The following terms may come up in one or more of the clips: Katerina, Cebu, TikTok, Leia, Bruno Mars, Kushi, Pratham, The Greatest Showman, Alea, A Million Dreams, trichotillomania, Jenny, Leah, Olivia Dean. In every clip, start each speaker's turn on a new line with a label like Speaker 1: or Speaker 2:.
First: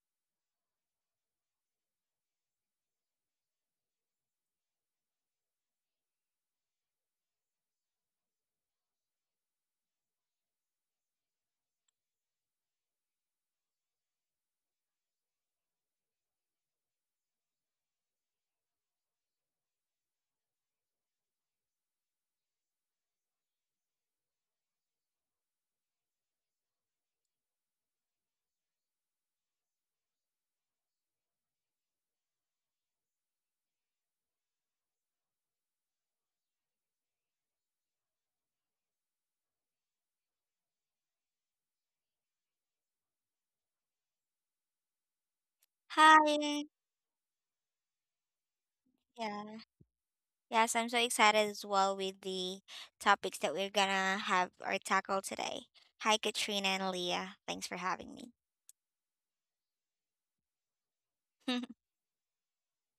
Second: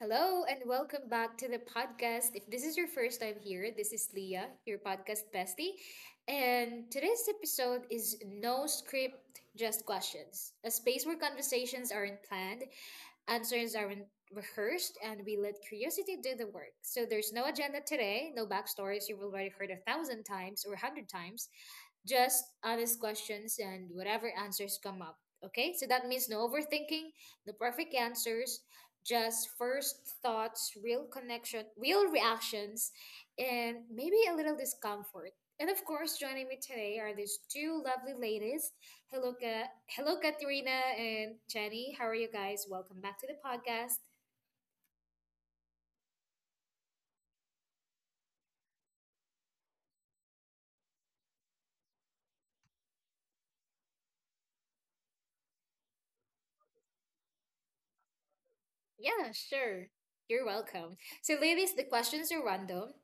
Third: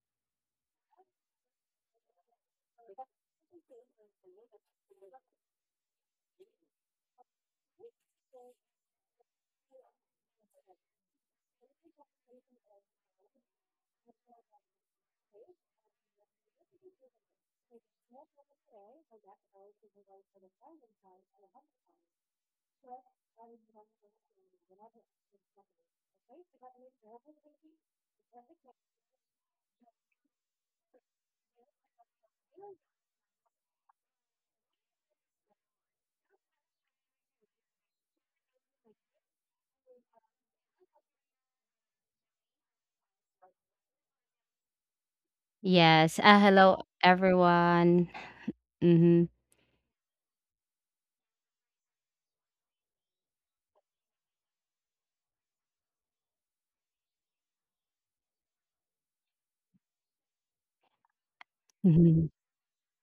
Speaker 1: Hello and welcome back to the podcast. If this is your first time here, this is Leah, your podcast bestie. And today's episode is no script, just questions. A space where conversations aren't planned, answers aren't rehearsed, and we let
Speaker 2: Okay,
Speaker 1: curiosity do the
Speaker 2: this
Speaker 1: work.
Speaker 2: is
Speaker 1: So there's
Speaker 2: interesting.
Speaker 1: no agenda
Speaker 2: Small
Speaker 1: today, no
Speaker 2: town today,
Speaker 1: backstories
Speaker 2: but
Speaker 1: you've
Speaker 2: that
Speaker 1: already heard
Speaker 2: road
Speaker 1: a
Speaker 2: could be
Speaker 1: thousand
Speaker 2: right for the
Speaker 1: times or a
Speaker 2: thousand
Speaker 1: hundred
Speaker 2: times and
Speaker 1: times,
Speaker 2: a hundred times.
Speaker 1: just honest questions and whatever answers come up. Okay, so that means no overthinking, no perfect answers, just first thoughts, real connection, real reactions, and maybe a little discomfort. And of course, joining me today are these two lovely ladies. Hello, hello, Katerina and Jenny. How are you guys? Welcome back to the podcast.
Speaker 2: Yes.
Speaker 3: Hi.
Speaker 2: Hello, everyone. Mm-hmm.
Speaker 3: Yeah. Yes, I'm so excited as well with the topics that we're gonna have or tackle today. Hi, Katrina and Leah. Thanks for having me.
Speaker 1: Yeah, sure. You're welcome. So, ladies, the
Speaker 2: Mm-hmm.
Speaker 1: questions are random.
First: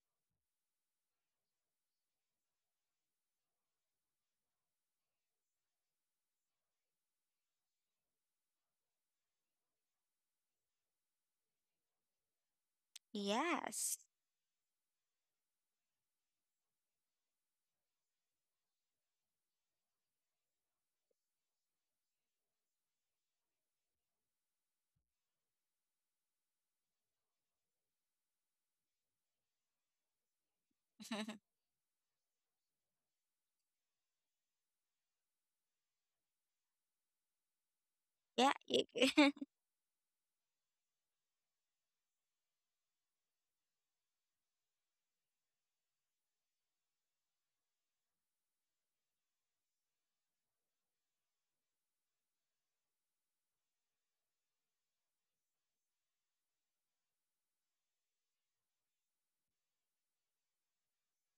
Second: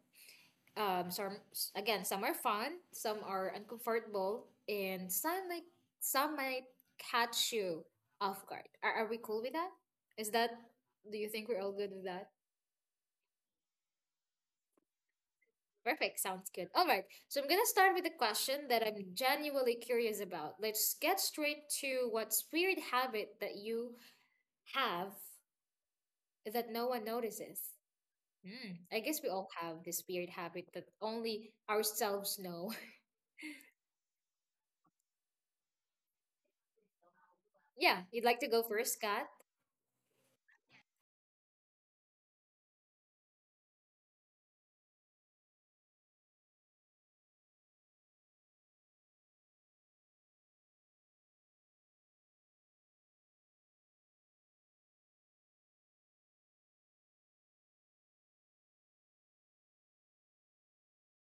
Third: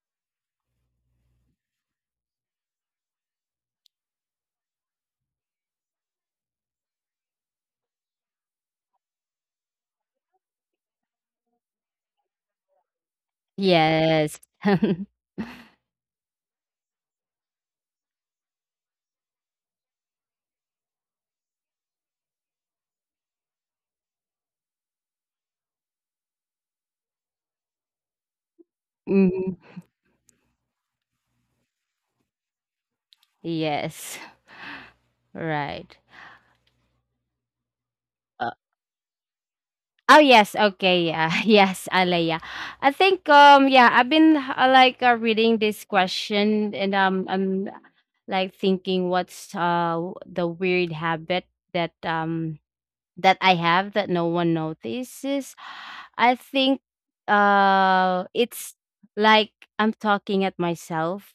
Speaker 1: Some again, some are fun, some are uncomfortable, and some might catch you off guard. Are we cool with that? Is that Do you think we're all good with that?
Speaker 3: Yes.
Speaker 2: Yes.
Speaker 1: Perfect, sounds good. All right, so I'm gonna start with a question that I'm genuinely curious about. Let's get straight to What's weird habit that you have that no one notices? Hmm. I guess we all
Speaker 2: hmm
Speaker 1: have this weird habit that only ourselves know.
Speaker 2: Yes. Right.
Speaker 1: Yeah, you'd like to
Speaker 2: Uh,
Speaker 3: Yeah.
Speaker 1: go
Speaker 3: You.
Speaker 1: first, Kat?
Speaker 2: oh yes. Okay. Yeah. Yes, Alea. I think. Yeah. I've been like reading this question, and I'm like thinking, what's the weird habit that that I have that no one notices, I think it's like I'm talking at myself.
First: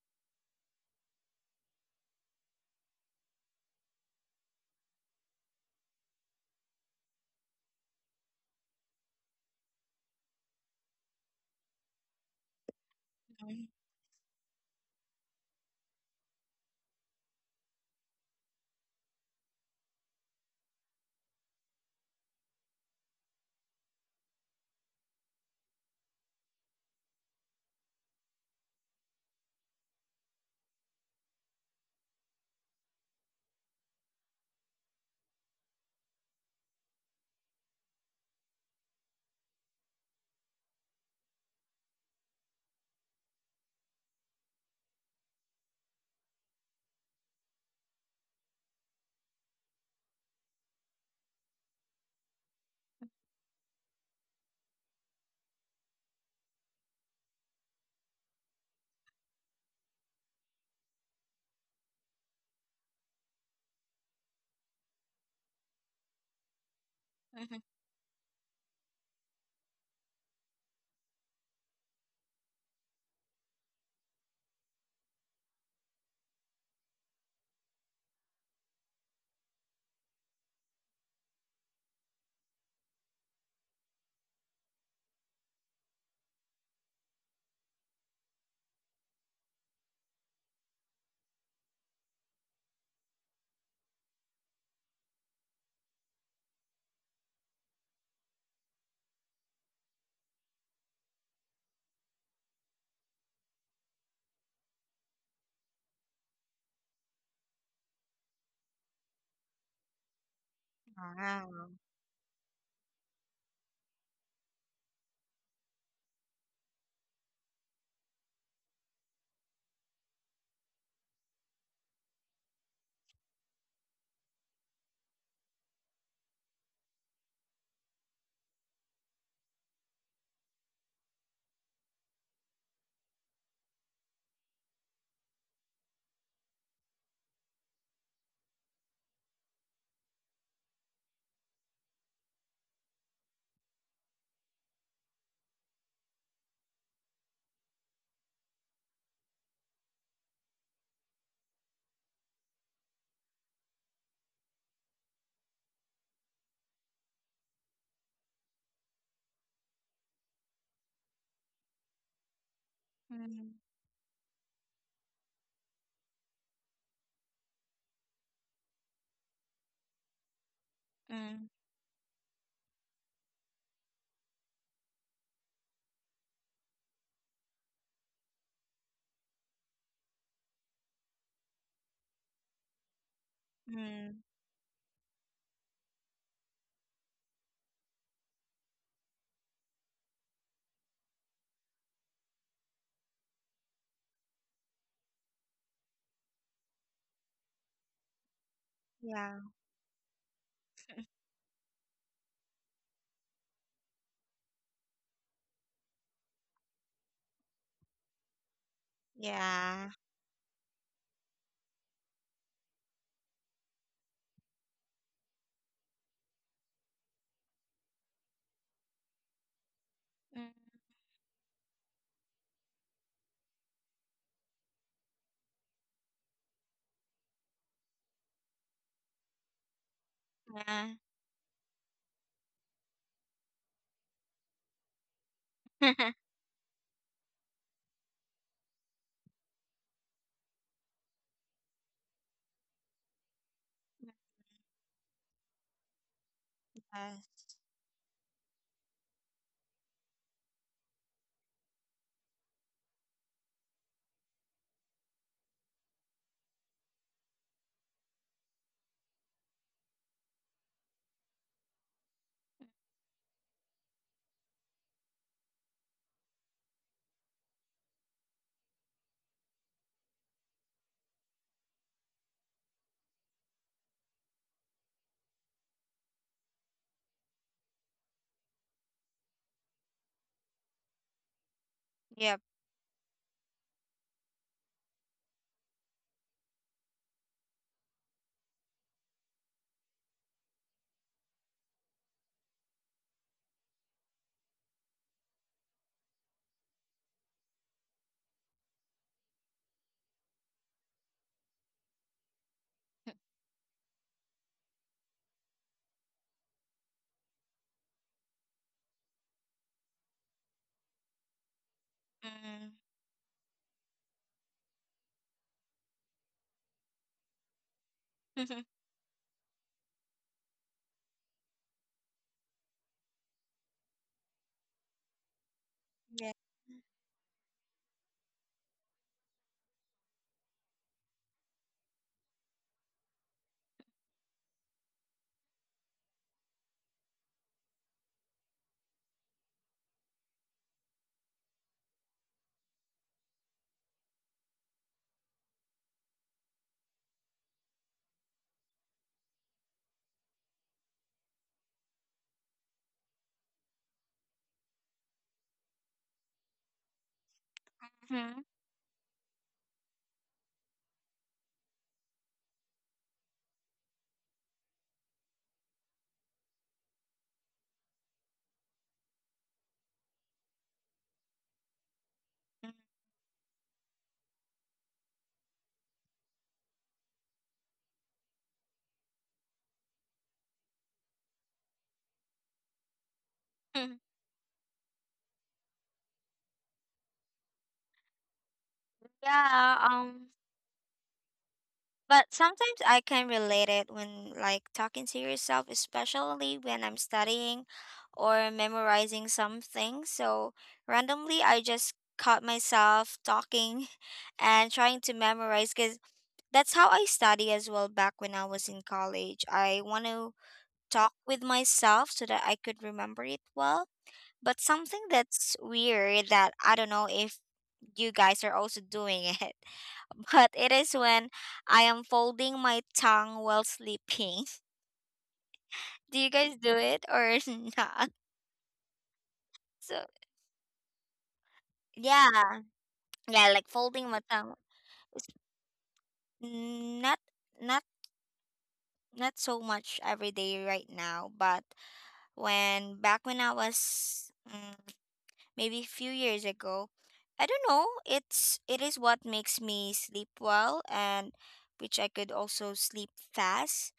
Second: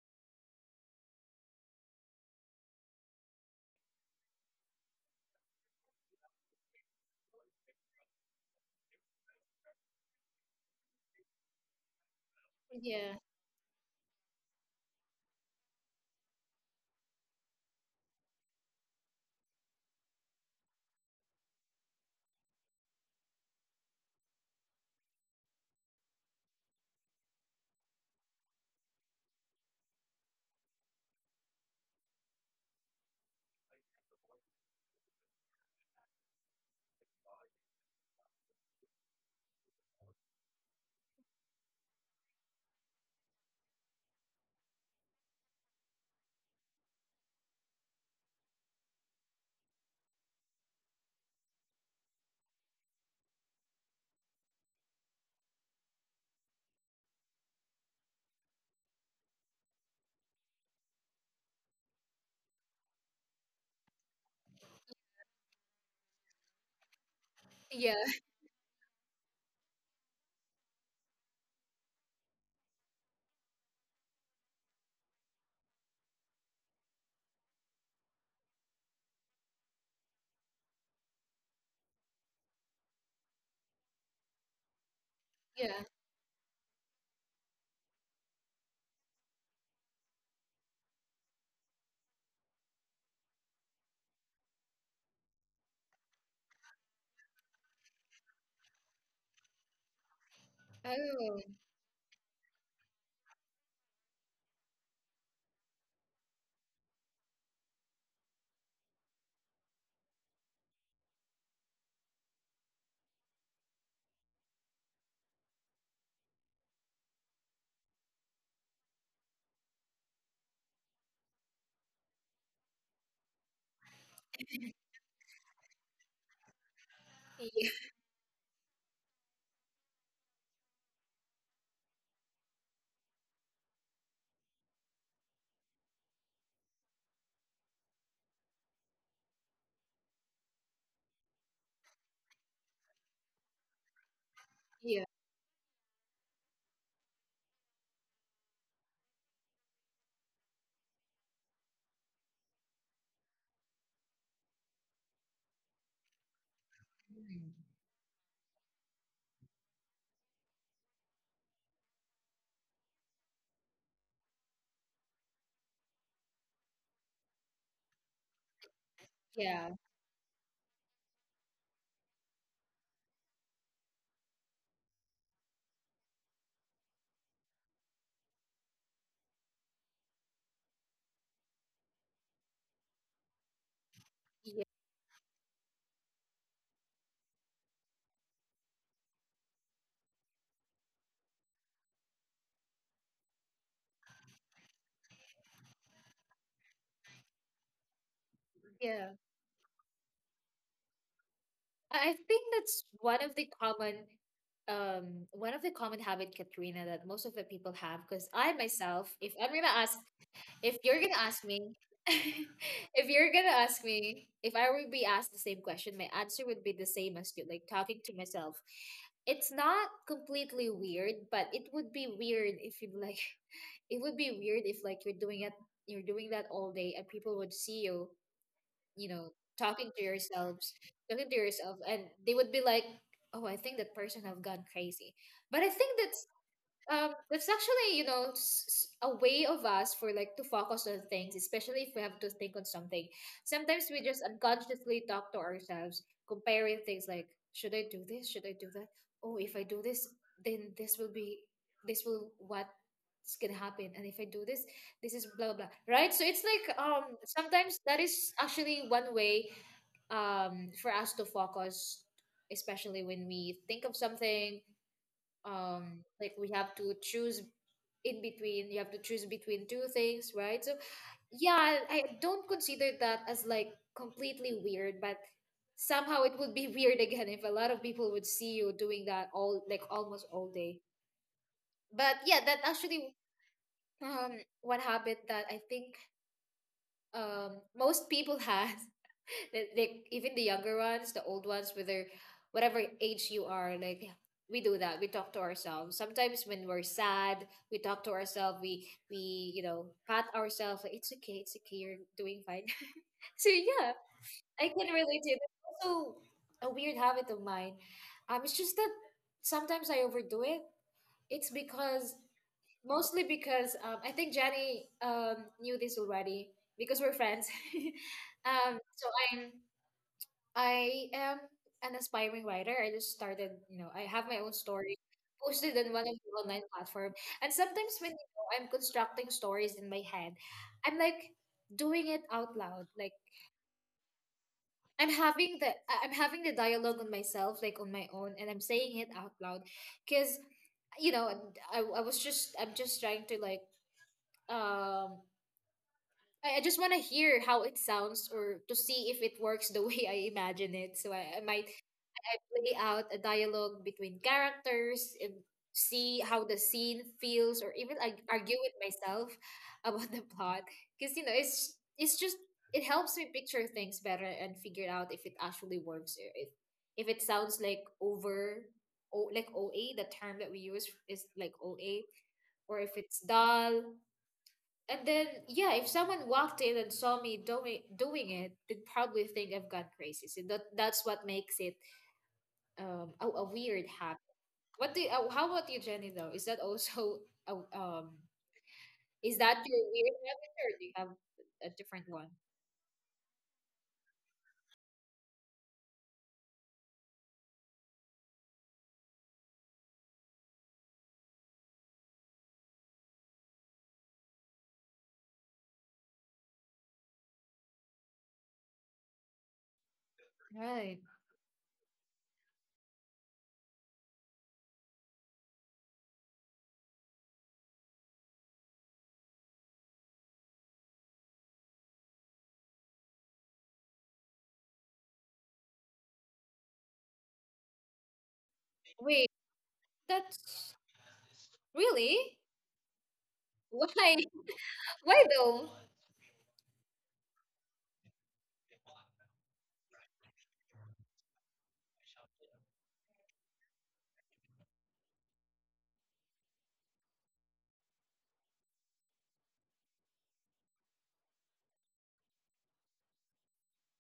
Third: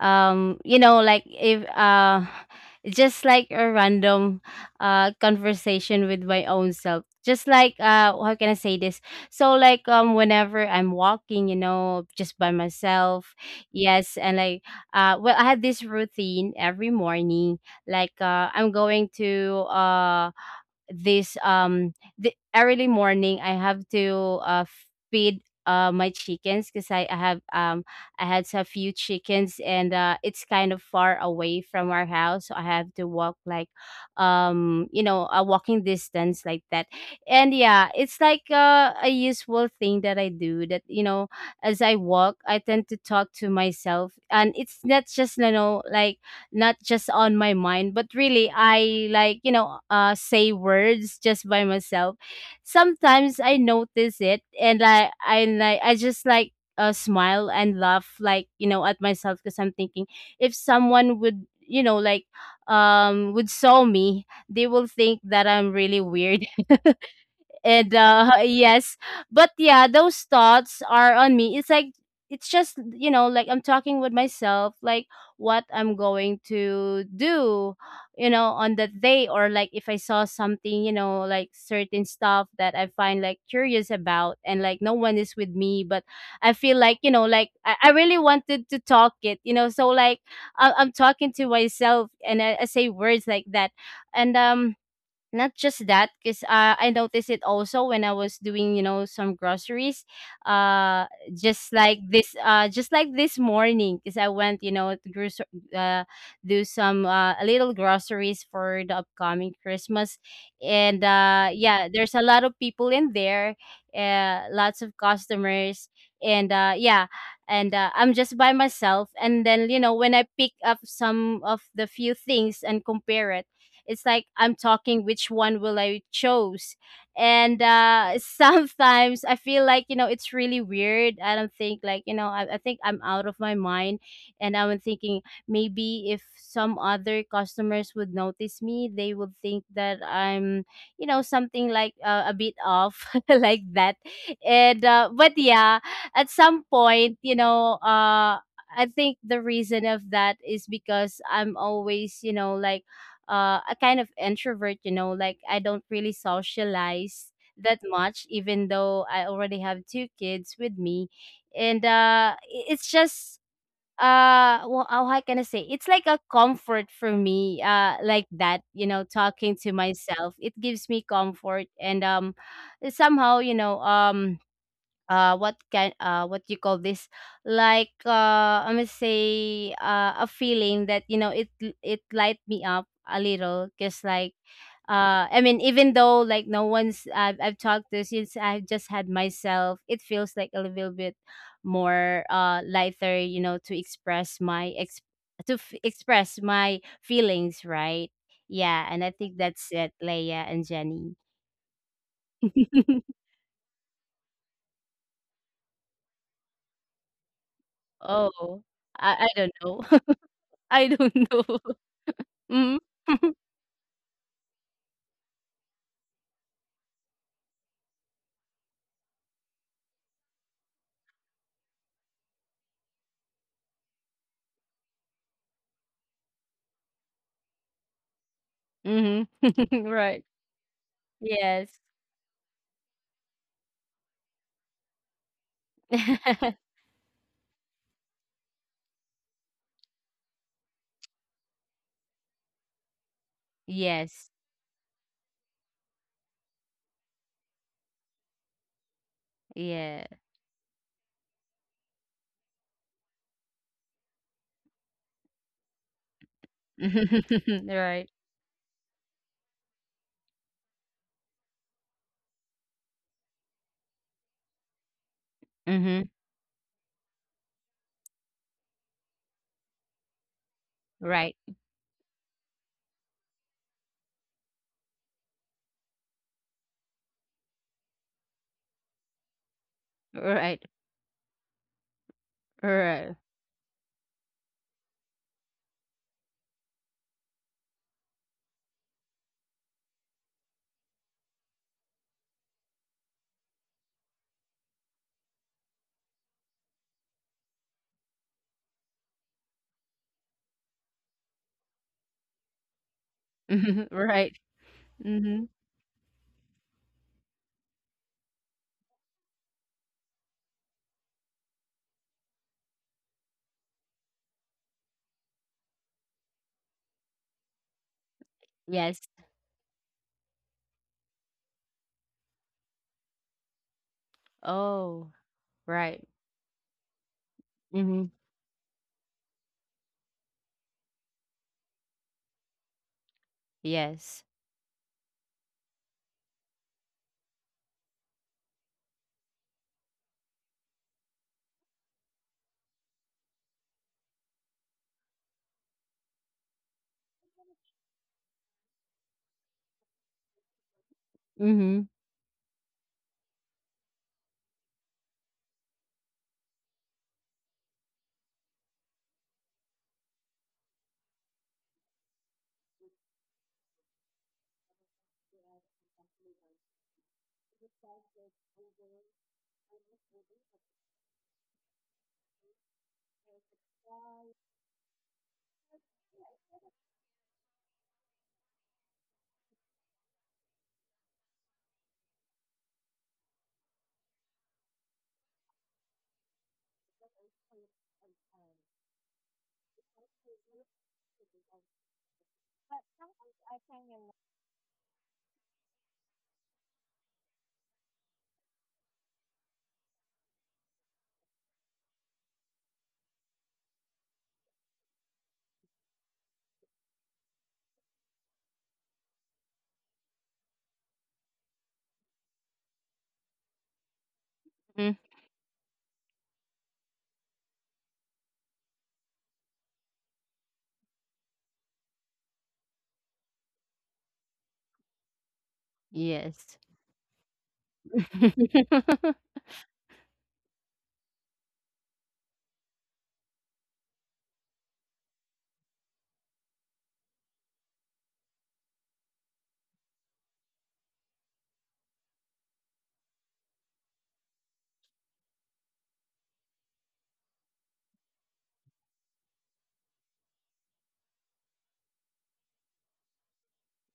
Speaker 2: You know, like if just like a random conversation with my own self. Just like how can I say this? So like whenever I'm walking, you know, just by
Speaker 1: Yeah.
Speaker 2: myself.
Speaker 3: Mhm.
Speaker 2: Yes, and like well, I had this routine every morning. Like I'm going to this the early morning I have to feed my chickens, because I have I had a few chickens, and it's kind of far away from our house, so I have to walk like you know, a walking distance like that. And yeah, it's like a useful thing that I do, that you know, as I walk I tend to talk to myself, and it's not just you know, like not just on my mind, but really I like you know, say words just by myself. Sometimes I notice it, and I like I just like smile and laugh like you know at myself, because I'm thinking if someone would you know, like would saw me, they will think that I'm really weird,
Speaker 3: Mhm.
Speaker 2: and
Speaker 1: Yeah,
Speaker 2: yes. But yeah, those thoughts are on me. It's like, it's just you know like I'm talking with myself, like what I'm going to do you know on that day, or like if I saw something you know, like certain stuff that I find like curious about, and like no one is with
Speaker 1: yeah.
Speaker 2: me, but I feel like you know, like I really wanted to talk it, you know, so like I'm talking to myself, and I say words like that. And not just that, because I noticed it also when I was doing, you know, some groceries. Uh,
Speaker 1: Oh,
Speaker 2: just like this morning, because I went, you know, to uh, do some a little groceries for the upcoming Christmas, and
Speaker 3: Wow.
Speaker 2: yeah, there's a lot of people in there, lots of customers, and yeah, and I'm just by myself. And then you know, when I pick up some of the few things and compare it, it's like I'm talking which one will I choose. And
Speaker 1: yeah,
Speaker 2: sometimes I feel like, you know, it's really weird. I don't think like, you know, I think I'm out of my mind. And I'm thinking, maybe if some other customers would notice me, they would think that I'm, you know, something like a bit off like that. And,
Speaker 1: yeah,
Speaker 2: but yeah, at some point, you know, I think the reason of that is because I'm always, you know, like a kind of introvert, you know, like I don't really socialize
Speaker 1: Mm.
Speaker 2: that much, even though I already have two kids with me. And it's just,
Speaker 3: Mm,
Speaker 2: well, how can I say? It's like a comfort for me, like that, you know, talking
Speaker 1: yeah,
Speaker 2: to myself. It gives me
Speaker 3: mm,
Speaker 2: comfort. And somehow, you know, what can what you call this, like I'm gonna say a feeling that you know, it light me up a little, because
Speaker 3: mm.
Speaker 2: like
Speaker 1: yeah,
Speaker 2: I mean, even though like no one's I've talked to, since I've just had myself, it feels like a little bit more lighter you know, to express my ex, to express my feelings, right? Yeah, and
Speaker 1: yeah.
Speaker 2: I think
Speaker 3: Yeah.
Speaker 2: that's it, Leia and Jenny.
Speaker 1: I think that's one of the common, one of the common habit, Katrina, that most of the people have. Because I
Speaker 2: Oh,
Speaker 1: myself, if
Speaker 2: I
Speaker 1: I'm
Speaker 2: don't
Speaker 1: gonna
Speaker 2: know.
Speaker 3: Yeah.
Speaker 1: ask, if
Speaker 2: I
Speaker 1: you're gonna
Speaker 2: don't
Speaker 1: ask
Speaker 2: know.
Speaker 1: me,
Speaker 2: Mm.
Speaker 1: if you're gonna ask me, if I would be asked the same question, my answer would be the same as you, like talking to myself. It's not
Speaker 3: Mm,
Speaker 1: completely weird, but it would be weird if you like, it would be weird if like you're doing it, you're doing that all day, and people would see you, you
Speaker 2: Mhm.
Speaker 1: know, talking to
Speaker 2: Right.
Speaker 1: yourselves,
Speaker 3: yeah.
Speaker 1: talking to
Speaker 2: Yes.
Speaker 1: yourself, and they would be like, "Oh, I think that person have gone crazy." But I think that's actually, you know, a way of us for like to focus on things, especially if we have to think on something. Sometimes we just
Speaker 2: Yes.
Speaker 1: unconsciously talk to ourselves, comparing things like,
Speaker 3: Yes.
Speaker 1: should I do this? Should I do that? Oh, if I do
Speaker 2: Yeah.
Speaker 1: this, then this will, what is gonna happen? And if I do this, this is blah blah blah, right? So it's like sometimes that
Speaker 2: Right.
Speaker 1: is actually one way for us to focus, especially when we think of something,
Speaker 2: Mhm.
Speaker 1: like we have to choose in between. You have to choose between two things, right? So
Speaker 2: Right.
Speaker 1: yeah, I don't consider that as like completely weird, but somehow it would be weird again if a lot of people would see you doing that all, like almost
Speaker 2: Right.
Speaker 1: all day. But
Speaker 3: Yep.
Speaker 1: yeah, that
Speaker 2: Right.
Speaker 1: actually, um one habit that I think, most people has, that like even the younger ones, the old ones, whether whatever age you are, like we do that. We talk to ourselves. Sometimes when we're sad, we talk to ourselves. We you know, pat ourselves like, it's okay, it's okay, you're doing fine. So
Speaker 2: Mhm.
Speaker 1: yeah,
Speaker 2: Right.
Speaker 1: I can relate to it.
Speaker 2: Mhm.
Speaker 1: It's also a weird habit of mine. It's just that sometimes I overdo it. It's because,
Speaker 3: Mm.
Speaker 1: mostly because, I think Jenny, knew this already because we're friends. um,
Speaker 2: Yes.
Speaker 1: so I'm I am an aspiring writer. I just started, you know, I have my own story
Speaker 2: Oh,
Speaker 1: posted on
Speaker 2: right.
Speaker 1: one of the
Speaker 3: Yeah.
Speaker 1: online platform. And sometimes
Speaker 2: Mhm.
Speaker 1: when you know, I'm constructing stories in my head, I'm like doing it out loud. Like
Speaker 2: Yes.
Speaker 1: I'm having the I'm having the dialogue on myself, like on my own, and I'm saying it out loud because, you know, I'm just trying to like, um I just want to hear how it sounds or to see if it works the way I imagine it. So I might,
Speaker 2: Mhm.
Speaker 1: I play out a dialogue between characters and see how the scene feels, or even like
Speaker 3: Mhm.
Speaker 1: argue with myself about the plot. Because, you know, it's just it helps me picture things better and figure out if it actually works, or if it sounds like over, o like OA, the term that we use is like OA, or if it's dull. And then, yeah, if someone walked in and saw me doing it, they'd probably think I've gone crazy. So that's what makes it a weird
Speaker 3: Mhm.
Speaker 1: habit. What do you, how about you, Jenny? Though, is that also a, is that
Speaker 3: Yeah.
Speaker 1: your weird habit, or do you have a different
Speaker 3: But
Speaker 1: one?
Speaker 3: sometimes I can relate it when, like, talking to yourself, especially when I'm studying or memorizing something. So, randomly, I just caught myself talking and trying to memorize because that's how I study as well back when I was in college. I want to
Speaker 1: Right.
Speaker 3: talk with myself so that I could remember it well. But
Speaker 2: Mhm.
Speaker 3: something that's weird that I don't know if you guys are also doing it, but it is when I am folding my tongue while sleeping. Do you guys
Speaker 2: Yes.
Speaker 3: do it or not?
Speaker 1: Wait,
Speaker 3: So
Speaker 1: that's really
Speaker 3: yeah, yeah, like folding
Speaker 1: why.
Speaker 3: my tongue.
Speaker 1: Why
Speaker 3: It's
Speaker 1: though?
Speaker 3: not not not so much every day right now, but when back when I was, maybe a few years ago, I don't know. It is what makes me sleep well, and which I could also sleep fast,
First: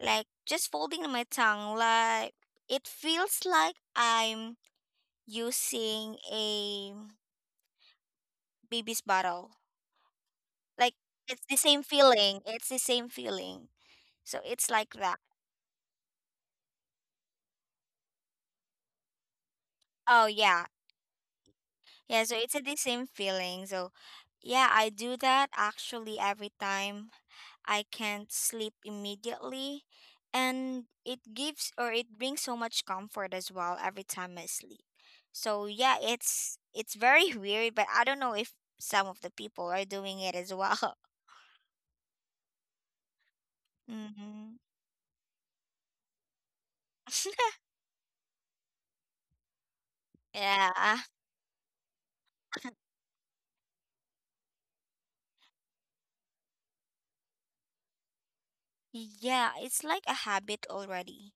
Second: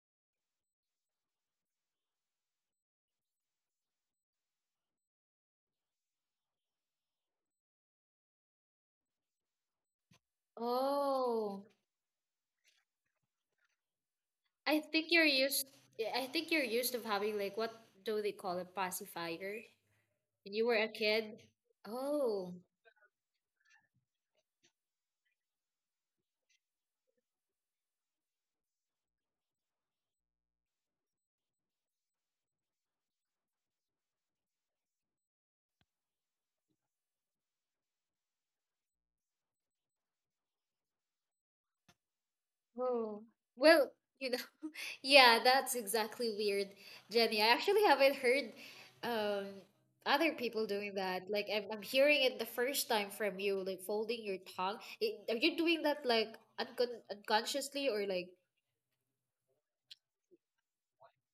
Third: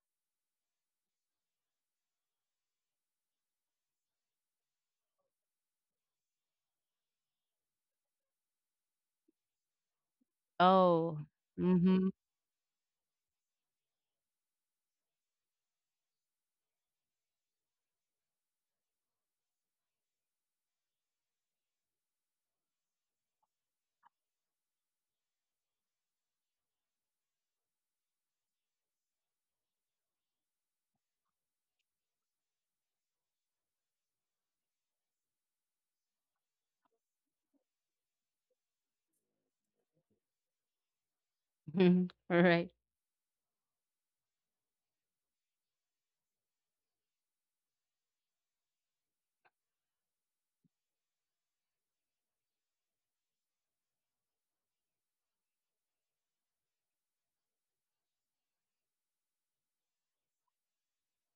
Speaker 3: like just folding my tongue. Like it feels like I'm using a baby's bottle. Like
Speaker 2: Oh.
Speaker 3: it's the
Speaker 1: Oh,
Speaker 3: same
Speaker 2: Mhm.
Speaker 3: feeling, it's the same feeling. So it's
Speaker 1: I
Speaker 3: like
Speaker 1: think
Speaker 3: that.
Speaker 1: you're used. Yeah, I think you're used of having like, what do they call it, pacifier?
Speaker 3: Oh
Speaker 1: When
Speaker 3: yeah,
Speaker 1: you were a kid.
Speaker 3: yeah, so it's
Speaker 1: Oh.
Speaker 3: the same feeling. So yeah, I do that actually every time I can't sleep immediately, and it gives, or it brings so much comfort as well every time I sleep. So yeah, it's very weird, but I don't know if some of the people are doing it as well.
Speaker 2: Mhm. Right.
Speaker 1: Oh, well, you
Speaker 3: Hmm.
Speaker 1: know, yeah, that's exactly weird, Jenny. I actually haven't heard um other people doing
Speaker 3: Yeah.
Speaker 1: that. Like I'm hearing it the first time from you, like folding your tongue. It, are you doing that like unconsciously, or like
Speaker 3: Yeah, it's like a habit already.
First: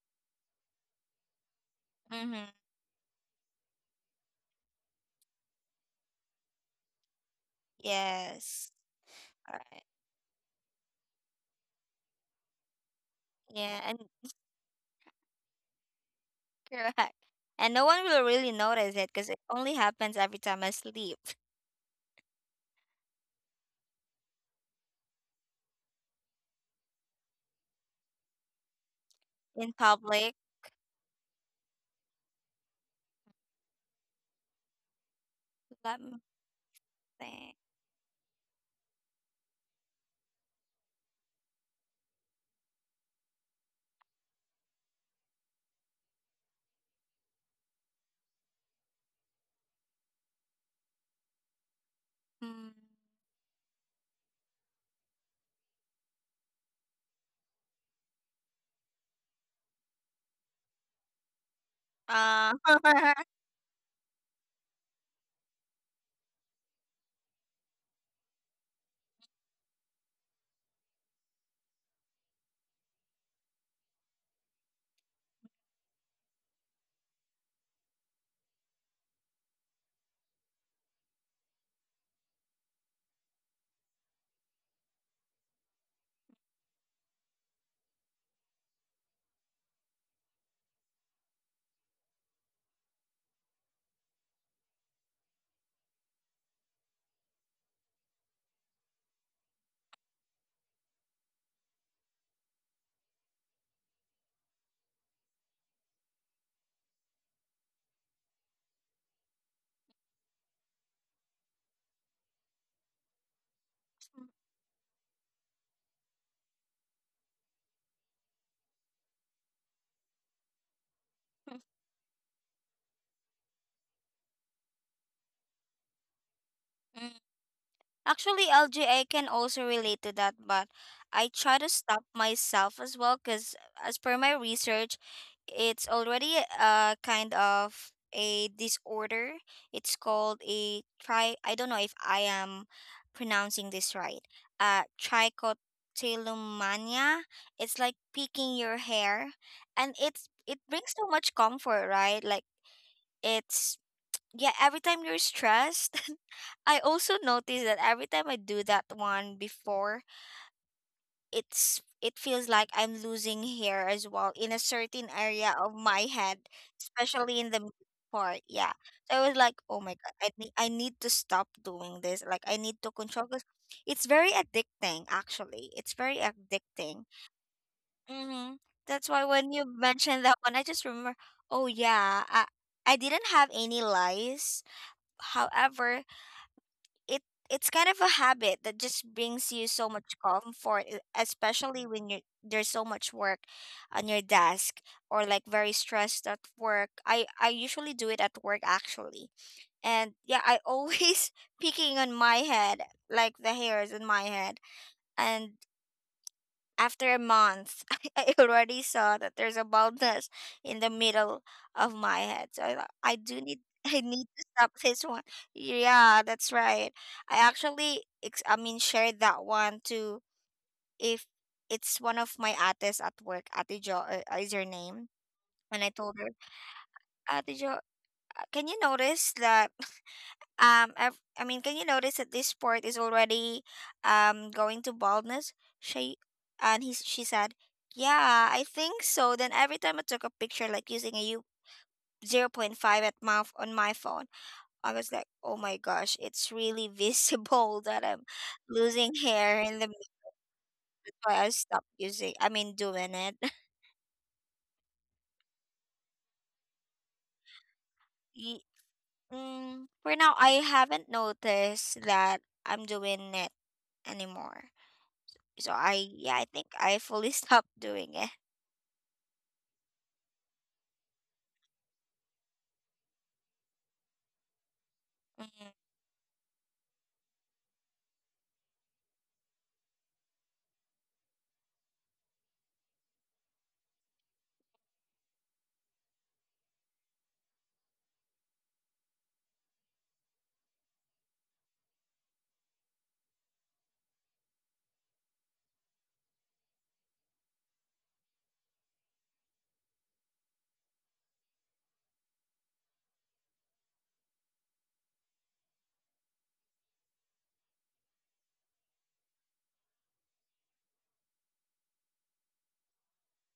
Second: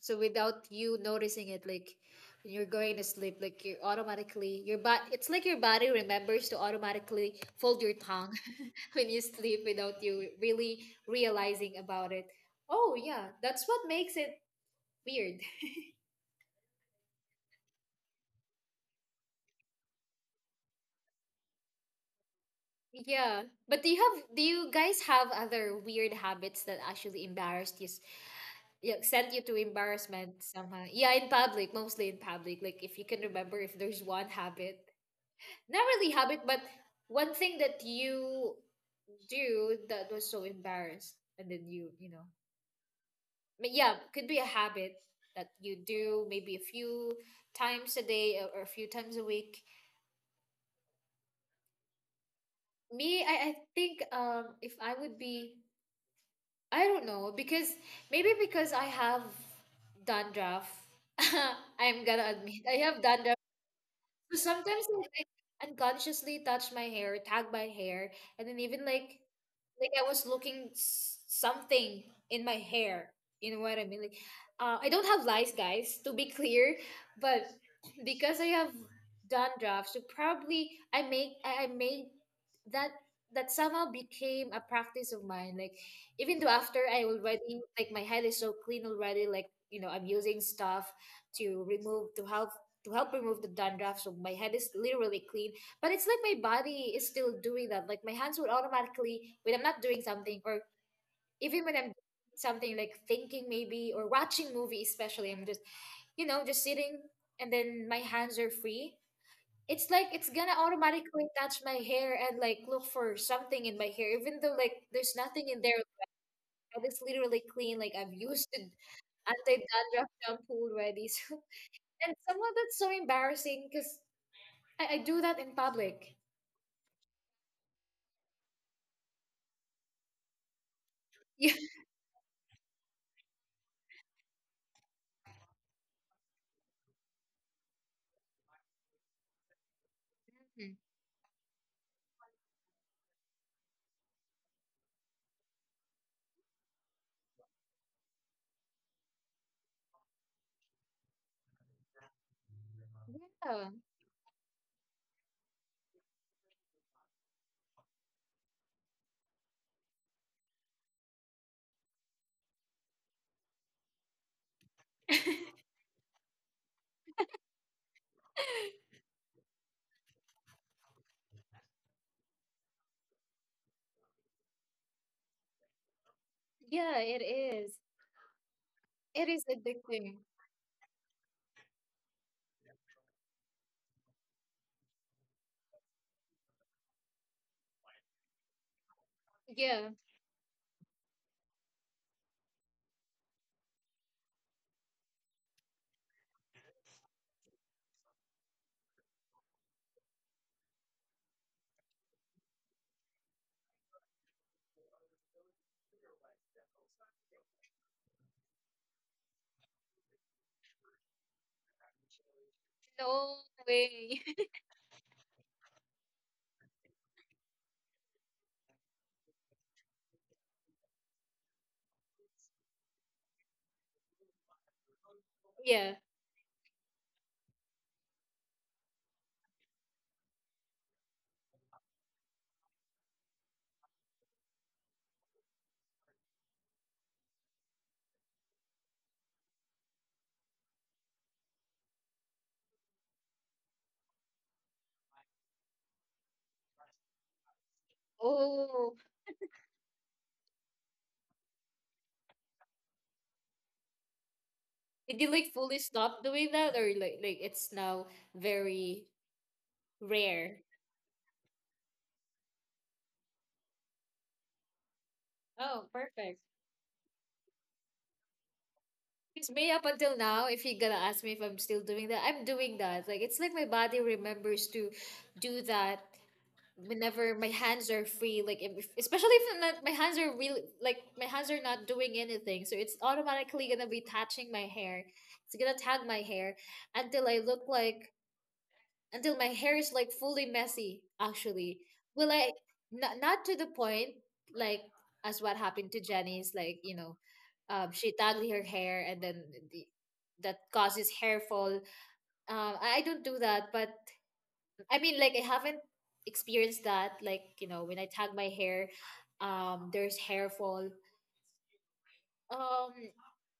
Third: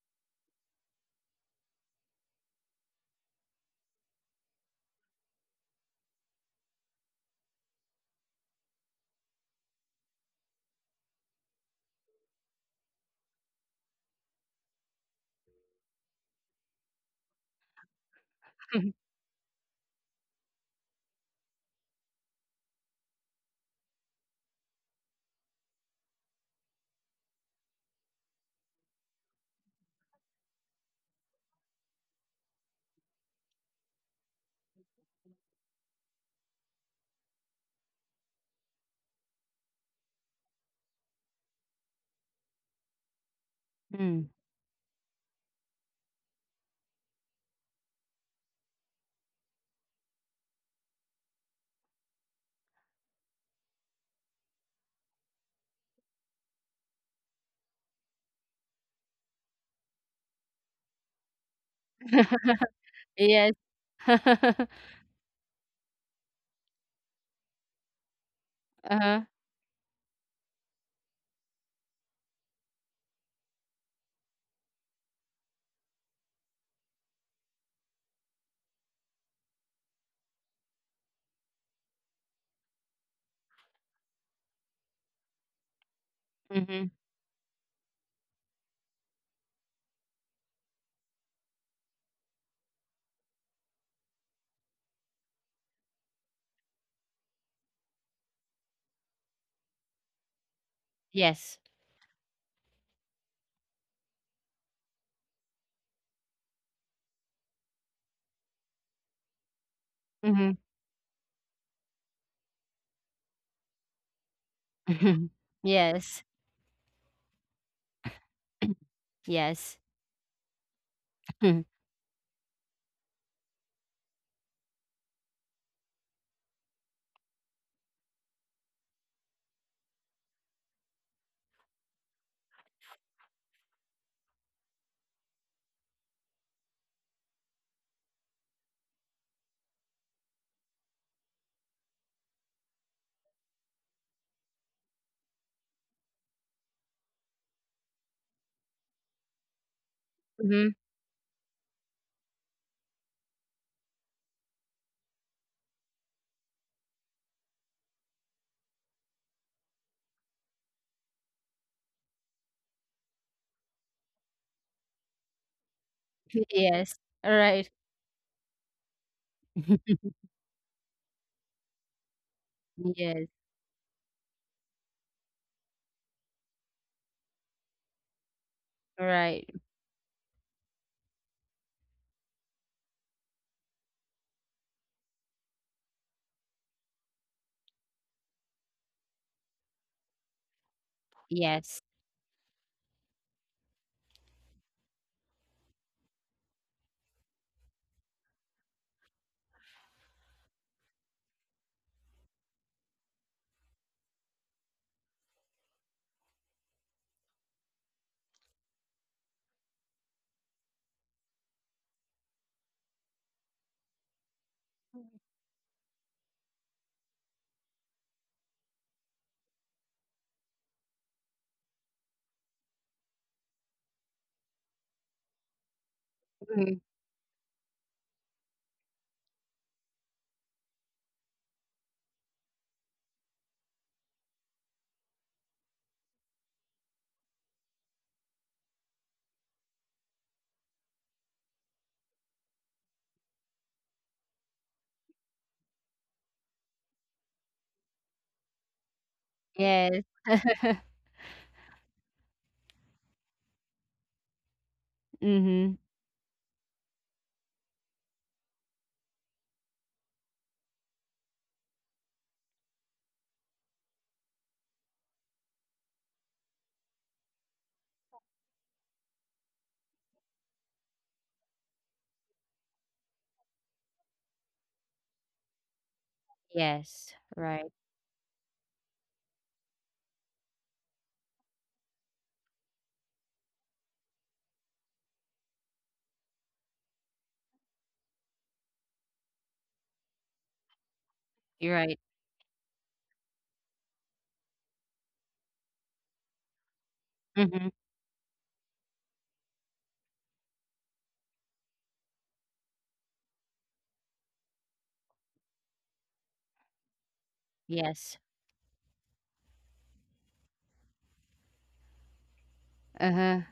Speaker 1: so without you noticing it, like
Speaker 3: Mm-hmm.
Speaker 1: when you're going to sleep, like you're automatically, your body, it's like your body remembers to automatically fold your tongue
Speaker 3: Yes.
Speaker 1: when you sleep
Speaker 3: Alright.
Speaker 1: without you really realizing about it. Oh yeah, that's what
Speaker 3: Yeah, and
Speaker 1: makes it weird.
Speaker 3: correct. And no one will really notice it because it only happens every time I sleep
Speaker 1: Yeah. But do you have, do you guys have other weird habits that actually embarrassed you yeah, sent you to
Speaker 3: in
Speaker 1: embarrassment
Speaker 3: public.
Speaker 1: somehow? Yeah, in public, mostly in public. Like if you can remember if there's one habit. Not
Speaker 3: Let
Speaker 1: really
Speaker 3: me
Speaker 1: habit, but one thing
Speaker 3: think.
Speaker 1: that you do that was so embarrassed and then you know. But yeah,
Speaker 2: Mm.
Speaker 1: could be a habit that you do maybe a few times a day or a few times a week.
Speaker 3: Hmm.
Speaker 1: Me, I think if I would be, I don't know because maybe because I have dandruff. I'm gonna
Speaker 3: Uh,
Speaker 1: admit I have dandruff.
Speaker 2: Yes.
Speaker 1: So sometimes I like, unconsciously touch my hair, tag my hair, and then even
Speaker 2: Uh-huh.
Speaker 1: like I was looking something in my hair. You know what I mean? Like, I don't have lice, guys, to be clear, but because I have dandruff, so probably I make I made that, that somehow became a practice of mine. Like, even though after
Speaker 2: Mhm.
Speaker 1: I already, like my head is so clean already, like you know I'm using stuff to remove to help to help remove the dandruff, so my head is literally clean. But it's like my body is still doing that. Like my hands would automatically, when I'm not doing something, or
Speaker 2: Yes.
Speaker 1: even when I'm doing something like thinking maybe or watching movie, especially, I'm just, you know, just sitting and then my hands are free. It's like it's gonna
Speaker 2: Mhm.
Speaker 1: automatically touch my hair and like look for something in my hair, even though like there's nothing in there.
Speaker 2: Yes.
Speaker 1: Like, it's literally clean. Like I've used anti
Speaker 2: Yes.
Speaker 1: dandruff shampoo already. So, and somehow that's so embarrassing because I do that in public.
Speaker 3: Mm. Actually, LGA can also relate to that, but I try to stop myself as well because, as per my research, it's already a kind of a disorder. It's called a tri. I don't know if I am pronouncing this right. Trichotillomania. It's like picking your hair, and it's it
Speaker 2: Mhm.
Speaker 3: brings so much comfort, right? Like
Speaker 1: Yeah. Yeah.
Speaker 3: it's, yeah. Every time you're stressed. I also notice that every time I do that one before, it's it feels like I'm losing hair as well in a certain area of my head,
Speaker 2: Yes. All
Speaker 3: especially in the
Speaker 2: right.
Speaker 3: mid part. Yeah. So I was like, oh my God, I need to stop doing this. Like I need to
Speaker 2: Yes.
Speaker 3: control, because it's very addicting. Actually, it's very
Speaker 1: Yeah,
Speaker 3: addicting.
Speaker 1: it is.
Speaker 3: Mm-hmm.
Speaker 2: All
Speaker 3: That's why
Speaker 1: It is
Speaker 2: right.
Speaker 3: when you
Speaker 1: addicting.
Speaker 3: mentioned that one, I just remember. Oh yeah, I didn't have any lice. However, it it's kind of a habit that just brings you
Speaker 1: Yeah,
Speaker 3: so much comfort, e-
Speaker 2: Yes.
Speaker 3: especially when you there's so much work on your desk, or like very stressed at work. I usually do it at work actually, and yeah, I always picking on my head, like the hairs in my head, and after a month, I already saw that there's a baldness in the middle of my head. So I thought, I do need I need to stop this one. Yeah, that's right. I actually I mean, shared that one to if it's one of my ates at work. Ate Jo, is her name, and I
Speaker 1: yeah.
Speaker 3: told her,
Speaker 2: Mhm.
Speaker 3: "Ate Jo, can you notice that? I've, I mean, can you notice that this sport is already going to baldness?" She and he she said, "Yeah, I think so." Then every time I took a picture, like using a U 0.5 at mouth on my phone, I was like, "Oh my gosh, it's really visible that I'm
Speaker 1: Oh,
Speaker 3: losing hair." And the
Speaker 2: Yes.
Speaker 3: that's why I stopped using. I mean, doing it.
Speaker 1: did you like fully
Speaker 2: Mhm.
Speaker 1: stop doing that, or like it's now
Speaker 3: Ye-
Speaker 1: very
Speaker 3: Mm, for now,
Speaker 1: rare?
Speaker 3: I haven't noticed that I'm doing it anymore. So
Speaker 1: Oh,
Speaker 3: I, yeah,
Speaker 1: perfect.
Speaker 3: I think I fully stopped doing it.
Speaker 1: Because me up until now, if you're gonna ask me if I'm still doing that, I'm doing that. Like it's like my body remembers to do
Speaker 3: Mhm.
Speaker 1: that
Speaker 2: Yes.
Speaker 1: whenever my
Speaker 2: Right.
Speaker 1: hands are free. Like especially if I'm not, my hands are really like my hands are not doing anything, so it's automatically gonna be touching my hair. It's gonna tag my hair until I look like, until my hair is like fully messy actually.
Speaker 2: You're right.
Speaker 1: Well, I, not, not to the point like as what happened to Jenny's, like you know,
Speaker 2: Mhm.
Speaker 1: she tangled her hair and then the, that causes hair fall. I don't do that, but I mean like I haven't experienced that like, you know, when I
Speaker 2: Yes.
Speaker 1: tag my hair there's hair fall. um,
Speaker 2: Uh-huh.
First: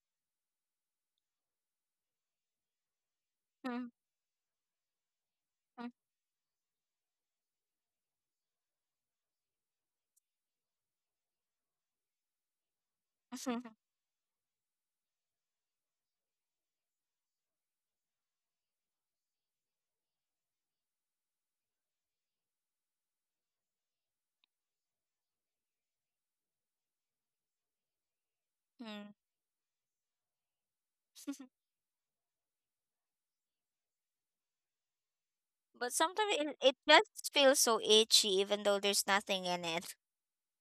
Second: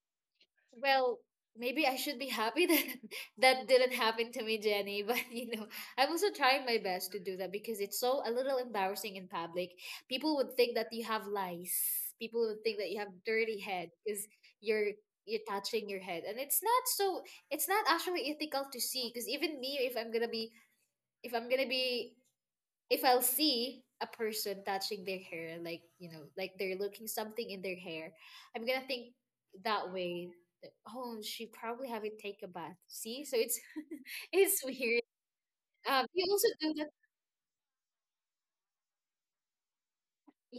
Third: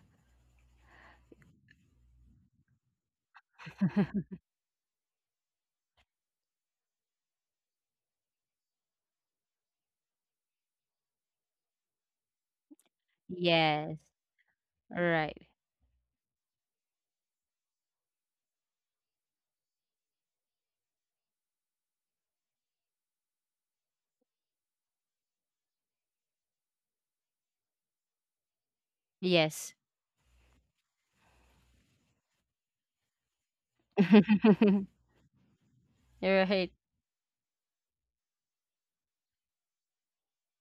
Speaker 1: Well, maybe I should be happy that that didn't happen to me, Jenny. But you know, I'm also trying my best to do that because it's so a little embarrassing in public. People would think that you have lice. People would think that you have dirty head
Speaker 2: Yes.
Speaker 1: because you're
Speaker 2: All right.
Speaker 1: you're touching your head, and it's not so. It's not actually ethical to see because even me, if I'm gonna be, if I'm gonna be, if I'll see a person touching their hair, like you know, like they're looking something in their hair, I'm gonna
Speaker 3: Mhm.
Speaker 1: think
Speaker 2: Yes.
Speaker 1: that way. That, oh, she probably haven't take a bath. See, so it's it's weird.
Speaker 3: But
Speaker 1: You
Speaker 3: sometimes
Speaker 2: You're
Speaker 1: also
Speaker 3: it
Speaker 2: right.
Speaker 1: do
Speaker 3: it
Speaker 1: that.
Speaker 3: just feels so itchy even though there's nothing in it.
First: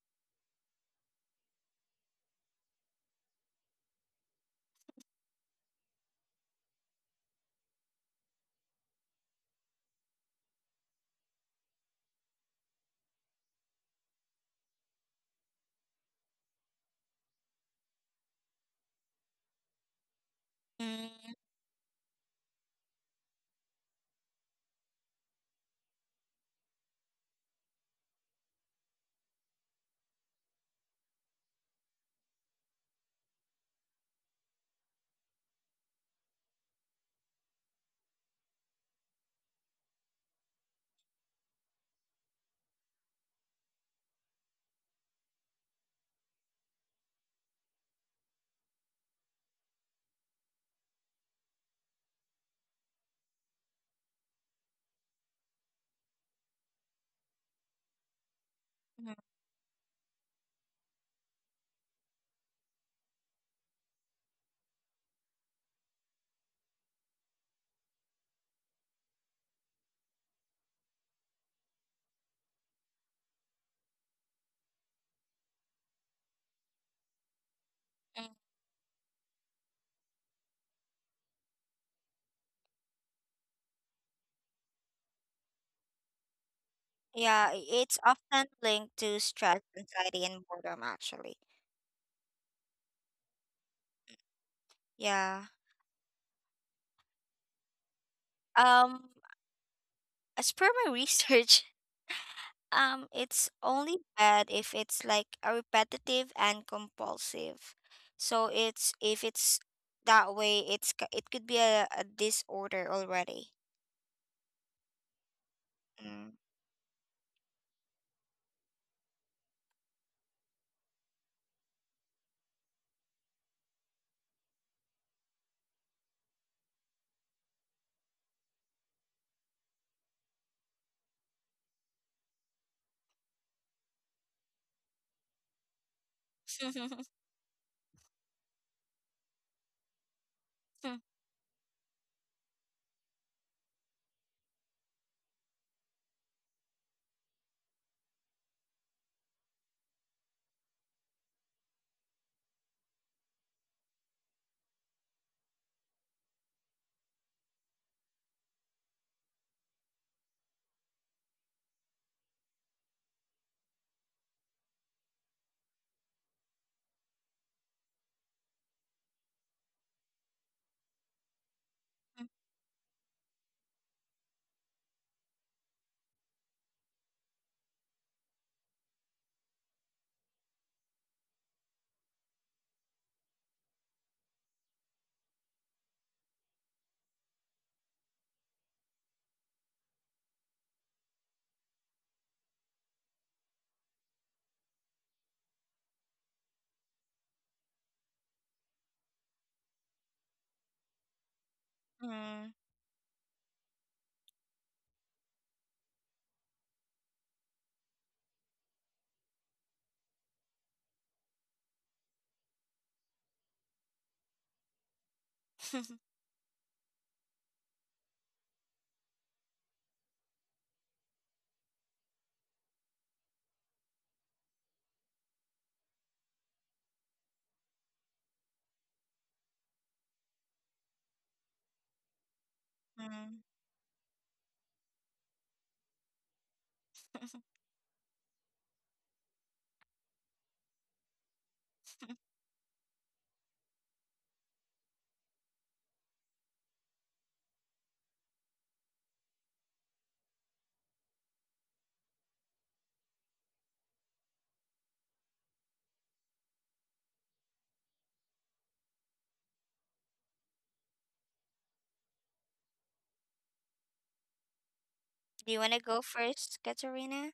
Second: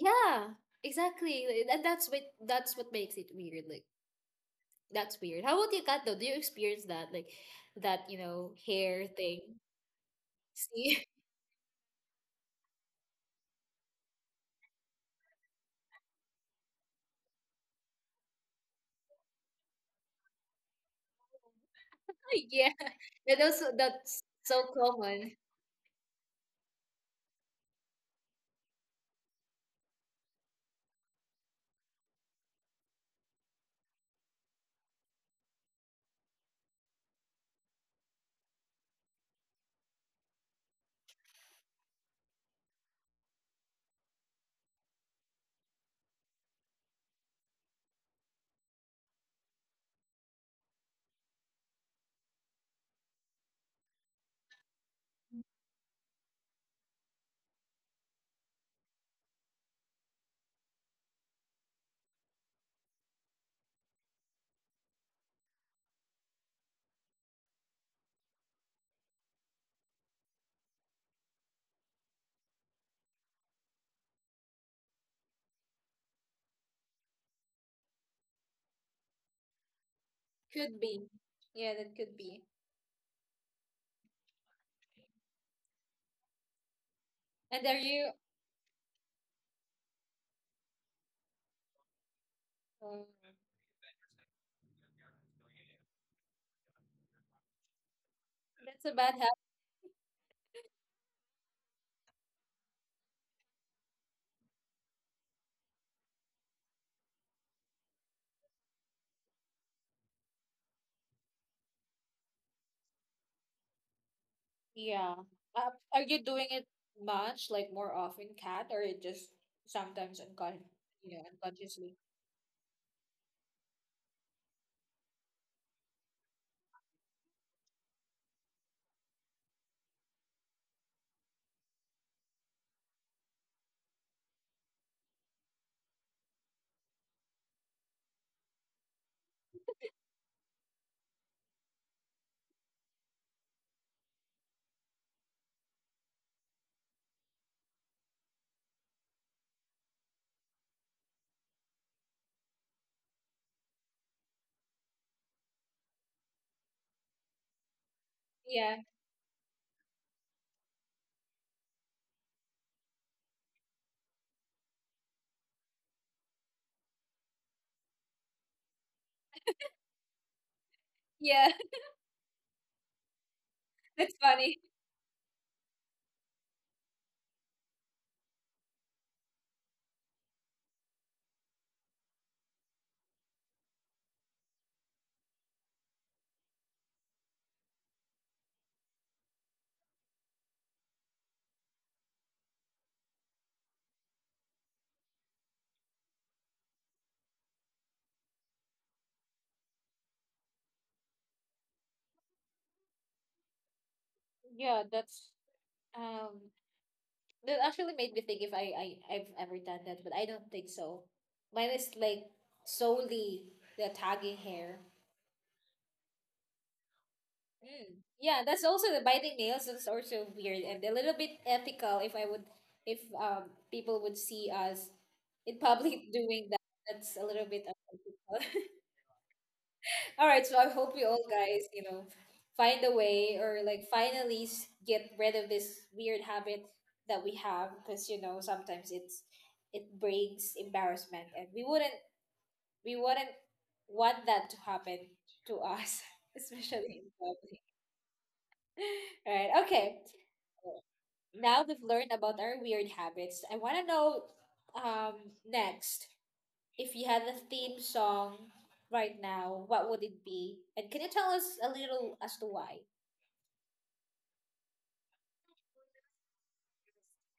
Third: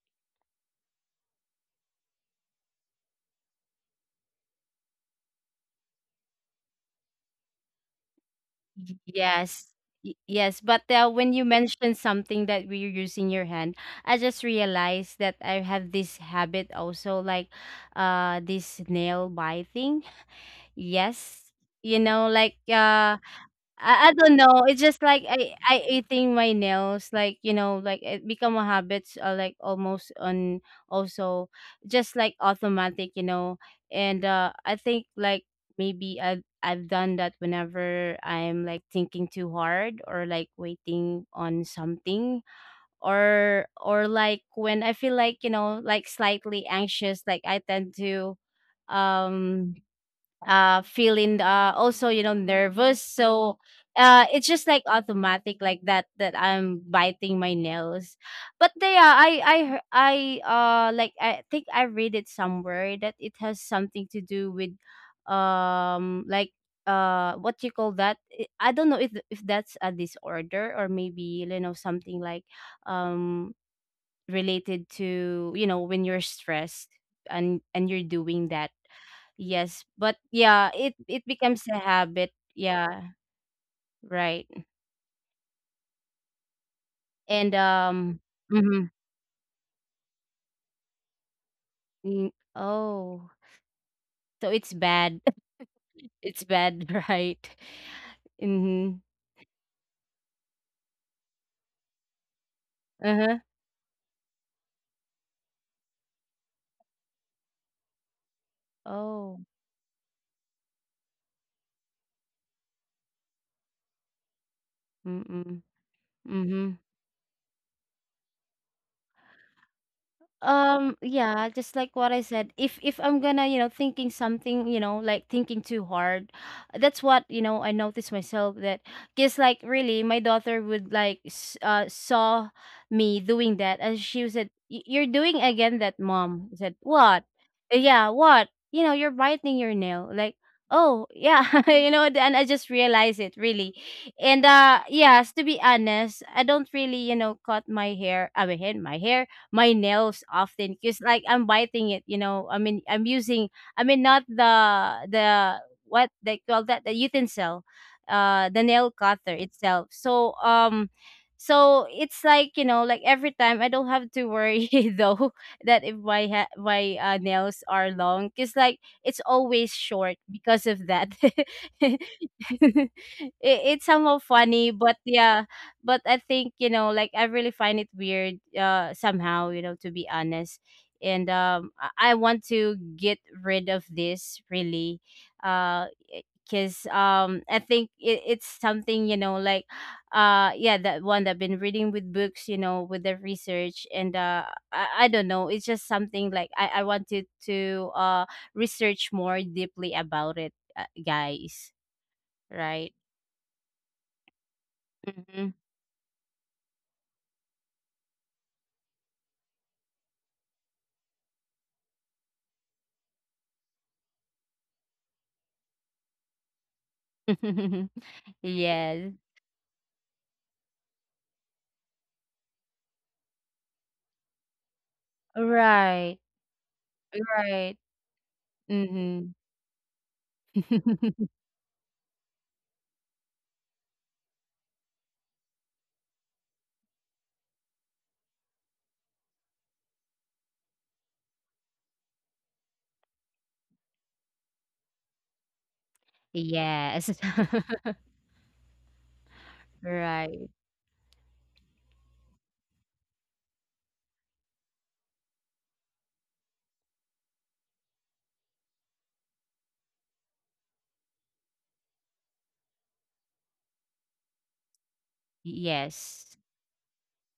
Speaker 1: Yeah, exactly. Like, that, that's what, that's what makes it weird. Like that's weird. How about you, Kat? Though, do you experience that? Like that hair thing.
Speaker 2: Yes. Yes, but
Speaker 1: See,
Speaker 2: when you mentioned something that we're using your hand, I just realized that I have this habit also, like this nail biting.
Speaker 3: Mhm.
Speaker 2: Yes, you know, like
Speaker 1: yeah,
Speaker 2: I
Speaker 1: that's
Speaker 2: don't
Speaker 1: so
Speaker 2: know. It's just like
Speaker 1: common.
Speaker 2: I eating my nails, like you know, like it become a habit, like almost on, also, just like automatic, you know. And I think like maybe I've done that whenever I'm like thinking too hard, or like waiting on something, or like when I feel like you know, like slightly anxious, like I tend to um feeling also, you know, nervous. So it's just like automatic like that, that I'm biting my nails. But they are, I like I think I read it somewhere that it has something to do with like what you call that, I don't know if that's a disorder, or maybe you know something like um related to you know, when you're stressed, and you're doing that. Yes, but yeah,
Speaker 1: Could
Speaker 2: it
Speaker 1: be.
Speaker 2: it becomes
Speaker 1: Yeah,
Speaker 2: a
Speaker 1: that could
Speaker 2: habit.
Speaker 1: be.
Speaker 2: Yeah, right.
Speaker 3: Yeah,
Speaker 2: And
Speaker 1: And
Speaker 3: I-
Speaker 1: are
Speaker 3: it's
Speaker 1: you
Speaker 3: often
Speaker 2: mhm.
Speaker 3: linked to stress, anxiety, and boredom actually.
Speaker 2: Mm,
Speaker 1: Um,
Speaker 2: oh, so it's bad.
Speaker 3: Yeah.
Speaker 2: It's bad, right?
Speaker 1: that's-
Speaker 2: Mm-hmm.
Speaker 3: Um, as per my research, um,
Speaker 2: Uh-huh.
Speaker 3: it's only bad if it's like a repetitive and compulsive. So it's, if
Speaker 2: Oh.
Speaker 3: it's that way, it's ca- it could be a disorder already.
Speaker 1: Yeah.
Speaker 2: Mm-mm.
Speaker 1: Are you
Speaker 3: Mm.
Speaker 1: doing it
Speaker 2: Mm-hmm.
Speaker 1: much, like more often, Kat, or it just sometimes
Speaker 2: Yeah, just
Speaker 1: unconsciously?
Speaker 2: like what I said, if I'm gonna, you know, thinking something, you know, like thinking too hard, that's what, you know, I noticed myself, that because like really my daughter would like saw me doing that, and she said, You're doing again that, mom." I said, "What?" Yeah, what?" You know, you're biting your nail. Like, "Oh, yeah." You know, and I just realized it really. And yes, to be honest, I don't really, you know, cut my hair, I mean, my hair, my nails often, because like I'm biting it, you know. I mean, I'm using, I mean, not the what they call that, the utensil, the
Speaker 1: Yeah,
Speaker 2: nail cutter itself. So so it's like you know, like every time I don't have to worry though that if my nails are long, because like it's always short because of that.
Speaker 1: yeah,
Speaker 2: It, it's somehow
Speaker 1: that's funny.
Speaker 2: funny, but yeah, but I think you know, like I really find it weird somehow, you know, to be honest. And I want to get rid of this really. Uh because I think it, it's something, you know, like yeah, that one that I've been reading with books, you know, with the research, and I don't know, it's just something like I wanted to research more deeply about it, guys.
Speaker 3: Mm.
Speaker 2: Right.
Speaker 1: Yeah. That's
Speaker 2: Mm-hmm.
Speaker 1: um. That actually made me think if I've ever done that, but I don't think so. Mine is like solely the tagging hair. Mm. Yeah, that's also the
Speaker 2: Yes.
Speaker 1: biting nails is also weird and a little bit ethical if people would see us in public
Speaker 2: Right,
Speaker 1: doing that. That's a little bit
Speaker 2: right.
Speaker 1: unethical.
Speaker 2: Mhm.
Speaker 1: All right, so I hope you all guys find a way
Speaker 3: Mm.
Speaker 1: or like finally get rid of this weird habit that we have because sometimes it brings embarrassment and we wouldn't want that to happen to us, especially in
Speaker 2: Yes.
Speaker 1: public. Right. Okay.
Speaker 2: Right.
Speaker 1: Now we've learned about our weird habits, I want to know, um, next, if you had a theme song right now, what would it be? And can you tell us a little as to why?
Speaker 3: Do you want to go
Speaker 2: Yes.
Speaker 3: first, Katerina?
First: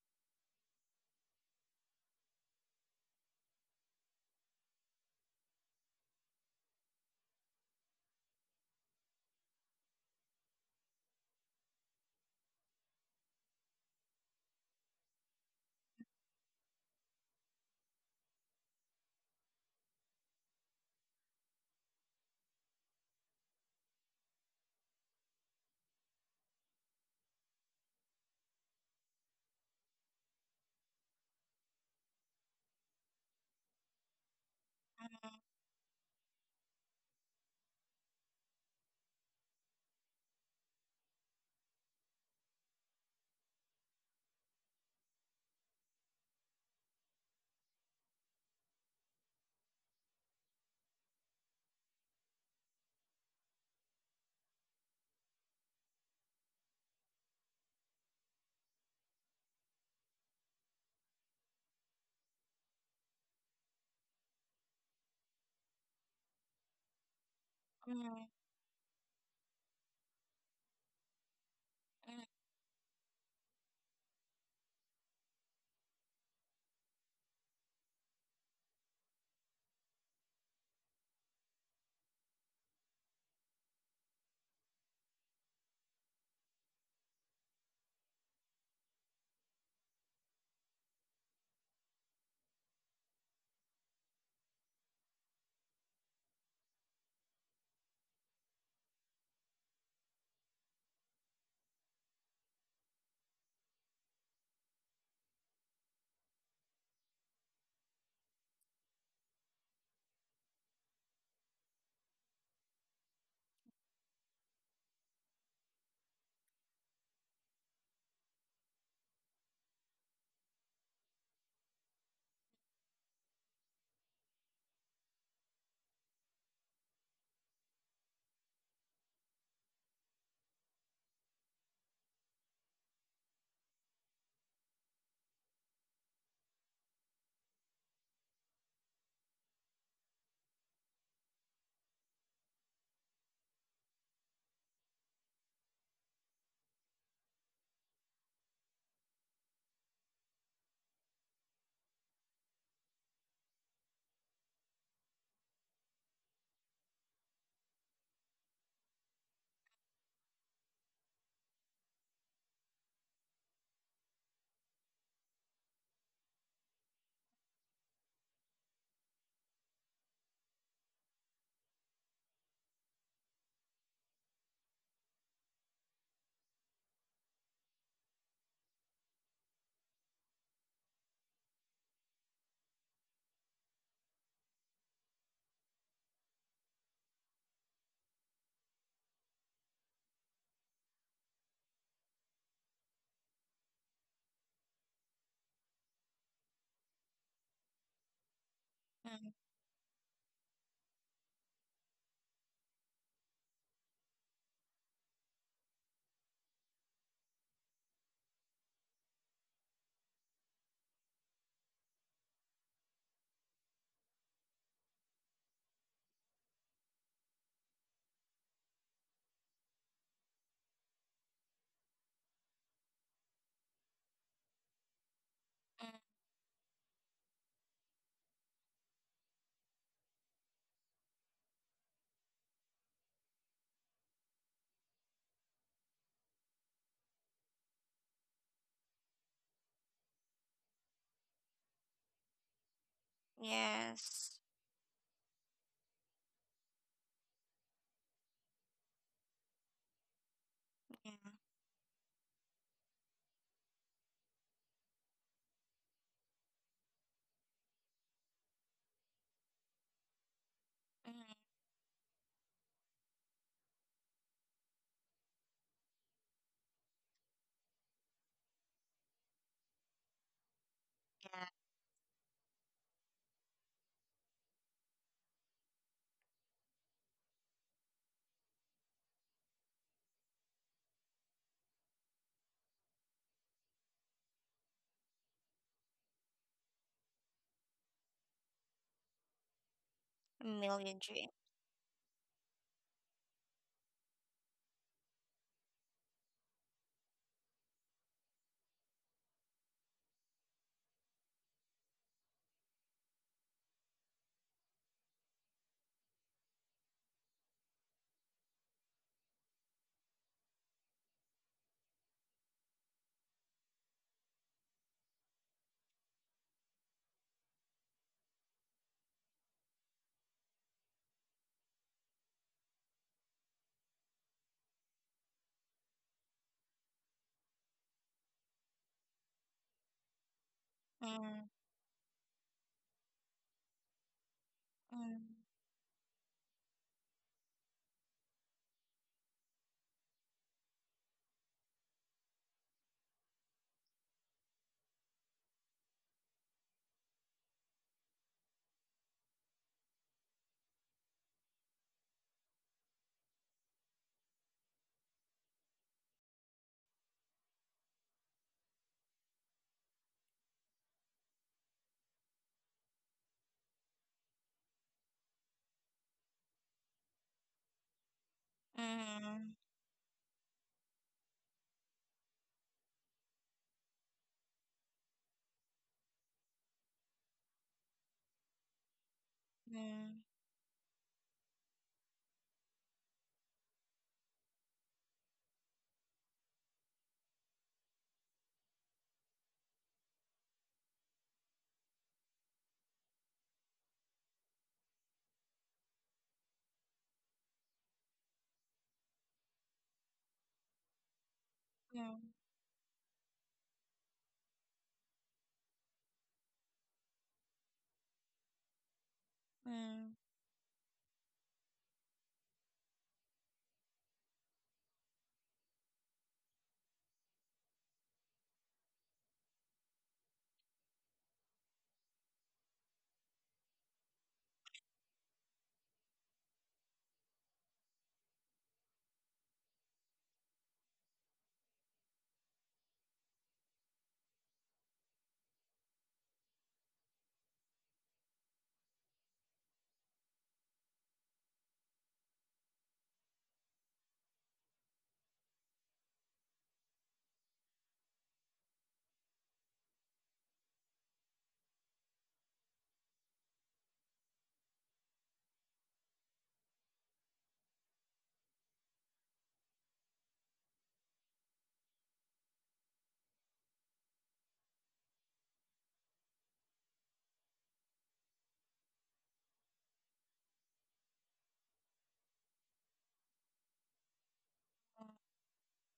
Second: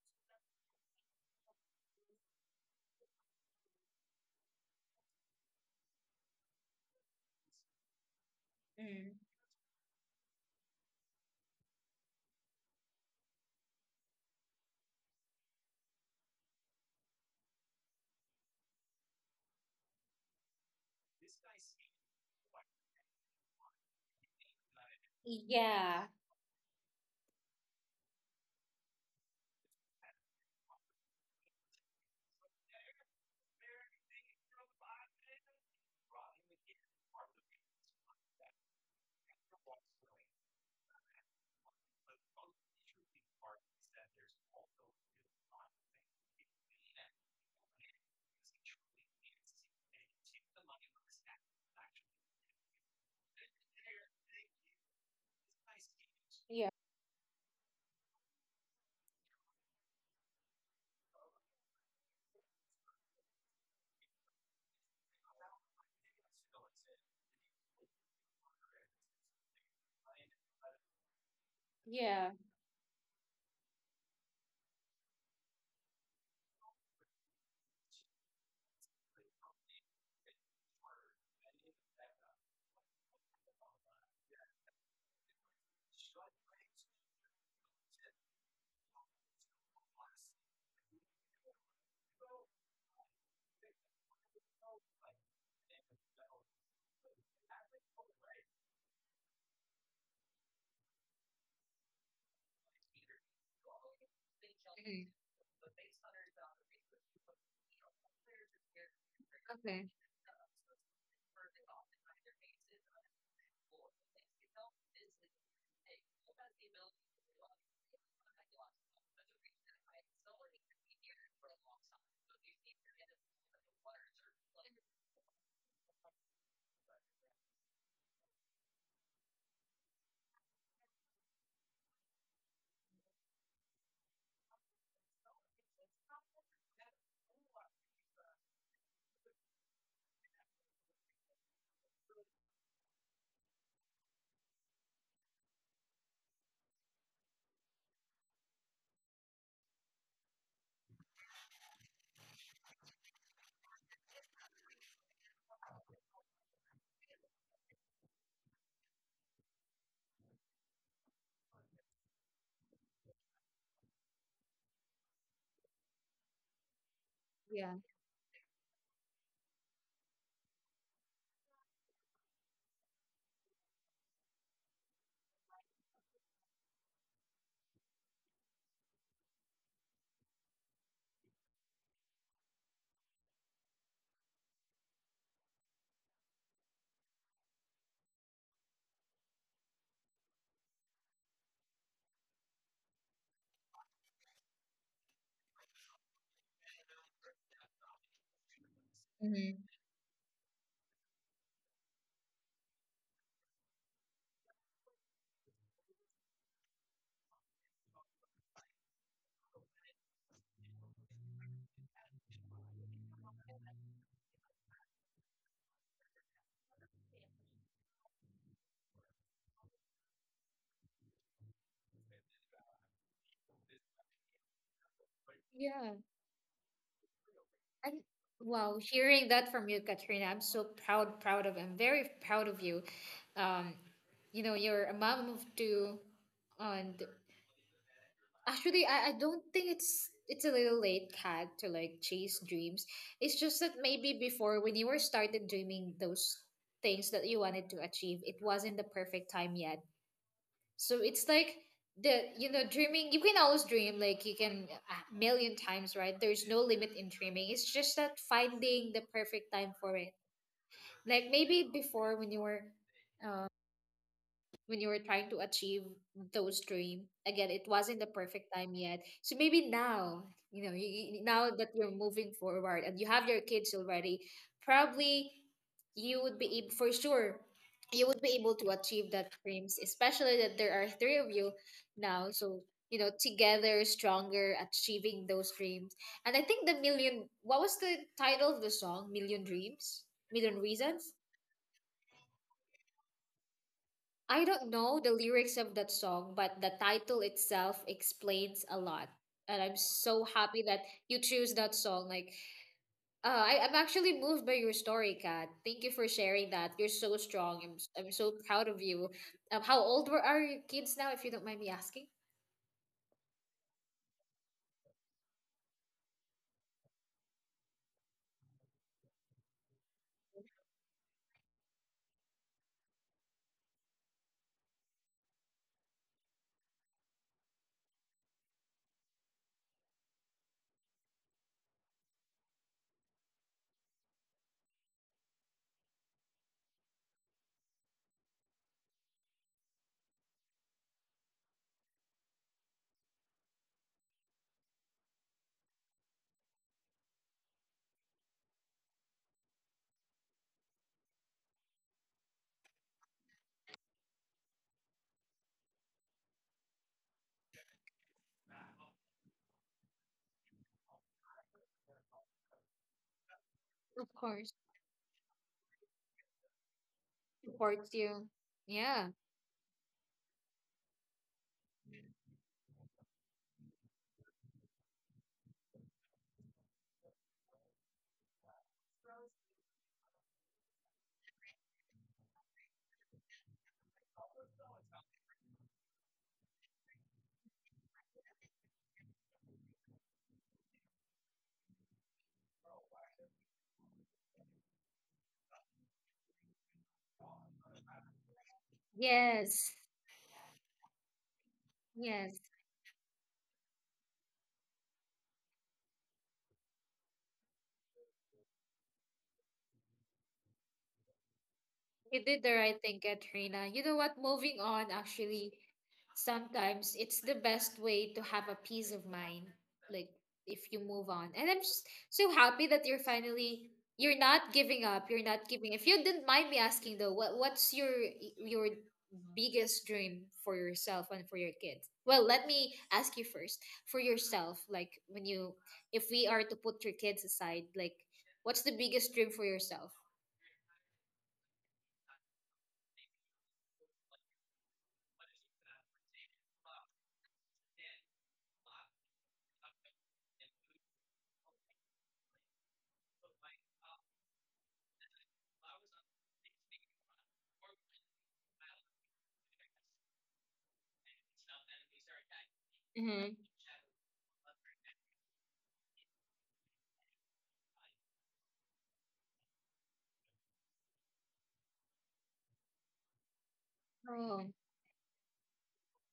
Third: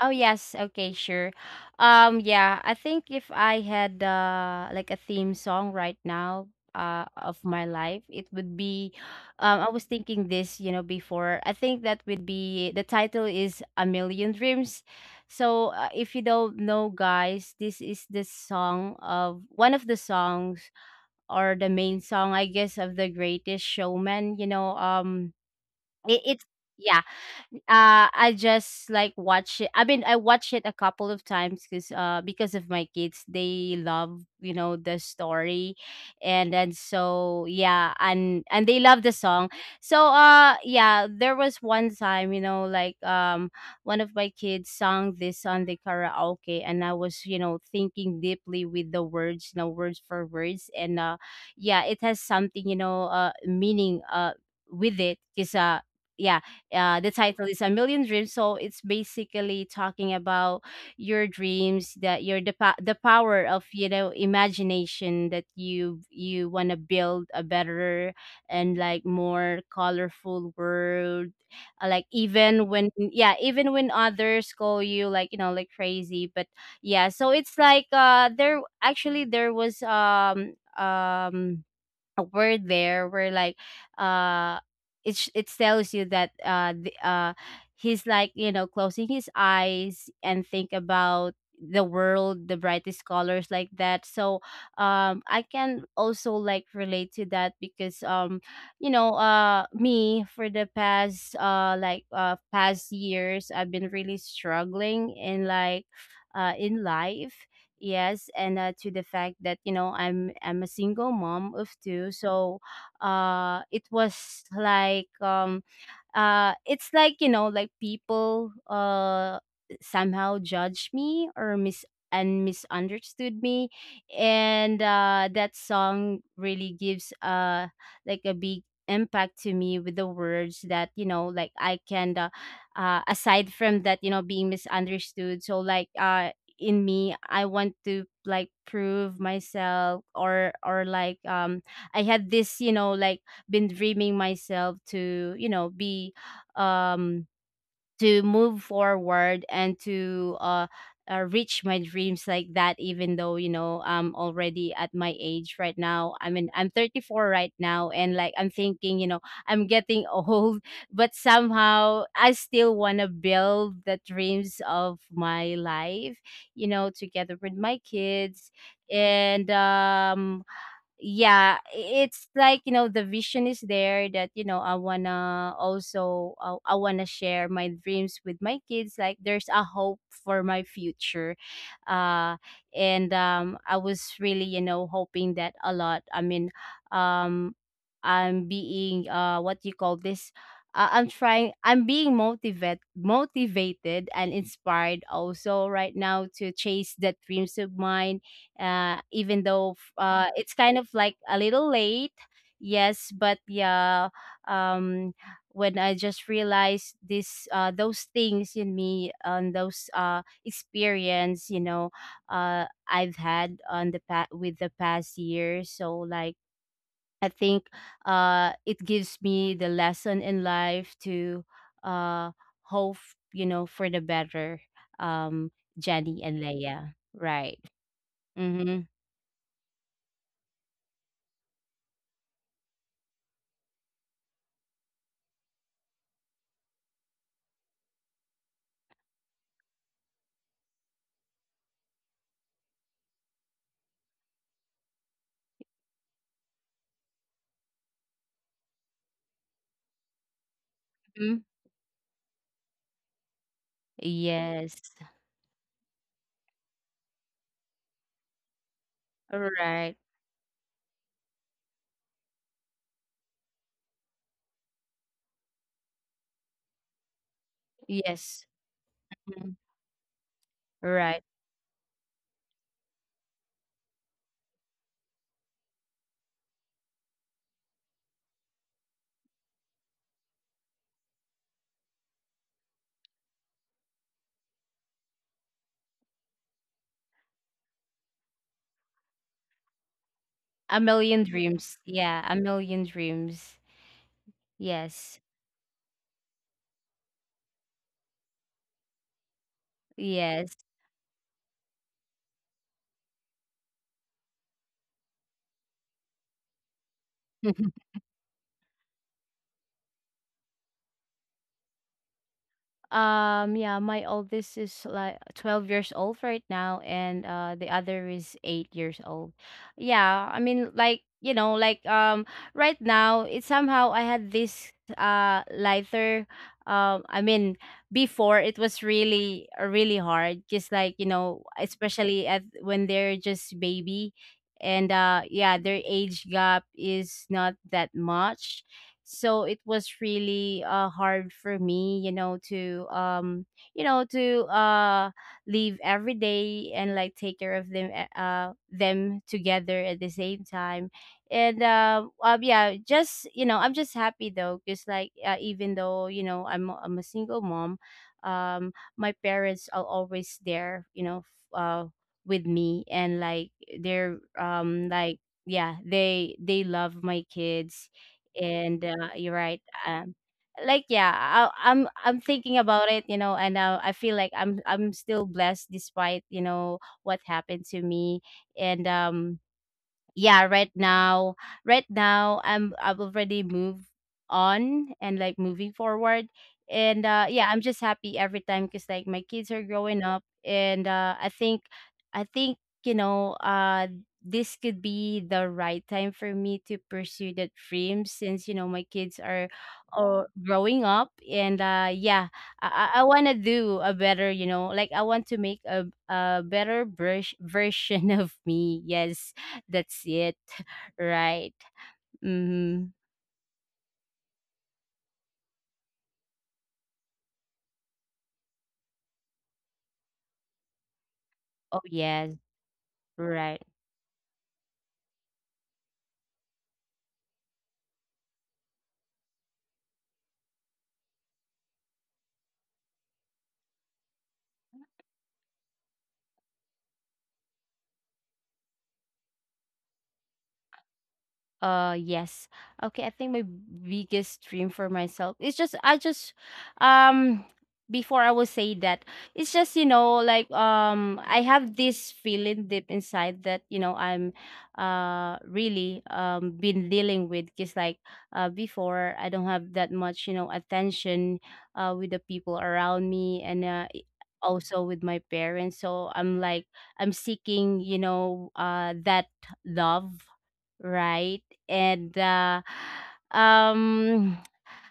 Speaker 2: Oh, yes. Okay, sure. Yeah, I think if I had like a theme song right now of my life, it would be
Speaker 1: Mm.
Speaker 2: I was thinking this, you know, before. I think that would be, the title is A Million Dreams. So, if you don't know, guys, this is the song, of one of the songs, or the main song, I guess, of The Greatest Showman. You know,
Speaker 1: Yeah,
Speaker 2: it, it's yeah, I just like watch it. I mean, I watch it a couple of times because of my kids, they love you know the story, and then, so yeah, and they love the song. So yeah, there was one time you know like one of my kids sang this on the karaoke, and I was you know thinking deeply with the words, you know, words for words, and yeah, it has something you know, meaning with it, because yeah,
Speaker 1: yeah,
Speaker 2: the title is A Million Dreams. So it's basically talking about your dreams, that your the, the power of you know, imagination, that you want to build a better
Speaker 3: Mm,
Speaker 2: and like more colorful world. Like
Speaker 3: mm,
Speaker 1: yeah.
Speaker 2: even when, yeah, even when others call you like you know like crazy, but yeah. So it's like there actually there was a word there where like uh it tells you that he's like you know closing his eyes and think about the world, the brightest colors like that. So I can also like relate to that, because you know, me, for the past past years, I've been really struggling in like in life. Yes, and to the fact that you know, I'm a single mom of two. So it was like, it's like you know, like people somehow judge me or mis and misunderstood me. And that song really gives like a big impact to me, with the words that you know, like I can aside from that, you know, being misunderstood. So like in me, I want to like prove myself, or like I had this you know, like been dreaming myself to you know be um to move forward and to reach my dreams, like that. Even though you know, I'm already at my age right now. I mean, I'm 34 right now, and like I'm thinking you know, I'm getting old, but somehow I still want to build the dreams of my life, you know, together
Speaker 1: Yeah.
Speaker 2: with my kids. And yeah, it's like you know, the vision is there, that you know, I wanna also I wanna share my dreams with my kids. Like there's a hope for my future. uh and I was really you know hoping that a lot, I mean, um I'm being what you call this, I'm being motivated and inspired also right now to chase the dreams of mine.
Speaker 3: mm,
Speaker 2: Even
Speaker 1: Hmm.
Speaker 2: though it's kind of like a little late. Yes, but yeah, um, when I just realized this, those things in me, and those experience, you know, I've had on with the past year. So like, I think it gives me the lesson in life to uh, hope, you know, for the better. Um,
Speaker 1: Yeah.
Speaker 3: mm.
Speaker 2: Jenny and Leia, right?
Speaker 1: And wow,
Speaker 2: Mm-hmm.
Speaker 1: hearing that from you, Katrina, I'm so proud, proud of I'm very proud of you. Um you know Your mom moved to and actually I don't think it's a little late, cat, to like chase dreams. It's just that maybe
Speaker 3: Yes.
Speaker 1: before, when you were started dreaming those things that you wanted to achieve, it wasn't the perfect time yet. So it's
Speaker 3: Yeah.
Speaker 1: like the you know dreaming, you can always dream, like, you can
Speaker 2: Yes.
Speaker 1: a million times, right? There's no limit in dreaming. It's just that finding the perfect time for
Speaker 2: Right.
Speaker 1: it. Like,
Speaker 3: Mm,
Speaker 1: maybe before, um when you were trying to achieve those dream again, it wasn't the
Speaker 2: Yes.
Speaker 1: perfect time yet. So
Speaker 2: Mm.
Speaker 1: maybe now
Speaker 2: Right.
Speaker 1: now
Speaker 3: yeah.
Speaker 1: that you're moving forward and you have your kids already, probably you would be able, for sure you would be able to achieve that dreams, especially that there are three of you now. So, together stronger achieving those dreams. And I think, the million what was the title of the song? Million dreams? Million
Speaker 3: A
Speaker 2: A
Speaker 1: reasons?
Speaker 3: million
Speaker 2: million
Speaker 3: dream.
Speaker 2: dreams. Yeah, a million dreams.
Speaker 1: I don't know the
Speaker 2: Yes.
Speaker 1: lyrics of that song, but the title itself explains a lot. And I'm so
Speaker 2: Yes.
Speaker 1: happy that you choose that song. Like, I'm actually moved by your story, Kat. Thank you for sharing that. You're so strong. I'm so proud of you. How old are your kids now, if you don't mind me asking?
Speaker 2: Yeah, my oldest is like 12 years old right now, and the other is 8 years old. Yeah, I mean, like, you know, like, right now, it somehow I had this lighter. I mean, before it was really, really hard, just like, you know,
Speaker 3: Mm,
Speaker 2: especially at when they're just baby, and
Speaker 3: mm,
Speaker 2: yeah, their age gap is not that much, so it was really hard for me you know to you know to uh leave every day and like take care of them them together at the same time. And yeah, just you know, I'm just happy though, because like even though you know, I'm a single mom, my parents are always there you know, with me. And like
Speaker 1: Of course,
Speaker 2: they're like yeah, they love my
Speaker 1: supports you.
Speaker 2: kids.
Speaker 1: Yeah.
Speaker 2: And
Speaker 3: mm,
Speaker 2: you're right. Like yeah, I'm thinking about it, you know, and I feel like I'm still blessed despite you know what happened to me. And
Speaker 3: mm, mm,
Speaker 2: yeah, right now, right now I've already moved on and like moving forward. And yeah, I'm just happy every time because like my kids are growing up. And I think you know this could be the right time for me to pursue that dream, since you know my kids are
Speaker 1: Yes.
Speaker 2: or growing up. And
Speaker 3: mm,
Speaker 1: Yes.
Speaker 2: yeah, I want to do a better, you know, like I want to make a better version of me. Yes, that's
Speaker 3: mm,
Speaker 2: it. Right.
Speaker 1: You did the right thing,
Speaker 2: Mhm.
Speaker 1: Katrina. You know what? Moving on, actually, sometimes it's the best way to have a peace of mind. Like if you move on, and I'm just
Speaker 2: Oh,
Speaker 1: so happy
Speaker 2: yes.
Speaker 1: that you're finally,
Speaker 2: Right.
Speaker 1: you're not giving up. You're not giving. If you didn't mind me asking though, what's your biggest dream for yourself and for your kids? Well, let me ask you first, for yourself. Like, if we are to put your kids aside, like what's the biggest dream for yourself?
Speaker 2: Yes. Okay, I think my biggest dream for myself is just I just um before I will say that it's just you know like I have this feeling deep inside that you know I'm really been dealing with. Because like before, I don't have that much you know attention with the
Speaker 1: Mm-hmm.
Speaker 2: people around me, and also with my parents. So I'm like I'm seeking you know that love, right? And
Speaker 1: Oh.
Speaker 2: um,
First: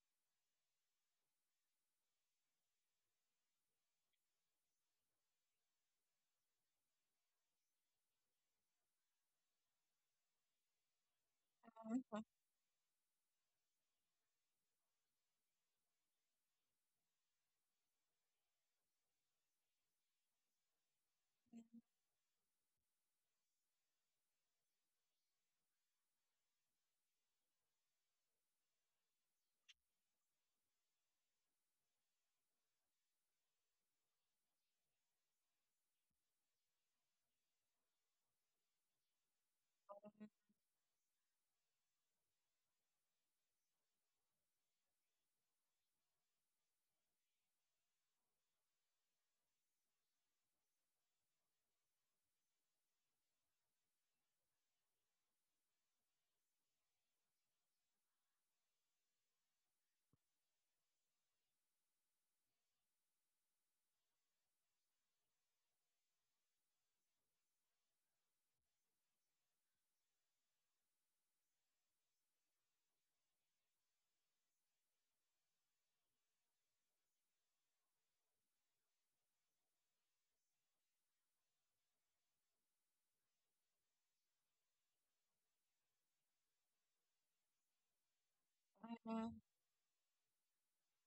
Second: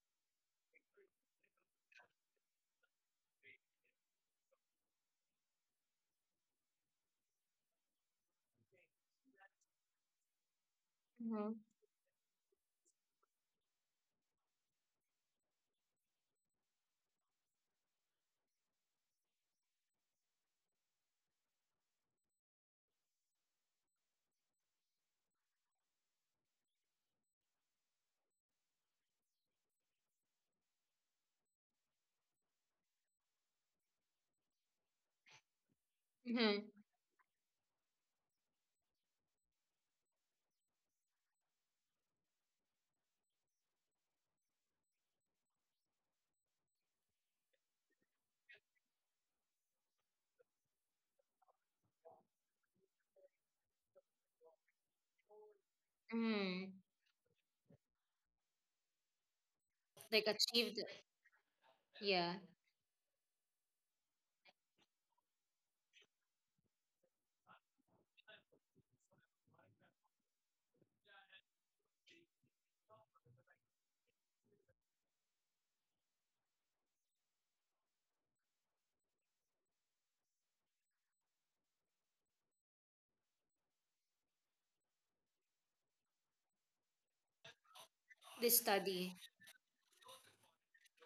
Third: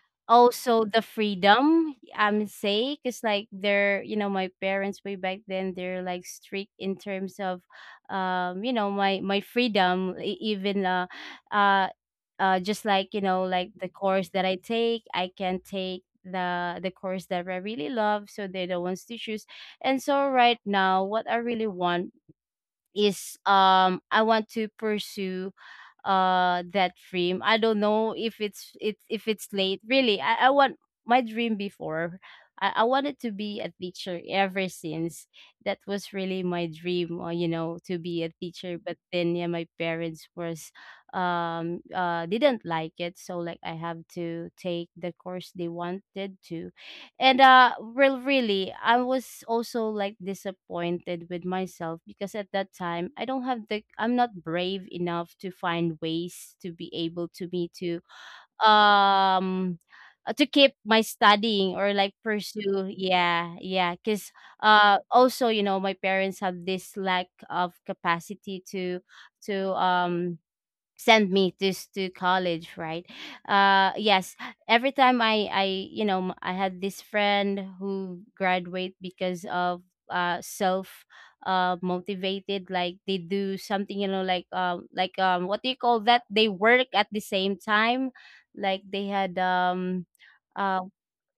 Speaker 2: also the freedom, I'm say, because like they're, you know, my parents way back then, they're like strict in terms of, you know, my freedom, e- even
Speaker 1: Mm-hmm.
Speaker 2: uh,
Speaker 3: mm,
Speaker 2: just like you know, like the course that I take, I can take the course that I really love, so they're the ones to choose. And so right now, what I really want is I want to pursue that dream. I don't know if it's it's if it's late. Really, I want my dream before. I wanted to be a teacher ever since. That was really
Speaker 1: Mm-hmm.
Speaker 2: my dream, you know, to be a teacher. But then yeah, my parents was didn't like it. So like I have to take the course they wanted to. And well, really I was also like disappointed with myself, because at that time I don't have the I'm not brave enough to find ways
Speaker 1: Mm-hmm.
Speaker 2: to be able to me um to keep
Speaker 1: Like
Speaker 2: my
Speaker 1: achieved.
Speaker 2: studying or like
Speaker 1: Yeah.
Speaker 2: pursue, yeah, yeah. Because also you know my parents have this lack of capacity to send me to to college, right? Yes, every time I you know, I had this friend who graduate because of self motivated. Like they do something, you know, like what do you call that, they work at the same time. Like
Speaker 1: This
Speaker 2: they
Speaker 3: mm,
Speaker 2: had
Speaker 1: study.
Speaker 3: mm,
Speaker 2: uh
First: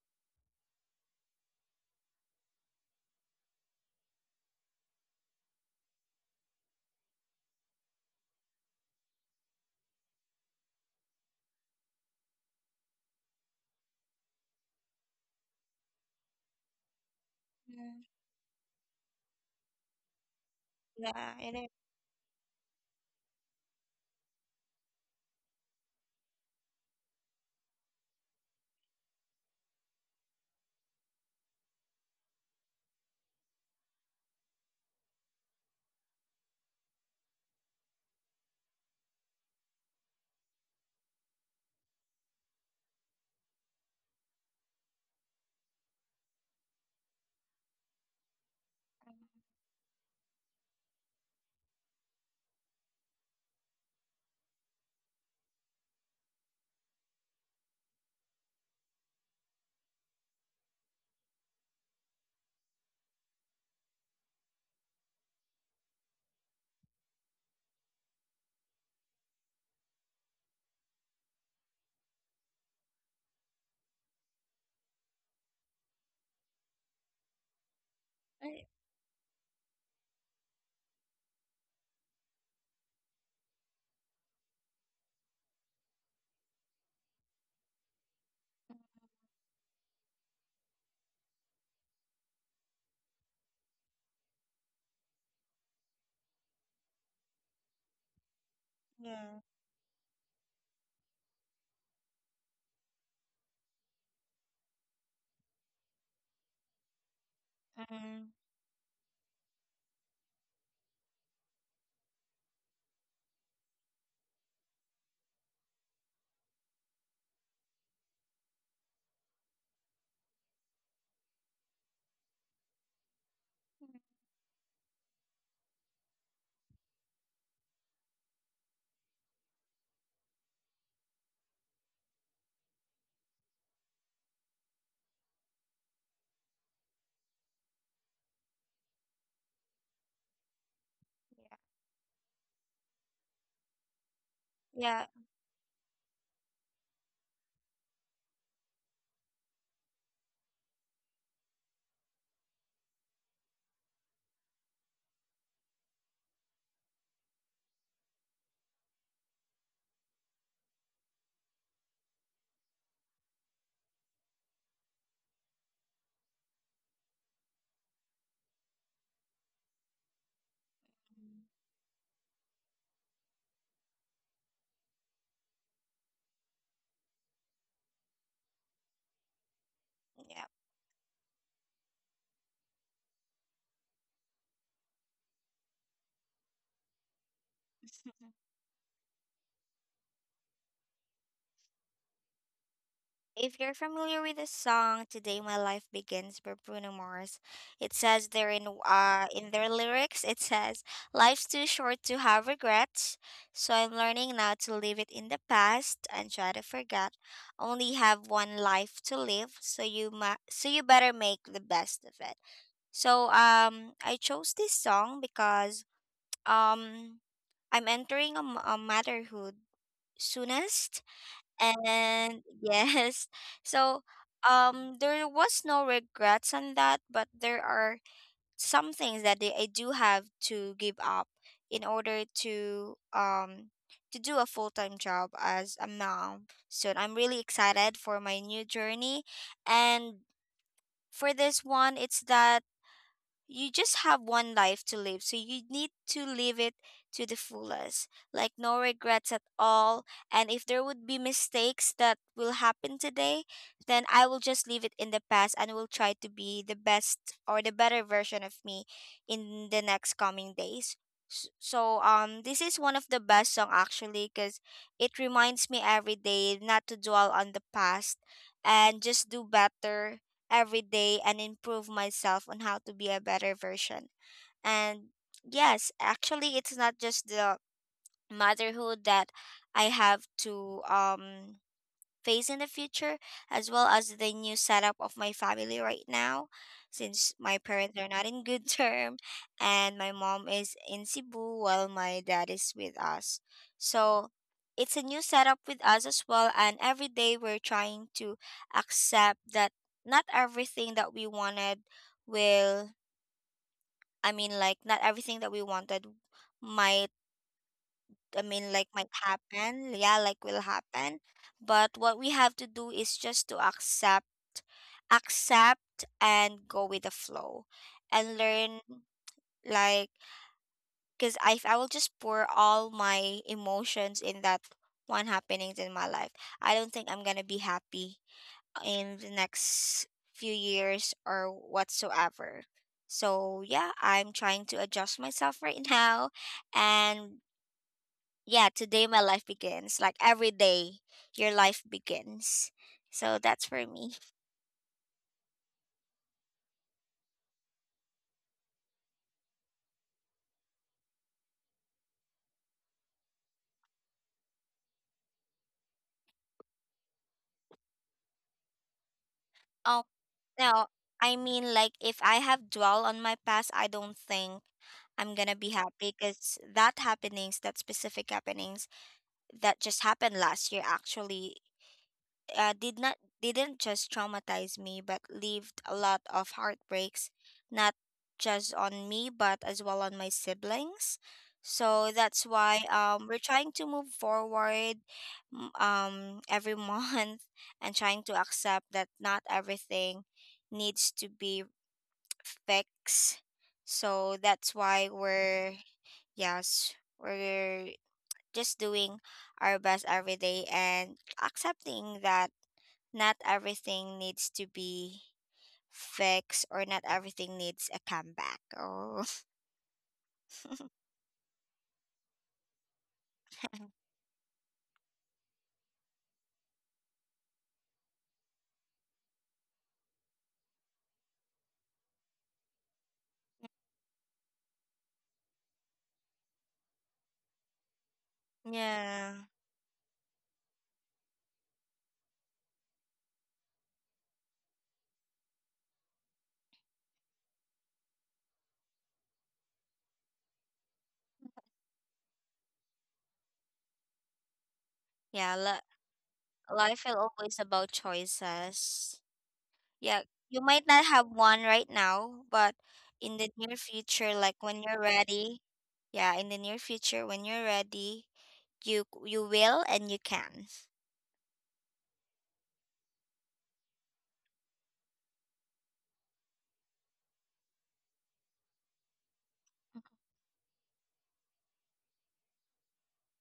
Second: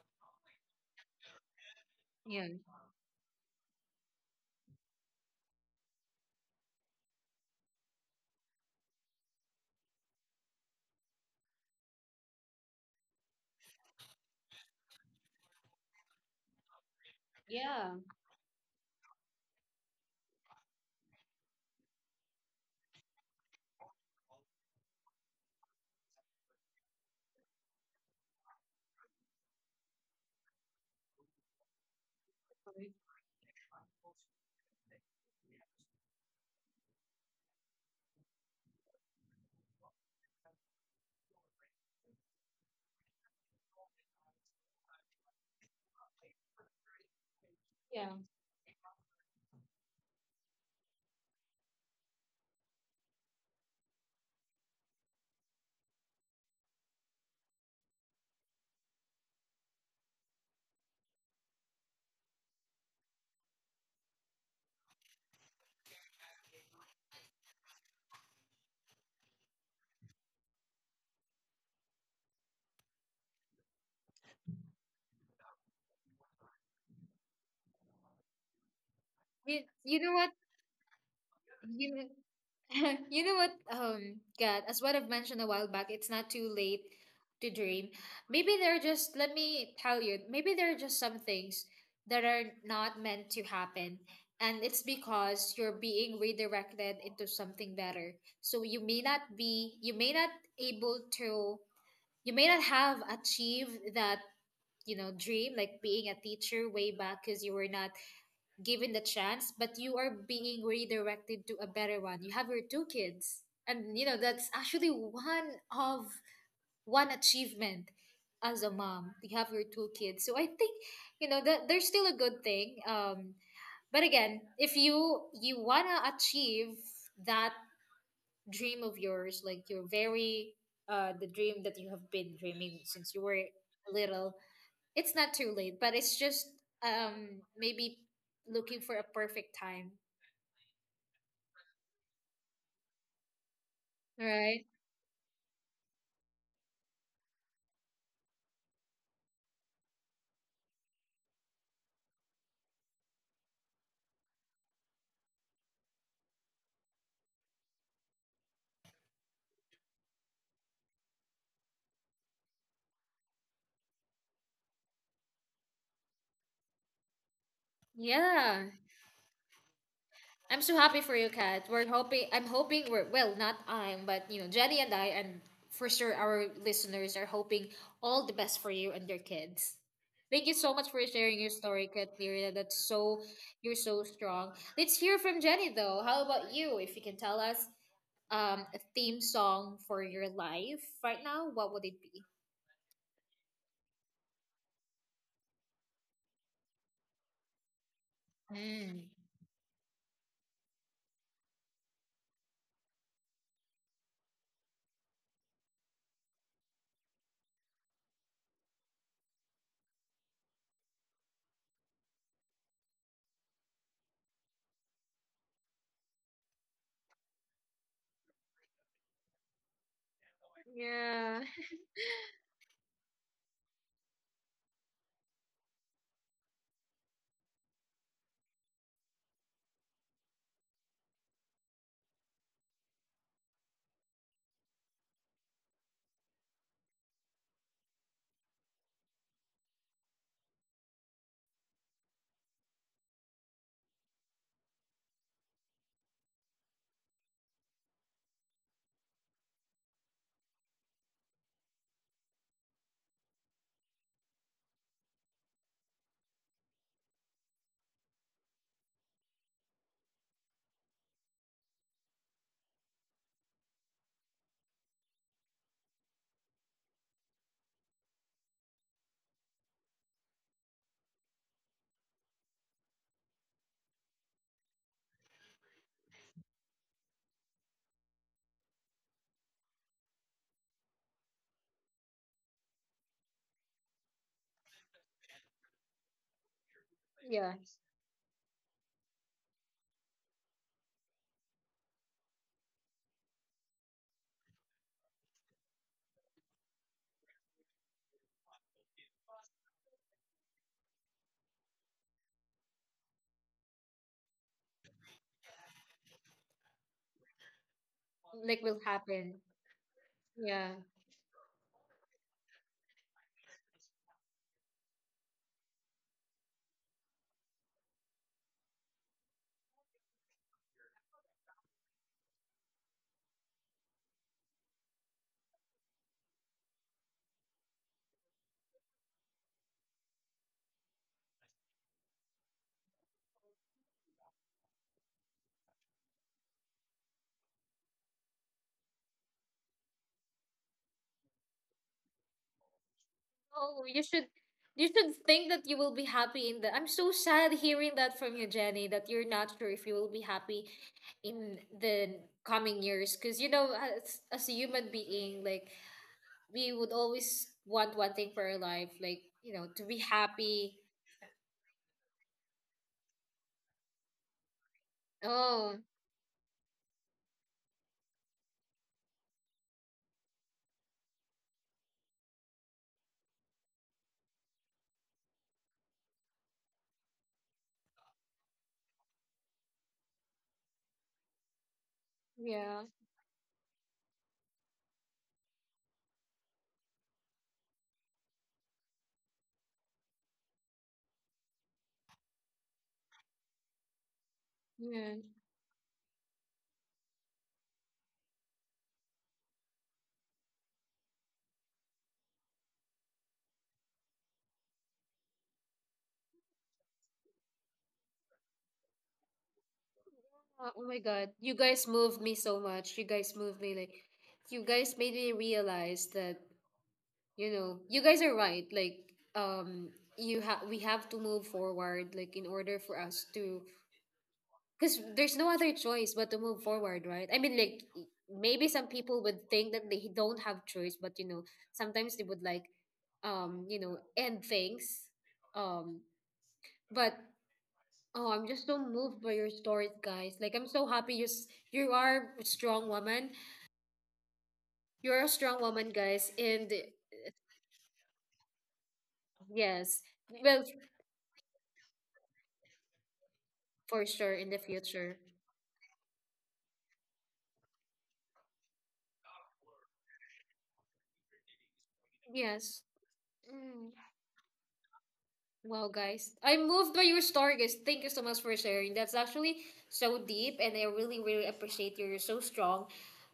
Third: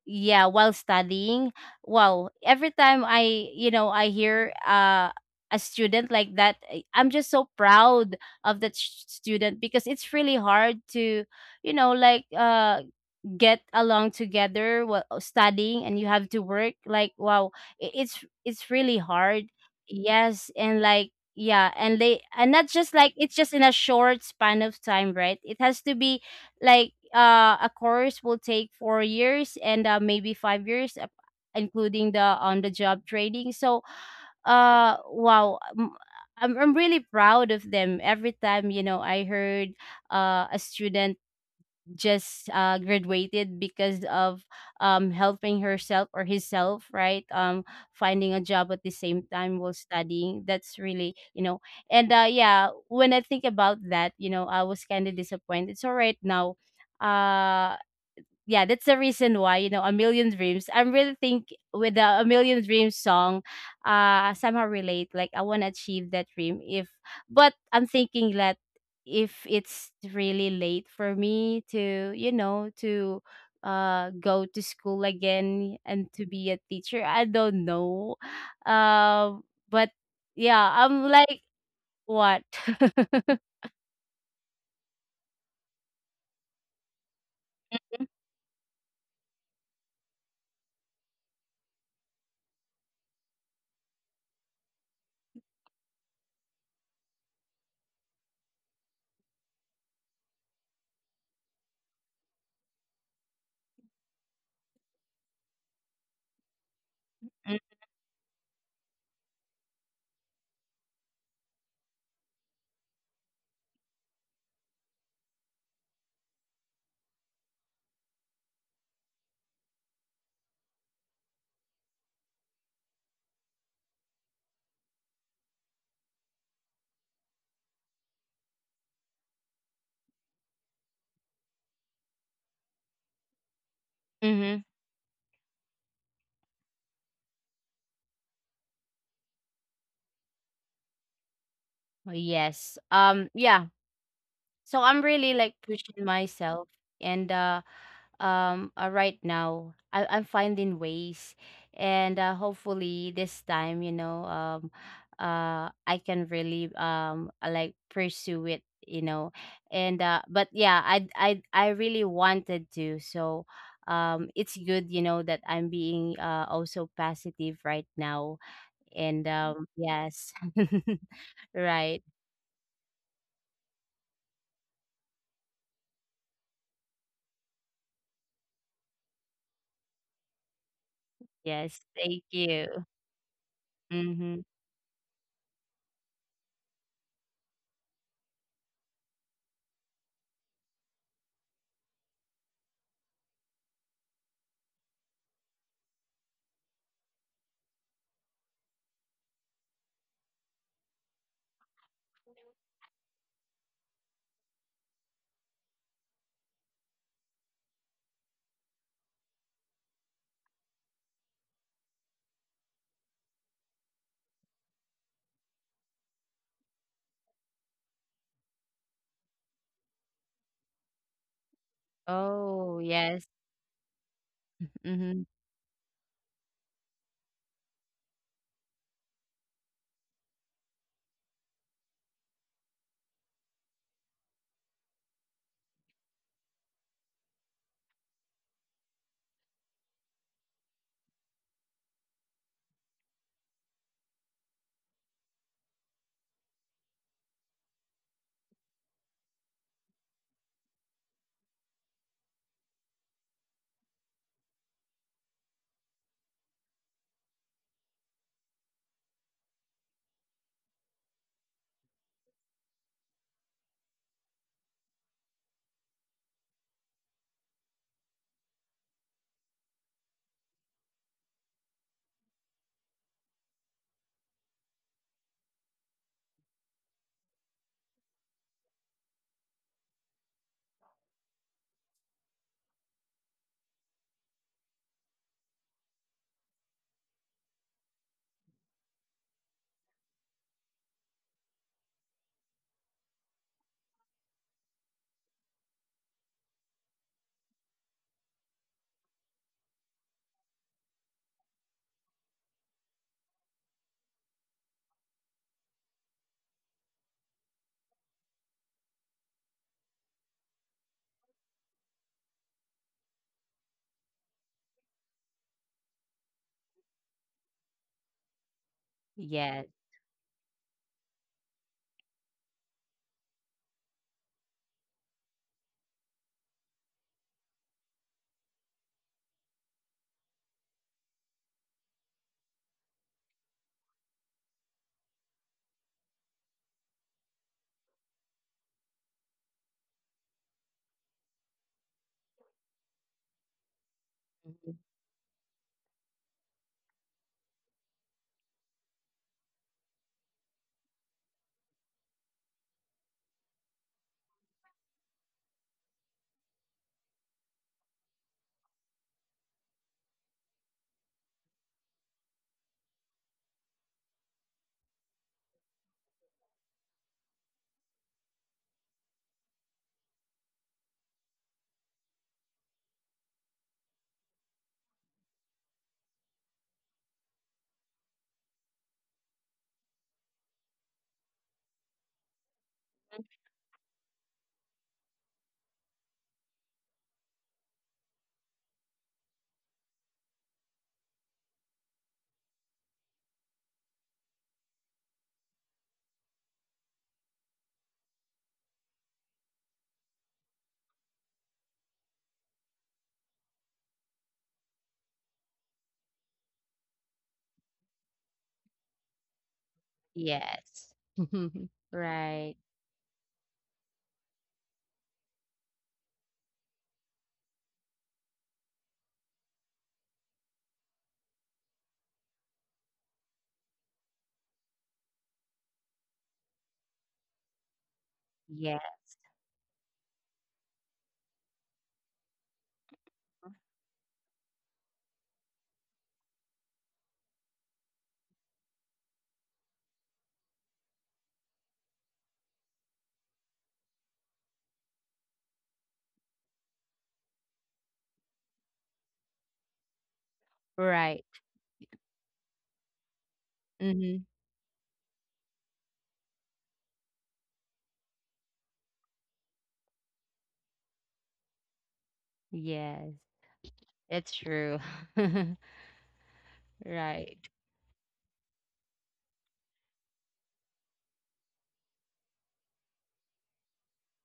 Speaker 2: yeah, while studying. Wow,
Speaker 1: Yeah.
Speaker 2: every time I you know I hear a student like that, I'm just so proud of that student, because it's really hard to you know like get along together while studying, and you have to work. Like wow,
Speaker 1: Yeah.
Speaker 3: mm.
Speaker 2: it's really hard. Yes, and like
Speaker 3: Yeah,
Speaker 2: yeah,
Speaker 3: it is.
Speaker 2: and they, and not just like it's just in a short span of time, right? It has to be like a course will take 4 years, and maybe 5 years including the on the job training. So wow, I'm really proud of them every time you know I heard a student just graduated because of helping herself or himself, right? Finding a job
Speaker 1: Yeah.
Speaker 2: at the same time while studying. That's really, you know. And yeah, when I think about that, you know, I was kind of disappointed. So right now, uh, yeah, that's the reason why, you know, A Million Dreams. I'm really think, with the A Million Dreams song, somehow relate. Like I wanna achieve that dream, if but I'm thinking that if it's really late for me to, you know, to go to school again and to be a teacher. I don't know. Uh,
Speaker 3: Right.
Speaker 2: but yeah,
Speaker 1: You know
Speaker 2: I'm
Speaker 1: what?
Speaker 2: like what?
Speaker 1: You know, you know what? God, as what I've mentioned a while back, it's not too late to dream. Maybe there are just, Let me tell you, maybe there are just some things that are not meant to happen. And it's because you're being redirected into something better. So you may not
Speaker 3: Yeah.
Speaker 1: be, you may not able to, you may not have achieved that dream, like being a teacher way back because you were not
Speaker 3: Mm,
Speaker 1: given the chance, but you are being redirected to a better one. You have your two kids. And that's actually one achievement as a mom. You have your two kids. So I think that there's still a good thing. But again, if you wanna achieve that dream of yours, like your very the dream that you have been dreaming since you were
Speaker 2: Mm-hmm.
Speaker 1: little, it's not too late, but it's just maybe looking for a perfect time.
Speaker 3: yeah.
Speaker 2: Yes. Yeah. So I'm really
Speaker 1: Right.
Speaker 2: like
Speaker 3: Yeah.
Speaker 2: pushing myself. And right now I'm finding ways. And hopefully this time, you know, I can really like pursue it, you know. And but yeah, I really wanted to. So it's good, you know, that I'm being also positive right now. And
Speaker 1: Yeah.
Speaker 2: yes.
Speaker 1: I'm so happy for
Speaker 2: Right.
Speaker 1: you, Kat. We're hoping I'm hoping, we're well, not I'm, but Jenny and I, and for sure, our listeners are hoping all the best for you and your kids.
Speaker 3: Yeah.
Speaker 1: Thank you so much
Speaker 2: Yes.
Speaker 1: for
Speaker 2: Thank
Speaker 1: sharing your story,
Speaker 2: you.
Speaker 1: Kat. Katrina. That's so
Speaker 2: Mhm.
Speaker 1: You're so strong. Let's hear from Jenny though. How about you? If you can tell us a theme song for your life right now, what would it be?
Speaker 3: If you're familiar with the song "Today My Life Begins" by Bruno Mars, it says there
Speaker 1: Mm.
Speaker 3: in their lyrics, it says, "Life's too short to have regrets, so I'm learning now to leave it in the past and try to forget. Only have one life to live, so you ma- so you better make the best of it." So I chose this song because um I'm entering a, a motherhood soonest,
Speaker 1: Yeah.
Speaker 2: Oh, yes.
Speaker 3: and yes, so
Speaker 2: Mm-hmm.
Speaker 3: there was no regrets on that, but there are some things that they, I do have to give up in order to do a full-time job as a mom. So I'm really excited for my new journey, and for this one, it's that you just have one life to live, so you need to live it to the fullest. Like no regrets at all. And if there would be mistakes that will happen today, then I will just leave it in the past and will try to be the best or the better version of me in the next coming days. So this is one of the best song actually cuz it reminds me every day not to dwell on the past and just do better every day and improve myself on how to be a better version. And yes, actually, it's not just the motherhood that I have to face in the future, as well as the new setup of my family right now, since my
Speaker 1: Yeah.
Speaker 3: parents are not in good term, and my mom is in Cebu while my dad is with us. So it's a new setup with us as well, and every day we're trying to accept that not everything that we wanted will, I mean, like, not everything that we wanted might, I
Speaker 1: Like
Speaker 3: mean,
Speaker 1: will
Speaker 3: like, might
Speaker 1: happen.
Speaker 3: happen, yeah, like will
Speaker 1: Yeah.
Speaker 3: happen. But what we have to do is just to accept, accept and go with the flow and learn,
Speaker 2: Yes.
Speaker 3: like, because I, if I will just pour all my emotions in that one happenings in my life, I don't think I'm gonna be happy in the next few years or whatsoever. So yeah, I'm trying to adjust myself right now, and yeah, today my life begins. Like every day, your life begins. So that's for
Speaker 1: Oh,
Speaker 2: Mhm.
Speaker 3: me.
Speaker 1: you should think that you will be happy in the I'm so sad hearing that from you, Jenny, that you're not sure if you will be happy in the coming years. Because as a human being, like we would always want one thing for our life, like to be
Speaker 3: Oh,
Speaker 1: happy.
Speaker 3: no. I mean, like, if I have dwell on my past, I don't think I'm gonna be
Speaker 1: Oh,
Speaker 3: happy because that happenings, that specific happenings that just happened last year, actually, did not, didn't just traumatize me but leaved a lot of heartbreaks not just on me but as well on my siblings. So that's why,
Speaker 1: yeah.
Speaker 3: we're trying to move forward every month, and trying to accept that not everything needs to be fixed. So that's why
Speaker 1: Yeah.
Speaker 3: we're, yes, we're just doing our best every day and accepting that not everything needs to be fixed or not everything needs a comeback. Oh,
Speaker 2: Yes.
Speaker 1: Oh my God. You
Speaker 2: Right.
Speaker 1: guys moved me so much. You guys moved me, like, you guys made me realize that you guys are right, like, um you have we have to move forward, like, in order for us to, because there's no other choice but to move forward, right? I mean, like,
Speaker 2: Yeah.
Speaker 1: maybe some people
Speaker 3: yeah.
Speaker 1: would think that they don't have choice, but sometimes they would like, end things, um but oh I'm just so moved by your stories, guys, like I'm so happy, you are a strong woman, you're a
Speaker 3: Yeah,
Speaker 1: strong woman, guys, and
Speaker 3: life is always about choices.
Speaker 1: yes,
Speaker 3: Yeah,
Speaker 2: Right.
Speaker 3: you
Speaker 1: well,
Speaker 3: might not have one right now, but in
Speaker 2: Mm-hmm.
Speaker 3: the near
Speaker 1: for
Speaker 3: future,
Speaker 1: sure, in
Speaker 3: like
Speaker 1: the
Speaker 3: when you're
Speaker 1: future.
Speaker 3: ready, yeah, in the near future, when you're ready, you will and you can.
Speaker 2: Yes.
Speaker 1: Yes.
Speaker 2: It's true.
Speaker 1: Mm. Well, guys,
Speaker 2: Right.
Speaker 1: I'm moved by your story, guys. Thank you so much for sharing. That's actually so deep, and I really, really appreciate you. You're so strong,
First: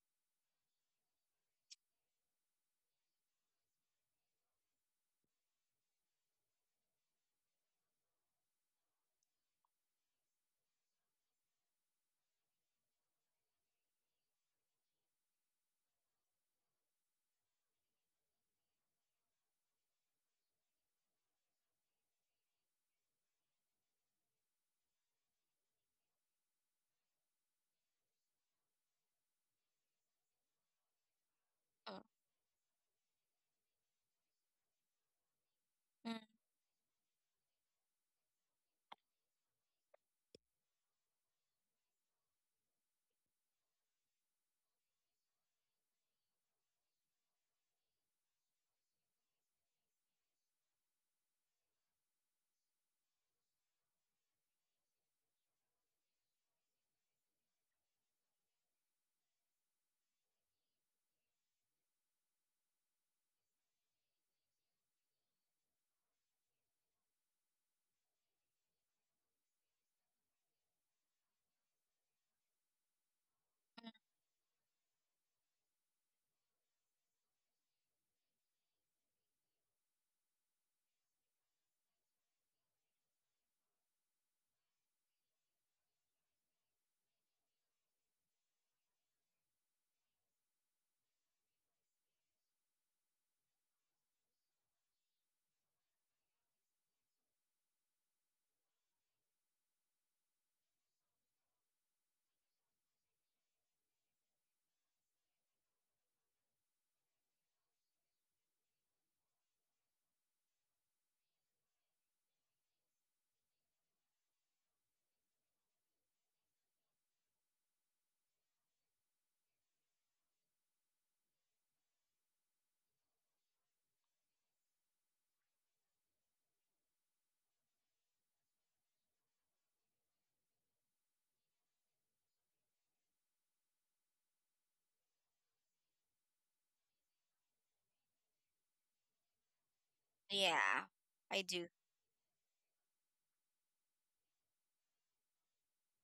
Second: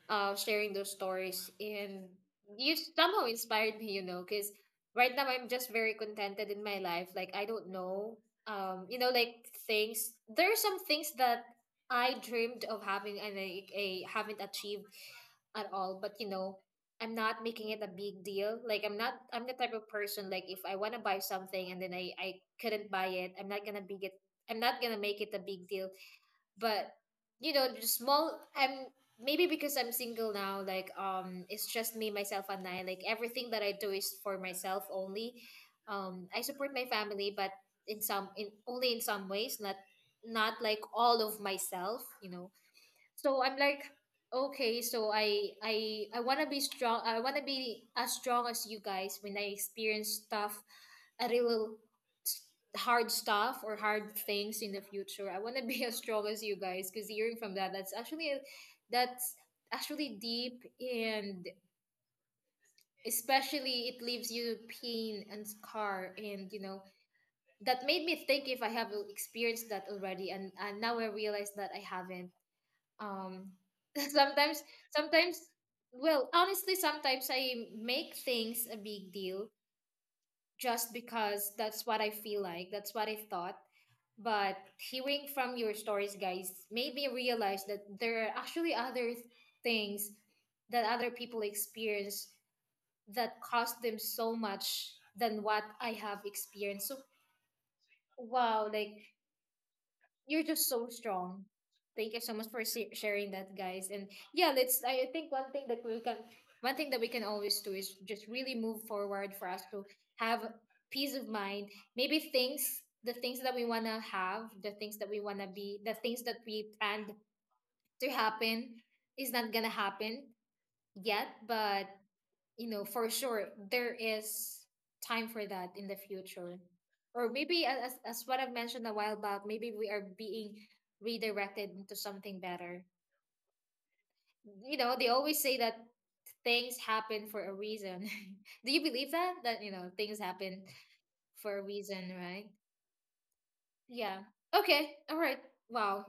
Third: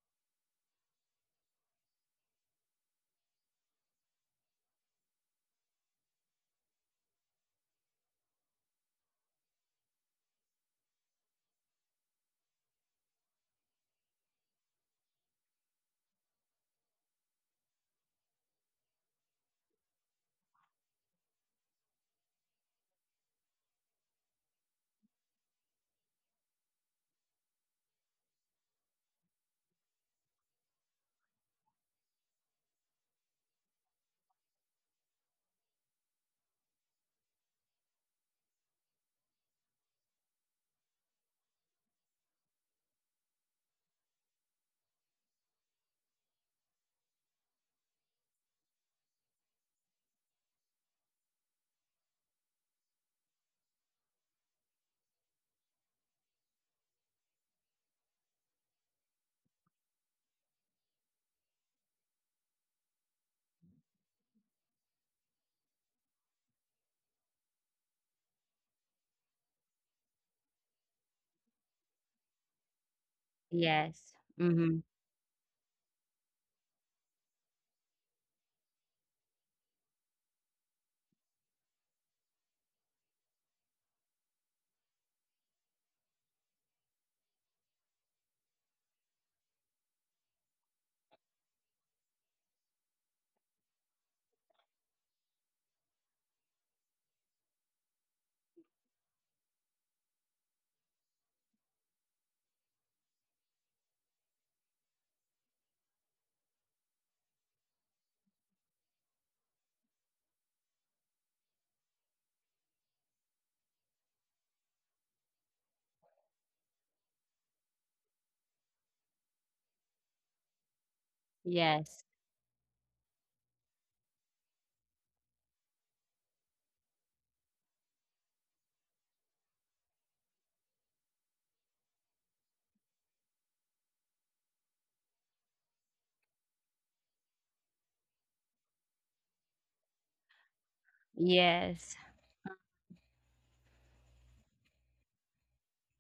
Speaker 1: sharing those stories, and you somehow inspired me. Because right now I'm just very contented in my life. Like I don't know, like things. There are some things that I dreamed of having, and I haven't achieved at all. But I'm not making it a big deal. Like, I'm not I'm the type of person. Like, if I want to buy something, and then I couldn't buy it, I'm not gonna make it a big deal. But the small I'm maybe because I'm single now, like, it's just
Speaker 3: Oh,
Speaker 1: me, myself, and I. Like everything that I do is for myself only.
Speaker 3: mm,
Speaker 1: I support my family, but in only in some ways. Not, not like all of myself, you know? So I'm like, okay, so I want to be strong. I want to be as strong as you guys when I experience stuff. a real s- Hard stuff or hard things in the future, I want to be as strong as you guys, because hearing from that, that's actually deep, and especially it leaves you pain and scar. And that made me think if I have experienced that already, and now I realize that I haven't. um
Speaker 2: Yes.
Speaker 1: sometimes
Speaker 2: Mm-hmm.
Speaker 1: sometimes well honestly sometimes I make things a big deal, just because that's what I feel, like that's what I thought. But hearing from your stories, guys, made me realize that there are actually other things that other people experience, that cost them so much than what I have experienced. So, wow, like, you're just so strong. Thank you so much for sharing that, guys. And yeah, let's. I think one thing that we can always do is just really move forward for us to have peace of mind. Maybe things, the things that we wanna have, the things that we wanna be, the things that we planned to happen, is not gonna happen yet. But
Speaker 2: Yes.
Speaker 1: for sure there is time for that in the future, or maybe as what I've mentioned a while back, maybe we are being redirected into something better. They always say that things happen for a reason. Do you believe that things happen
Speaker 3: yeah, I
Speaker 1: for a
Speaker 3: do.
Speaker 1: reason,
Speaker 2: Yes.
Speaker 1: right? Yeah. Okay. All right. Wow,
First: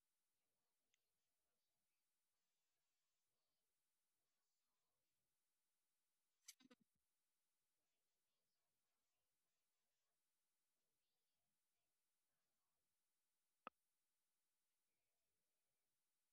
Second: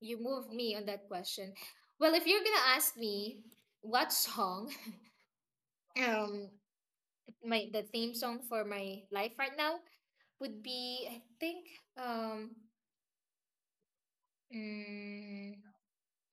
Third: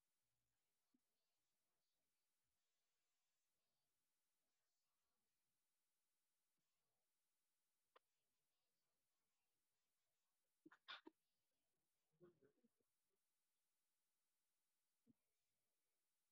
Speaker 1: you moved me on that question. Well, if you're gonna ask me what song, um my the theme song for my life right now would be, I think, um mm,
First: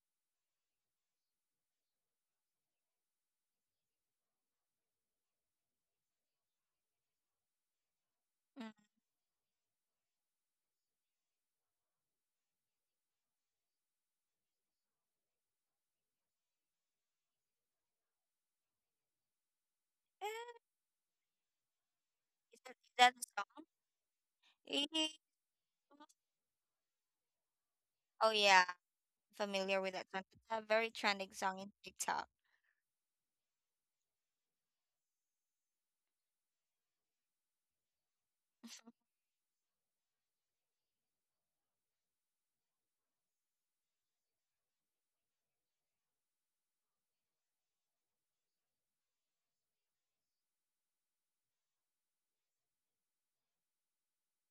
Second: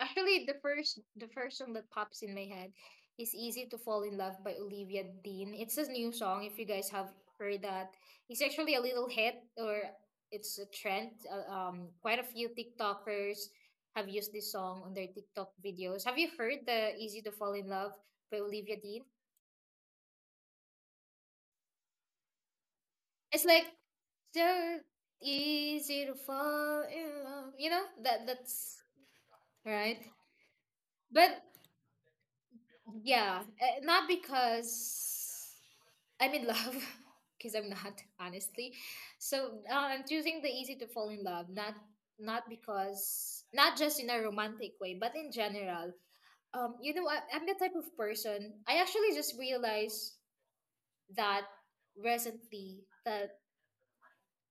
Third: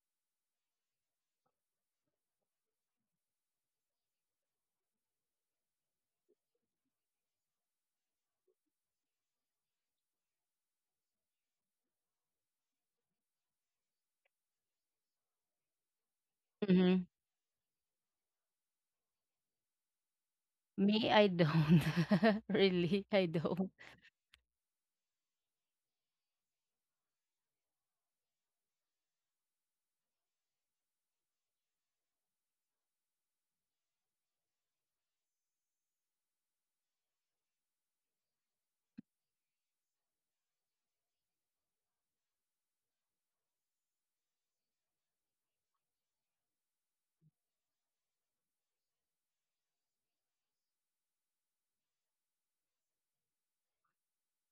Speaker 1: actually, the first song that pops in my head is Easy to Fall in Love by Olivia Dean. It's a new song if you guys have heard that. It's
Speaker 3: Mm.
Speaker 1: actually a little hit or it's a trend. Quite a few TikTokers have used this song on their TikTok videos. Have you heard the
Speaker 2: Mm-hmm.
Speaker 1: Easy to Fall in Love by Olivia Dean?
Speaker 3: Eh,
Speaker 2: Me, I don't.
Speaker 3: is that, is
Speaker 2: Really,
Speaker 3: that
Speaker 2: I
Speaker 3: a
Speaker 1: It's like
Speaker 3: song?
Speaker 2: don't.
Speaker 1: so
Speaker 3: Eh,
Speaker 1: easy to fall in love. You know that
Speaker 3: oh yeah,
Speaker 1: that's
Speaker 3: familiar with
Speaker 1: right.
Speaker 3: that song. It's a very trending
Speaker 1: But
Speaker 3: song in TikTok.
Speaker 1: yeah, not because I'm in love, because I'm not, honestly. So I'm choosing the easy to fall in love, not because not just in a romantic way, but in general. I'm the type of person. I actually just realized that recently that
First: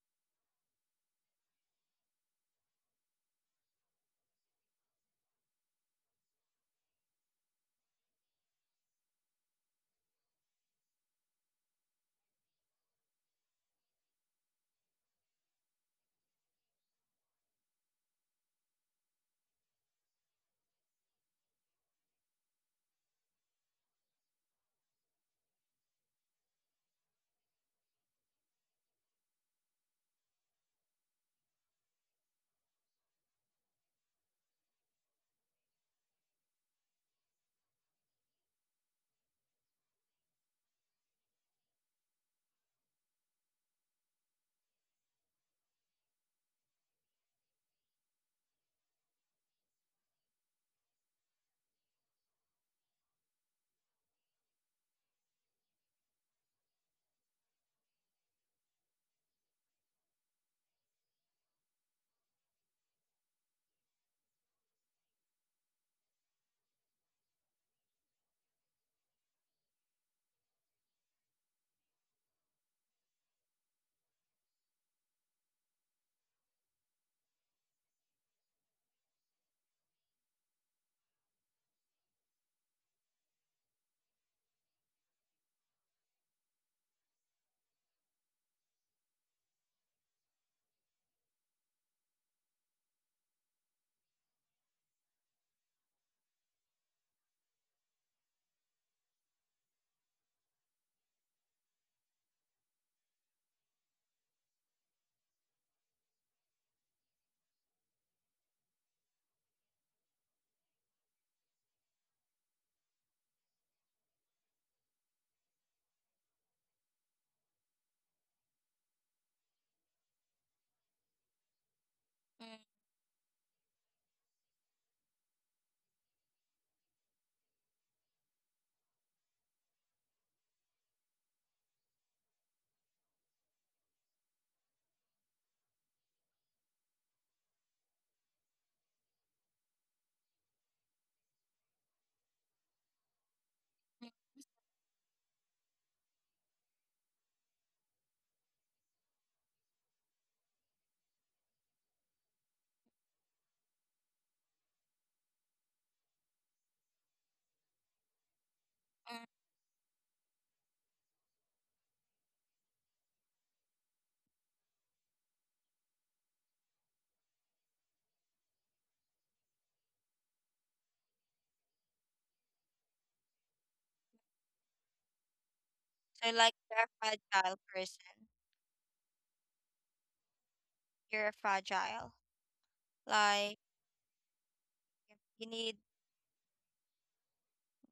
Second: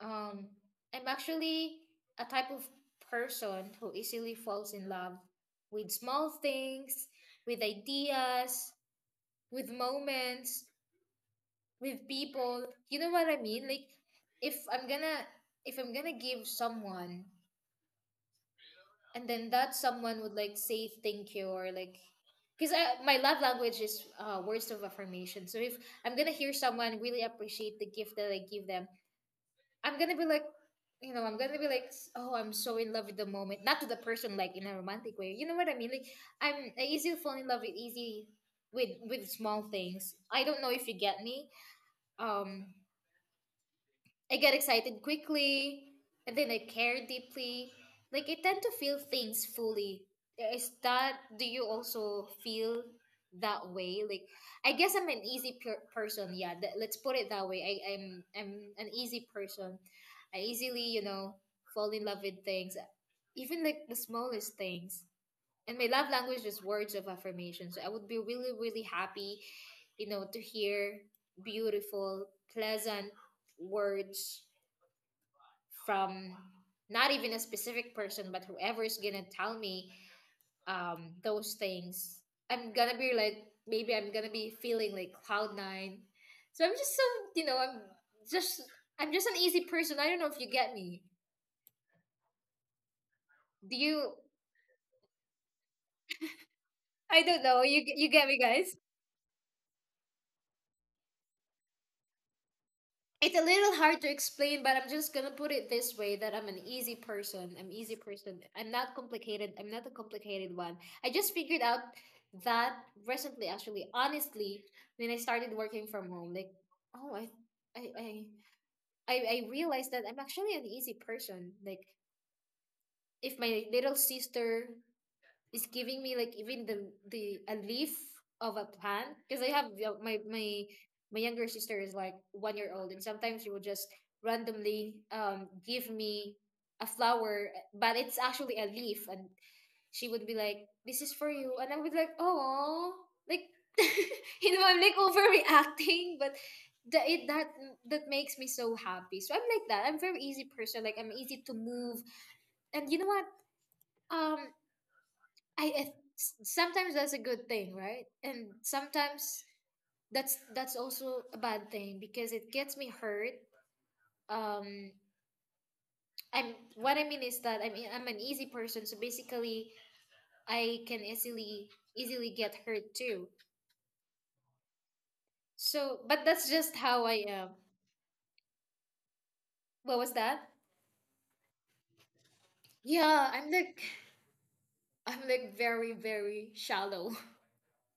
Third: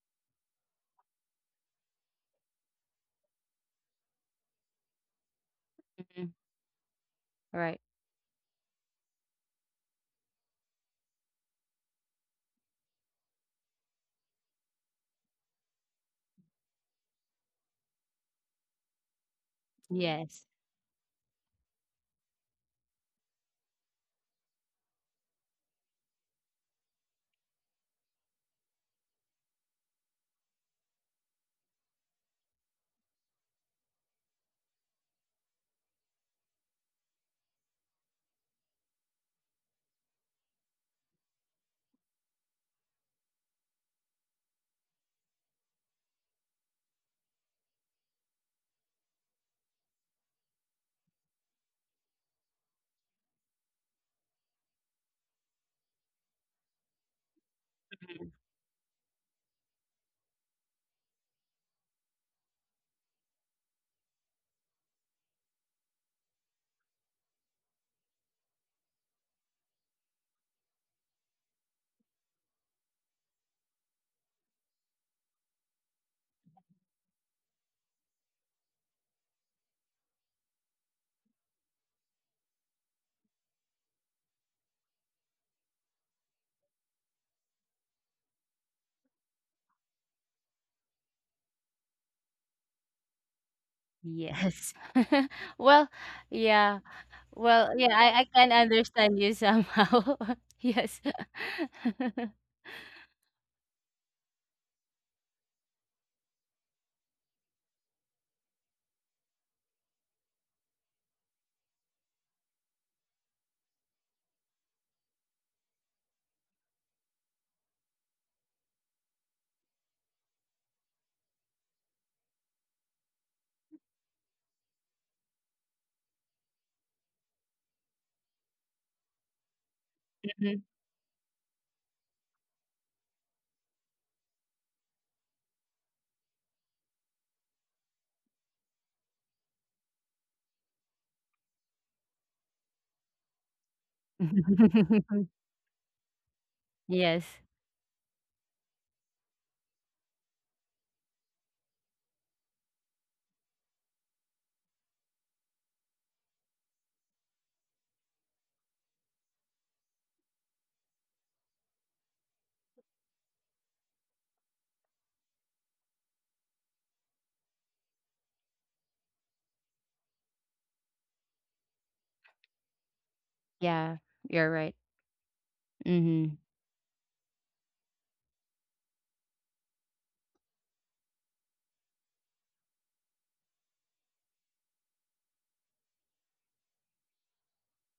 Speaker 1: um, I'm actually a type of person who easily falls in love with
Speaker 2: Mhm.
Speaker 1: small things, with
Speaker 2: Right.
Speaker 1: ideas, with moments with people. You know what I mean? Like if I'm gonna if I'm gonna give someone and then that someone would
Speaker 2: Yes.
Speaker 1: like say thank you or like because my love language is words of affirmation. So if I'm gonna hear someone really appreciate the gift that I give them, I'm gonna be like, you know, I'm gonna be like, oh, I'm so in love with the moment. Not to the person like in a romantic way. You know what I mean? Like I easily fall in love with easy with small things. I don't know if you get me. Um, I get excited quickly, and then I care deeply. Like I tend to feel things fully. Is that do you also feel that way? Like I guess I'm an easy person. Yeah, let's put it that way. I'm an easy person. I easily fall in love with things, even like the smallest things. And my love language is words of affirmation. So I would be really really happy, to hear beautiful, pleasant words from not even a specific person, but whoever is gonna tell me those things, I'm gonna be like maybe I'm gonna be feeling like cloud nine. So I'm just you know I'm just an easy person. I don't know if you get me. Do you?
Speaker 2: Yes. Well, yeah.
Speaker 1: I don't know.
Speaker 2: Well,
Speaker 1: You
Speaker 2: yeah,
Speaker 1: you
Speaker 2: I
Speaker 1: get me,
Speaker 2: can
Speaker 1: guys.
Speaker 2: understand you somehow. Yes.
Speaker 1: It's a little hard to explain, but I'm just gonna put it this way that I'm an easy person. I'm easy person. I'm not complicated. I'm not a complicated one. I just figured out that recently, actually, honestly, when I started working from home, like, oh, I, I, I realized that I'm actually an easy person. Like,
Speaker 3: Mm.
Speaker 1: if my little sister is giving me like even the a leaf of a plant because I have
Speaker 2: Mhm.
Speaker 1: my younger sister is like 1 year old and sometimes she will just randomly give me a flower, but it's actually a leaf, and she would be like this is for you, and I would like oh like you know I'm like overreacting, but that
Speaker 2: Yes.
Speaker 1: it that that makes me so happy. So I'm like that, I'm very easy person, like I'm easy to move. And you know what, um I I- sometimes that's a good thing, right? And
Speaker 3: Mm.
Speaker 1: sometimes that's also a bad thing because it gets me hurt. Um, I'm what I mean is that I mean I'm an easy person, so basically I can easily get hurt too.
Speaker 2: Yeah, you're right.
Speaker 1: So, but
Speaker 3: So
Speaker 2: Mhm.
Speaker 1: that's
Speaker 3: like
Speaker 1: just
Speaker 3: you're a
Speaker 1: how I am.
Speaker 3: fragile person.
Speaker 1: What was that?
Speaker 3: You're a fragile.
Speaker 1: Yeah, I'm
Speaker 3: Like
Speaker 1: like I'm
Speaker 3: you
Speaker 1: like
Speaker 3: need.
Speaker 1: very very shallow.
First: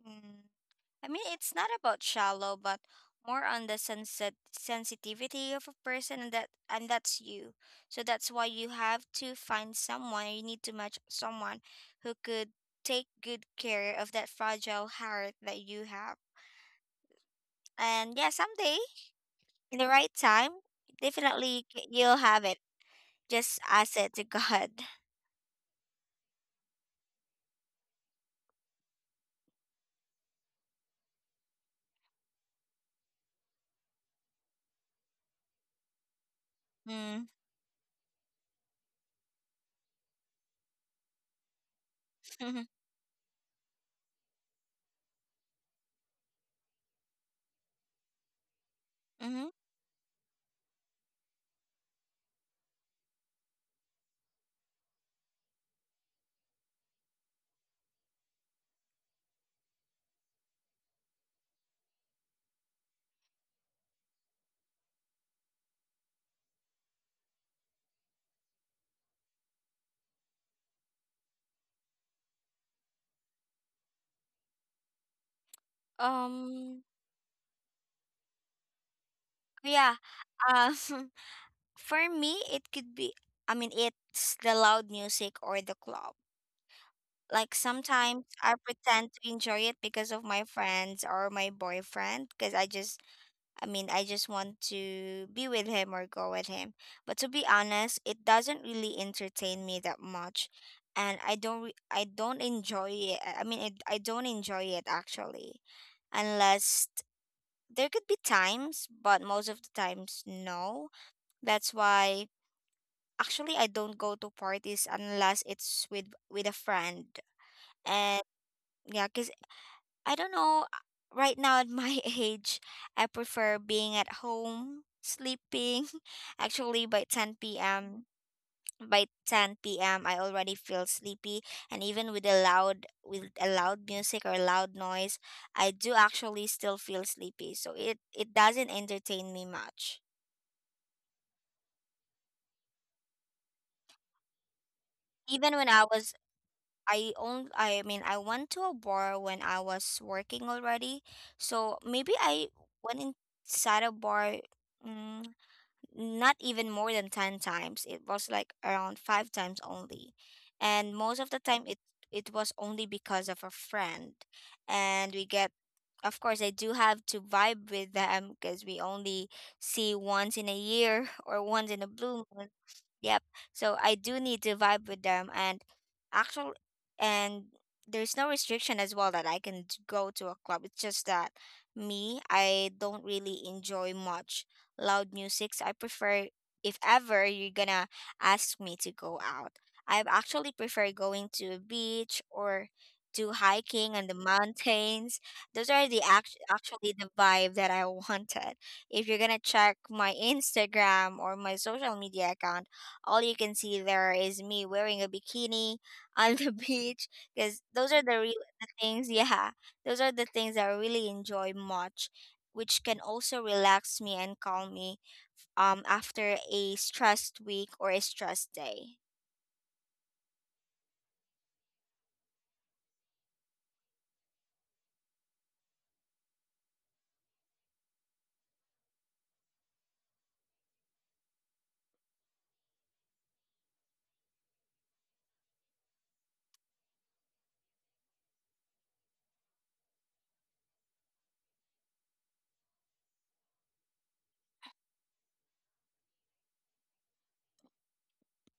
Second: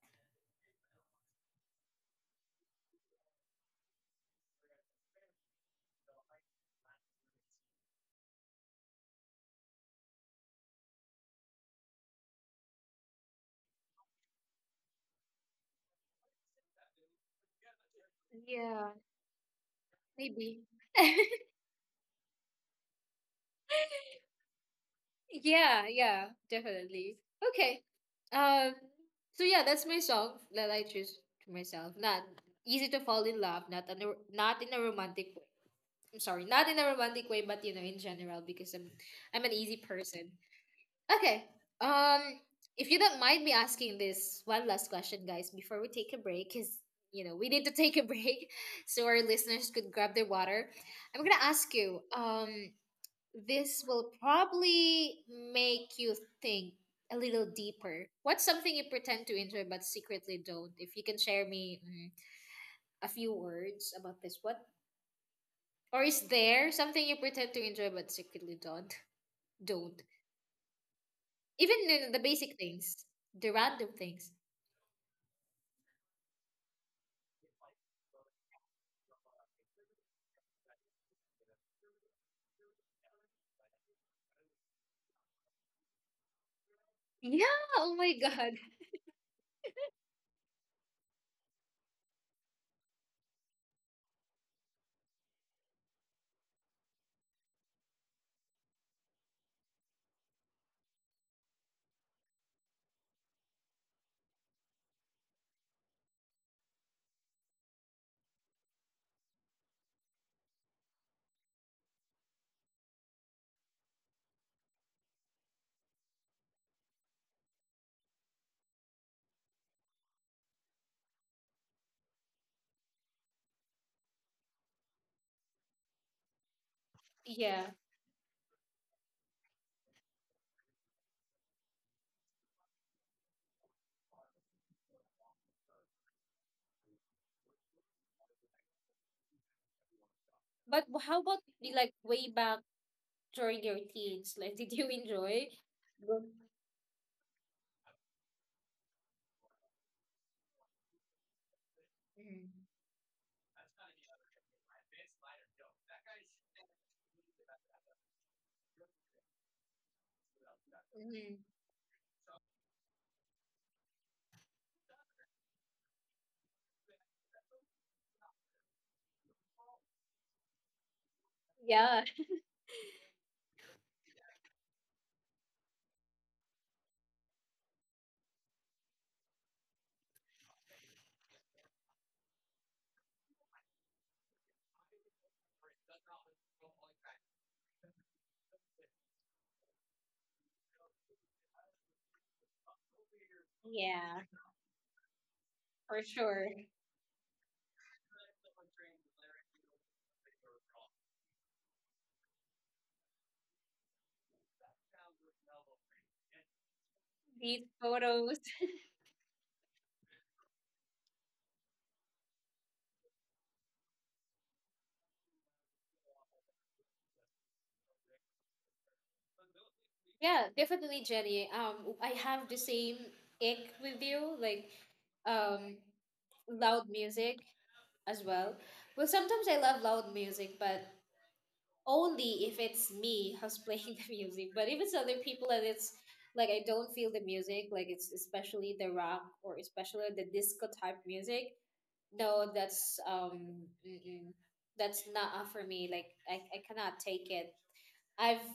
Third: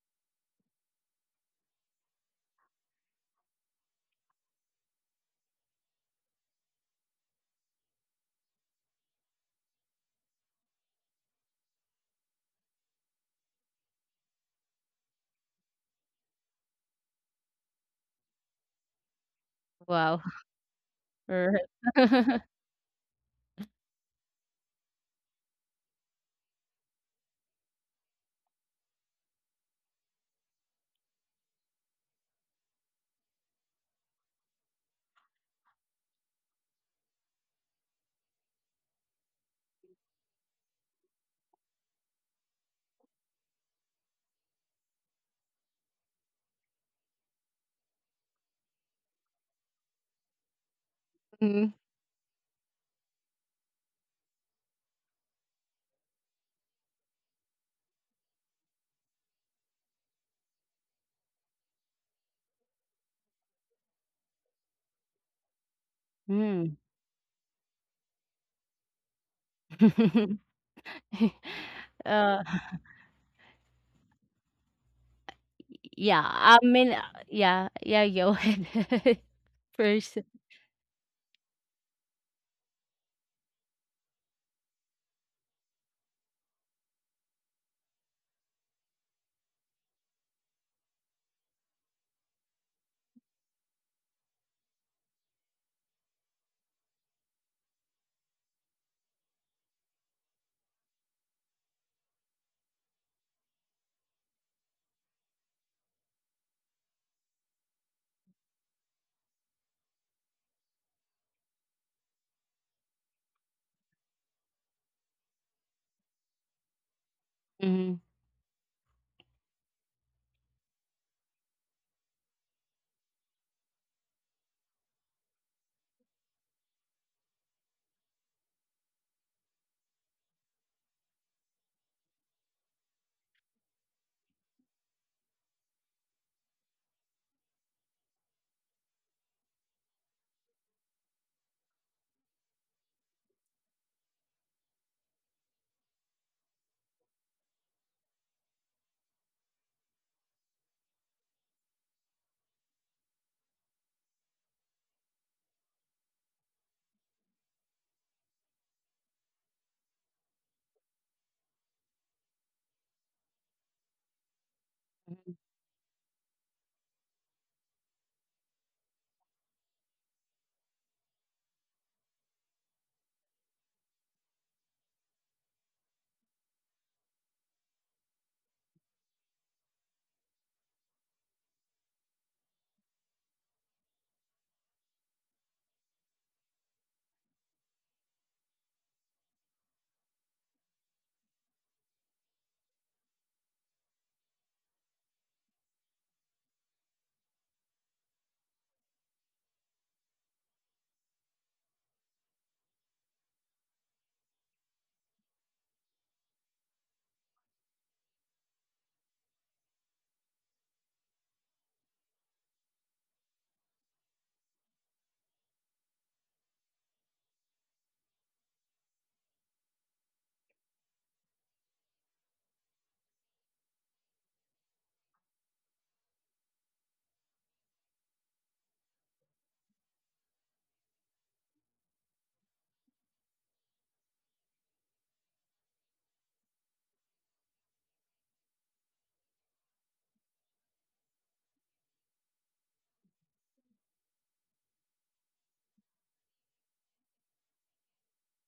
Speaker 3: Mm, I mean, it's not about shallow, but more on the sensitivity of a person, and that and that's you. So that's why you have to find someone. You need to match someone who could take good care of that fragile heart that you have. And yeah, someday
Speaker 1: Yeah,
Speaker 3: in the right
Speaker 2: Wow.
Speaker 3: time,
Speaker 1: maybe.
Speaker 3: you'll
Speaker 2: Alright.
Speaker 3: have it. Just ask it to God.
Speaker 1: Yeah, yeah, definitely. Okay. Um. So yeah, that's my song that I choose to myself. Not easy to fall in love. Not in a romantic way. I'm sorry, not in a
Speaker 3: Mm.
Speaker 1: romantic way, but in general, because I'm an easy person. Okay. Um. If you don't mind me asking this one last question, guys, before we take a break, because you know we need to take a break, so our
Speaker 3: Mm-hmm.
Speaker 1: listeners could grab their water. I'm gonna ask
Speaker 2: Mhm.
Speaker 1: you. This will probably make you think a little deeper. What's something you pretend to enjoy but secretly don't? If you can share me a few words about this, what? Or is there
Speaker 2: Mm.
Speaker 1: something you pretend to enjoy but secretly don't? Don't. Even in the
Speaker 2: Uh,
Speaker 1: basic things, the random things.
Speaker 2: yeah, I
Speaker 3: Um.
Speaker 2: mean, yeah, yeah, go ahead
Speaker 3: Yeah.
Speaker 2: first.
Speaker 3: Um. For me, it could be, I mean, it's the loud music or the club.
Speaker 1: Yeah,
Speaker 3: Like
Speaker 1: oh my
Speaker 3: sometimes I
Speaker 1: god.
Speaker 3: pretend to enjoy it because of my friends or my boyfriend, because I just, I mean, I just want to be with him or go with him. But to be honest, it doesn't really entertain me that much. And I don't, I don't enjoy it. I mean, it, I don't enjoy it actually, unless, there could be times, but most of the times, no. That's why actually I don't go to parties unless it's with a friend.
Speaker 2: Mhm.
Speaker 3: And yeah, cuz I don't know right now at my age, I prefer being at home sleeping. Actually by 10
Speaker 1: Yeah.
Speaker 3: p.m. by 10 p.m. I already feel sleepy, and even with a loud music or loud noise, I do actually still feel sleepy. So it doesn't entertain me much.
Speaker 1: But how about the, like way back during your teens? Like, did you enjoy?
Speaker 3: Even when I was
Speaker 1: Go-
Speaker 3: I mean I went to a bar when I was working already. So maybe I
Speaker 1: Mhm.
Speaker 3: went inside a bar, mm, not even more than 10 times. It was like around 5 times only. And most of the
Speaker 1: Mhm.
Speaker 3: time it it was only because of a friend. And we
Speaker 2: Mhm.
Speaker 3: get, of course I do have to vibe with them because we only see once in a year or once in a
Speaker 1: Yeah,
Speaker 3: blue moon. Yep. So I do need to vibe with them, and actual, and there's no restriction as well that I can go to a club. It's just that me, I don't really enjoy much loud musics. I prefer, if ever you're gonna ask me to go out, I actually prefer going to a beach or do hiking on the mountains. Those are the
Speaker 1: for sure.
Speaker 3: actually the vibe that I wanted. If you're gonna check my Instagram or my social media account, all you can see there is me wearing a bikini on the beach because
Speaker 1: These
Speaker 3: those are the
Speaker 1: photos.
Speaker 3: real the things, yeah, those are the things I really enjoy much, which can also relax me and calm me after a stressed week or a stressed day.
Speaker 1: Yeah, definitely, Jenny. I have the same ick with you, like um, loud music as well. Well, sometimes I love loud music, but only if it's me who's playing the music. But if it's other people and it's like I don't feel the music, like it's especially the rock or especially the disco type music. No, that's mm-mm, that's not for me. Like I cannot take it. I've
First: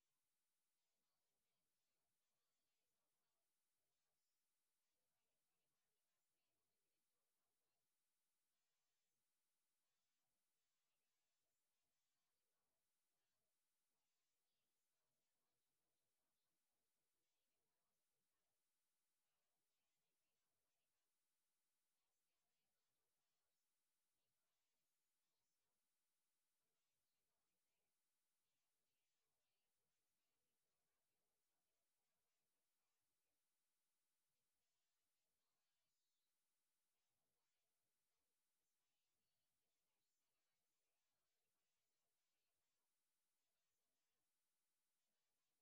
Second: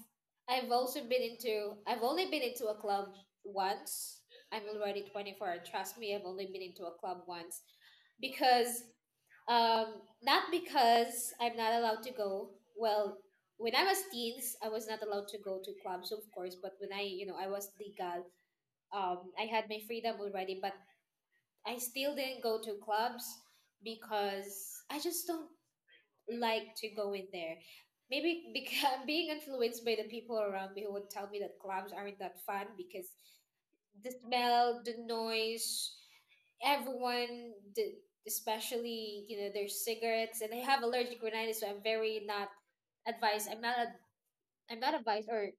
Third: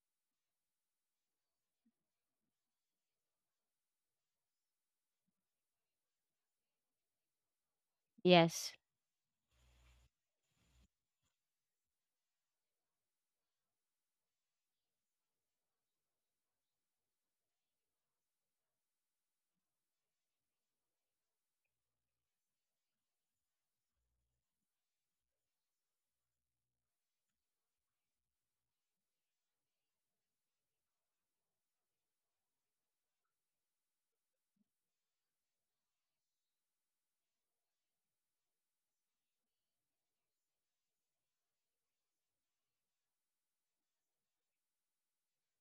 Speaker 1: I've only been into a club once. I'm already 24. Trust me, I've only been into a club once
Speaker 2: Yes.
Speaker 1: because um not because I'm not allowed to go. Well, when I was teens, I was not allowed to go to clubs, of course, but when I was legal, I had my freedom already, but I still didn't go to clubs because I just don't like to go in there. Maybe because being influenced by the people around me who would tell me that clubs aren't that fun because the smell, the noise, everyone, especially their cigarettes, and I have allergic rhinitis, so I'm very not advised. I'm not advised, or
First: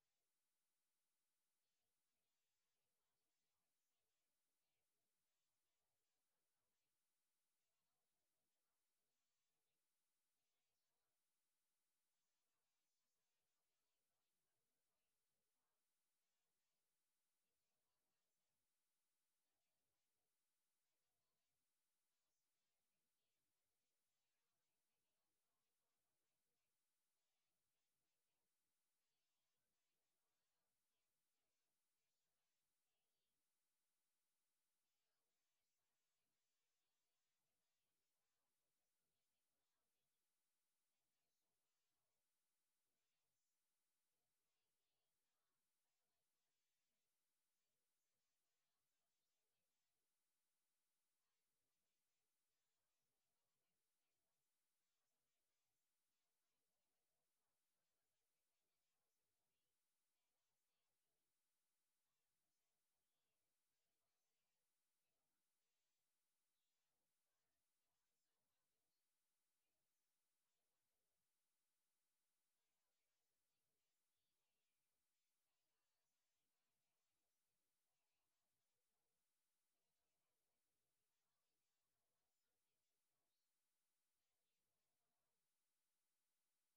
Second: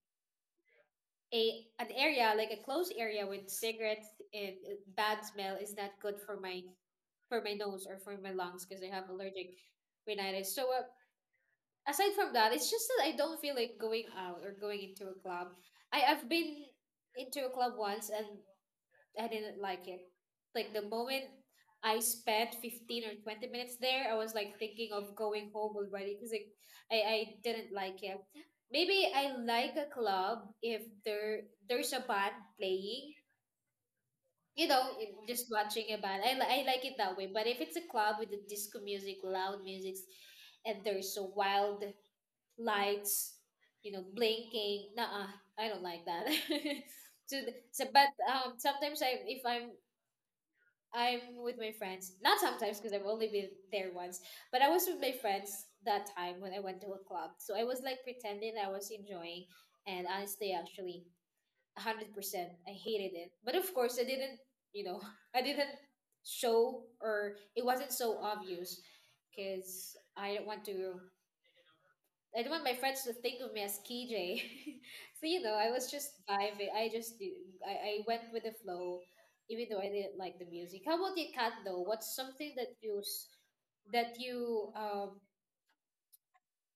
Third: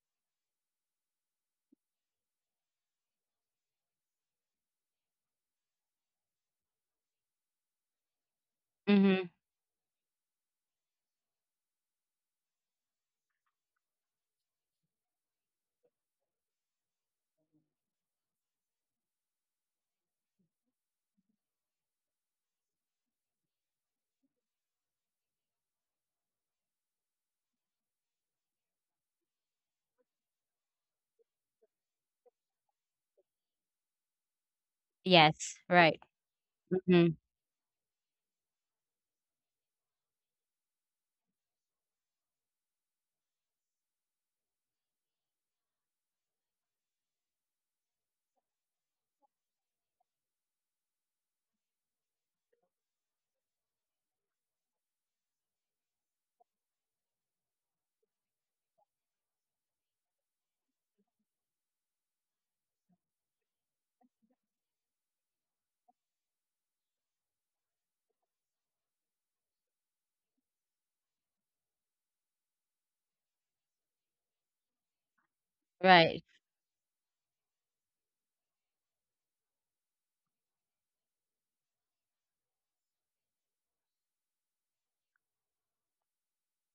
Speaker 1: a an area like a closed area with cigarettes and bad smell is not good for my nose or for my lungs because I have
Speaker 2: Mhm.
Speaker 1: allergic rhinitis. So aside from that, it's just that I don't feel like going out or going into a club. I've been into a club once, and I didn't like it. Like the moment I spent 15 or 20 minutes there, I was like thinking of going home already because like, I didn't like it. Maybe I like a club if there's a band playing. You know, just
Speaker 2: Yes,
Speaker 1: watching a
Speaker 2: right.
Speaker 1: band. I like it that
Speaker 2: Mhm.
Speaker 1: way. But if it's a club with the disco music, loud music, and there's a wild lights, blinking. Nah, I don't like that. So, but sometimes I, if I'm, I'm with my friends. Not sometimes because I've only been there once. But I was with my friends that time when I went to a club. So I was like pretending I was enjoying, and honestly, actually, 100%, I hated it. But of course, I didn't. You know, I didn't show, or it wasn't so obvious because I don't want my friends to think of me as KJ. So, I was just
Speaker 2: Right.
Speaker 1: vibing. I just did, I went with the flow, even though I didn't like the music. How about you, Kat? Though, what's something that you s- that you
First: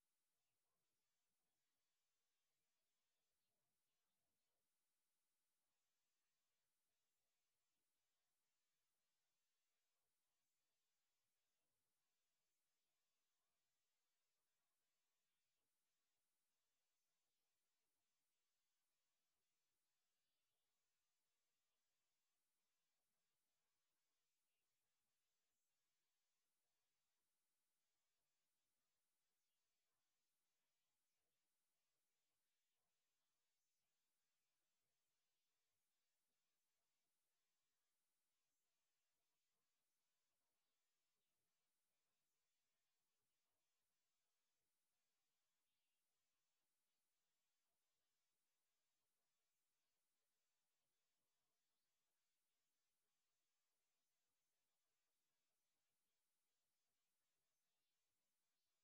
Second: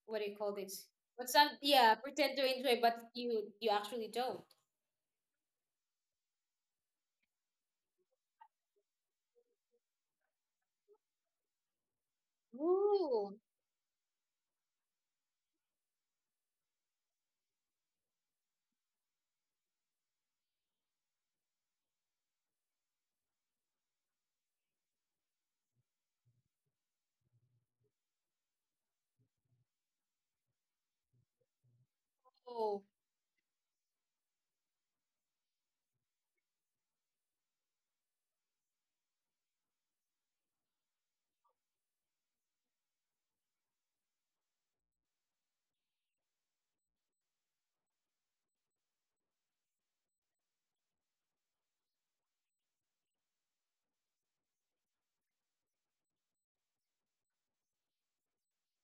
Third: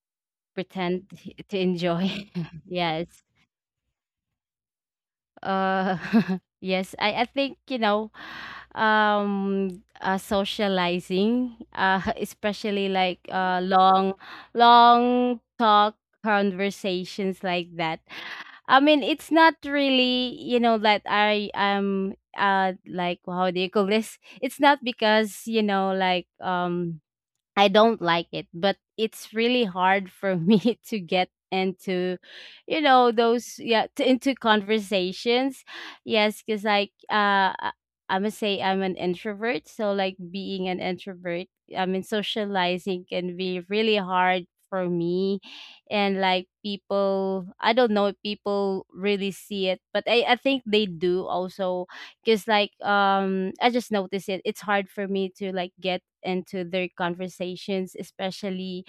Speaker 1: what do you call this?
Speaker 2: Pretend
Speaker 1: What's some,
Speaker 2: to
Speaker 1: yeah,
Speaker 2: enjoy.
Speaker 1: pretend to enjoy, but
Speaker 2: Yes.
Speaker 1: you actually don't.
Speaker 2: Uh, yes, I think, you know, socializing, especially like
Speaker 1: Ooh.
Speaker 2: long, long talk conversations like that. I mean, it's not really, you know, that I am, like, how do you call this? It's not because, you know, like, I don't like it, but it's really hard for me to get into, you
Speaker 1: Oh.
Speaker 2: know, those yeah to, into conversations. Yes, because like I'm gonna say I'm an introvert. So like being an introvert, I mean socializing can be really hard for me. And like people, I don't know if people really see it, but I think they do also, because like I just noticed it. It's hard for me to like get into their conversations, especially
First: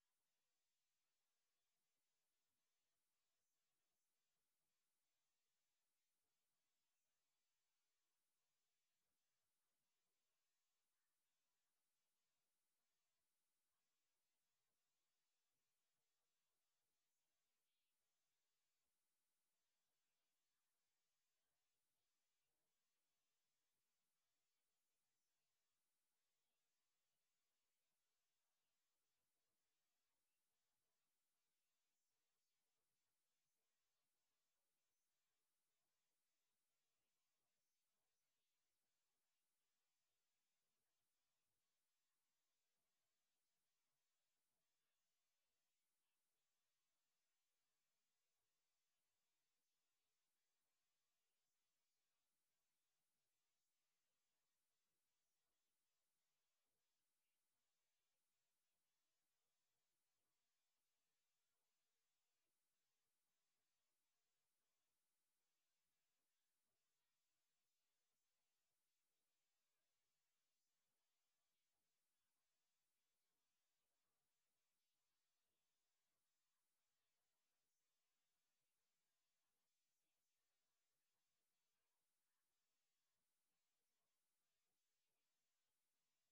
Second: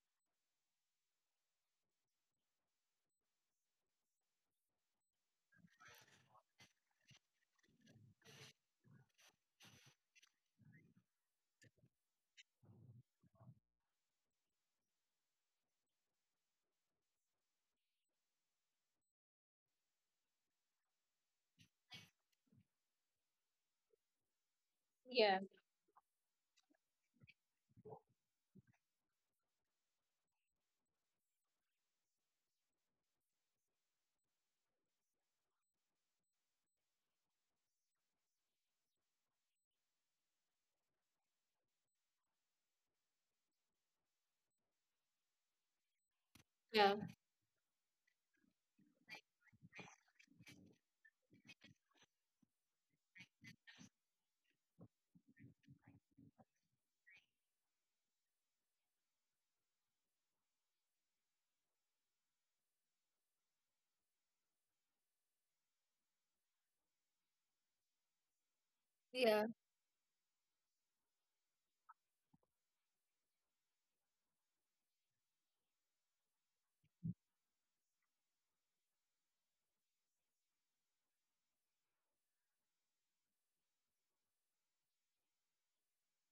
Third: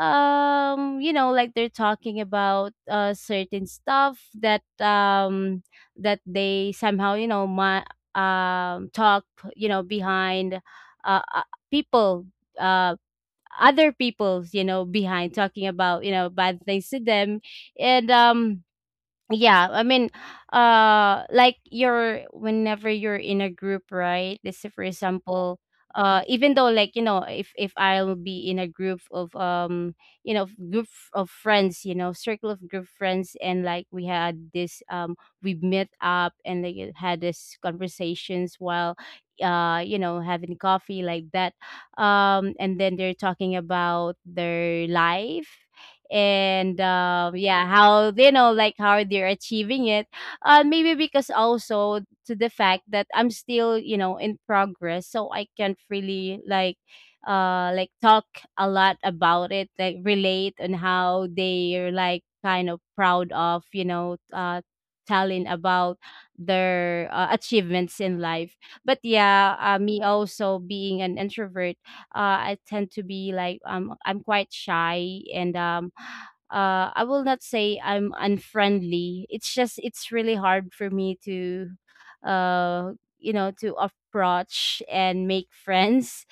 Speaker 2: you know like they're talking about certain stuff that that they somehow you know my talk you know behind uh uh, people uh other people's you know, behind talking about you know bad things to them. And yeah, I mean, like you're whenever you're in a group, right? Let's say, for
Speaker 1: Yeah,
Speaker 2: example, even though like you know, if I'll be in a group of you know, group of friends, you know, circle of group friends, and like we had this we met up and like it had this conversations while you know having coffee like that. And then they're talking about their life and
Speaker 1: yeah,
Speaker 2: yeah, how you know like how they're achieving it. Maybe because also to the fact that I'm still you know in progress, so I can't really like talk a lot about it, like relate on how they're like kind of proud of you know telling about their achievements in life. But
Speaker 1: yeah.
Speaker 2: yeah, me also being an introvert, I tend to be like I'm quite shy and I will not say I'm unfriendly. It's just it's really hard for me to, uh, to approach and make friends.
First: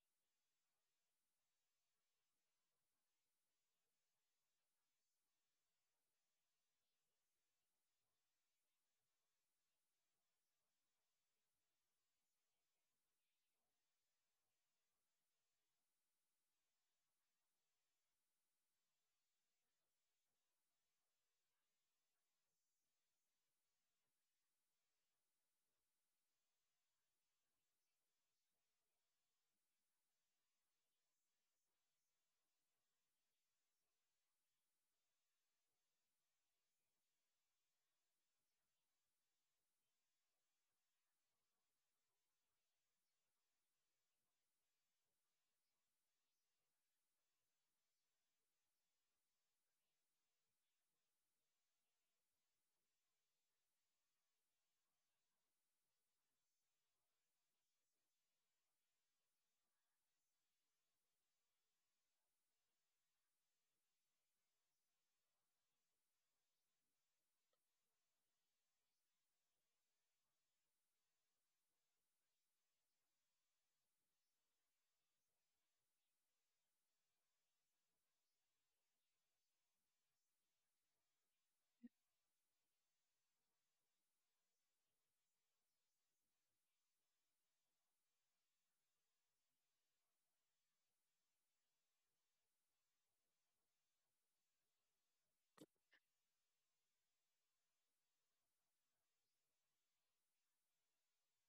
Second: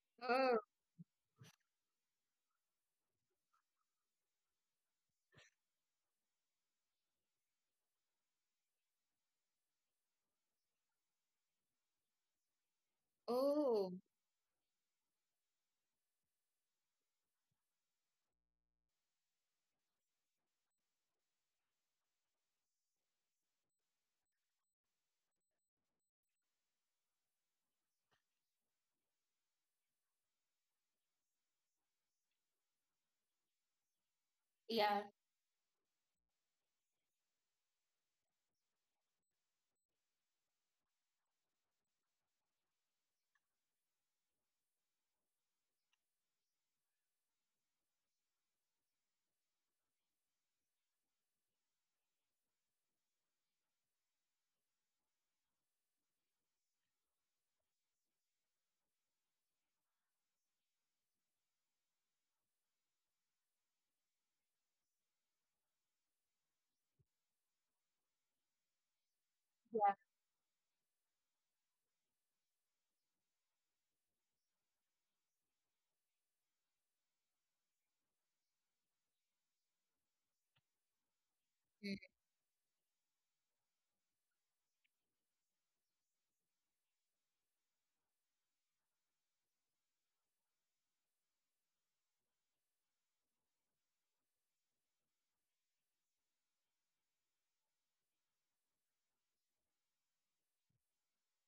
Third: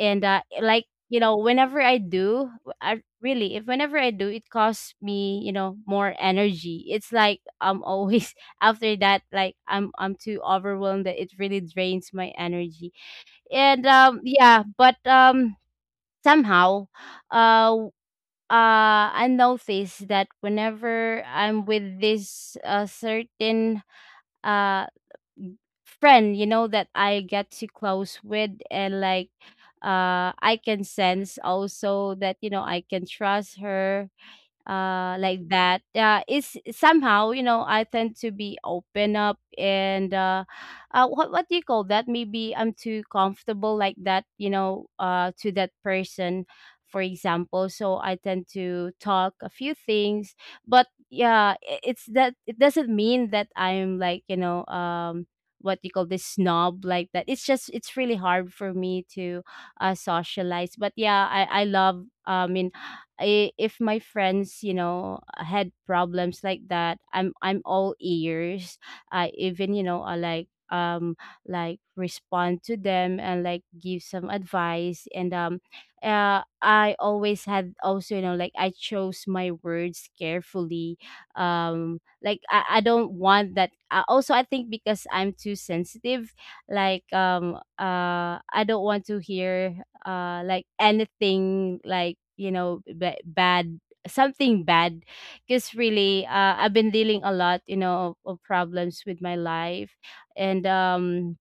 Speaker 2: And
Speaker 1: Oh.
Speaker 2: like you know, whenever I do, I really if whenever I do, it costs me you know more energy. It's like I'm always after that, like I'm too overwhelmed that it really drains my energy. And
Speaker 1: Oh.
Speaker 2: yeah, but somehow uh w- I notice that whenever I'm with this certain uh friend you know that I get too close with, and like I can sense also that you know I can trust her.
Speaker 1: Yeah.
Speaker 2: Like that is somehow you know I tend to be open up, and what do you call that, maybe I'm too comfortable like that you know to that person, for example. So I tend to talk a few things, but yeah, it's that it doesn't mean that I'm like you know what you call this, snob like that. It's just it's really hard for me to socialize. But yeah, I love you. If my friends, had problems like that, I'm all ears. I even you know I like respond to them and like give some advice, and I always had also you know, like I chose my words carefully.
Speaker 1: Mm.
Speaker 2: Like I don't want that also I think because I'm too sensitive. Like I don't want to hear like anything like you know bad, something bad, because really I've been dealing a lot you know of problems with my life. And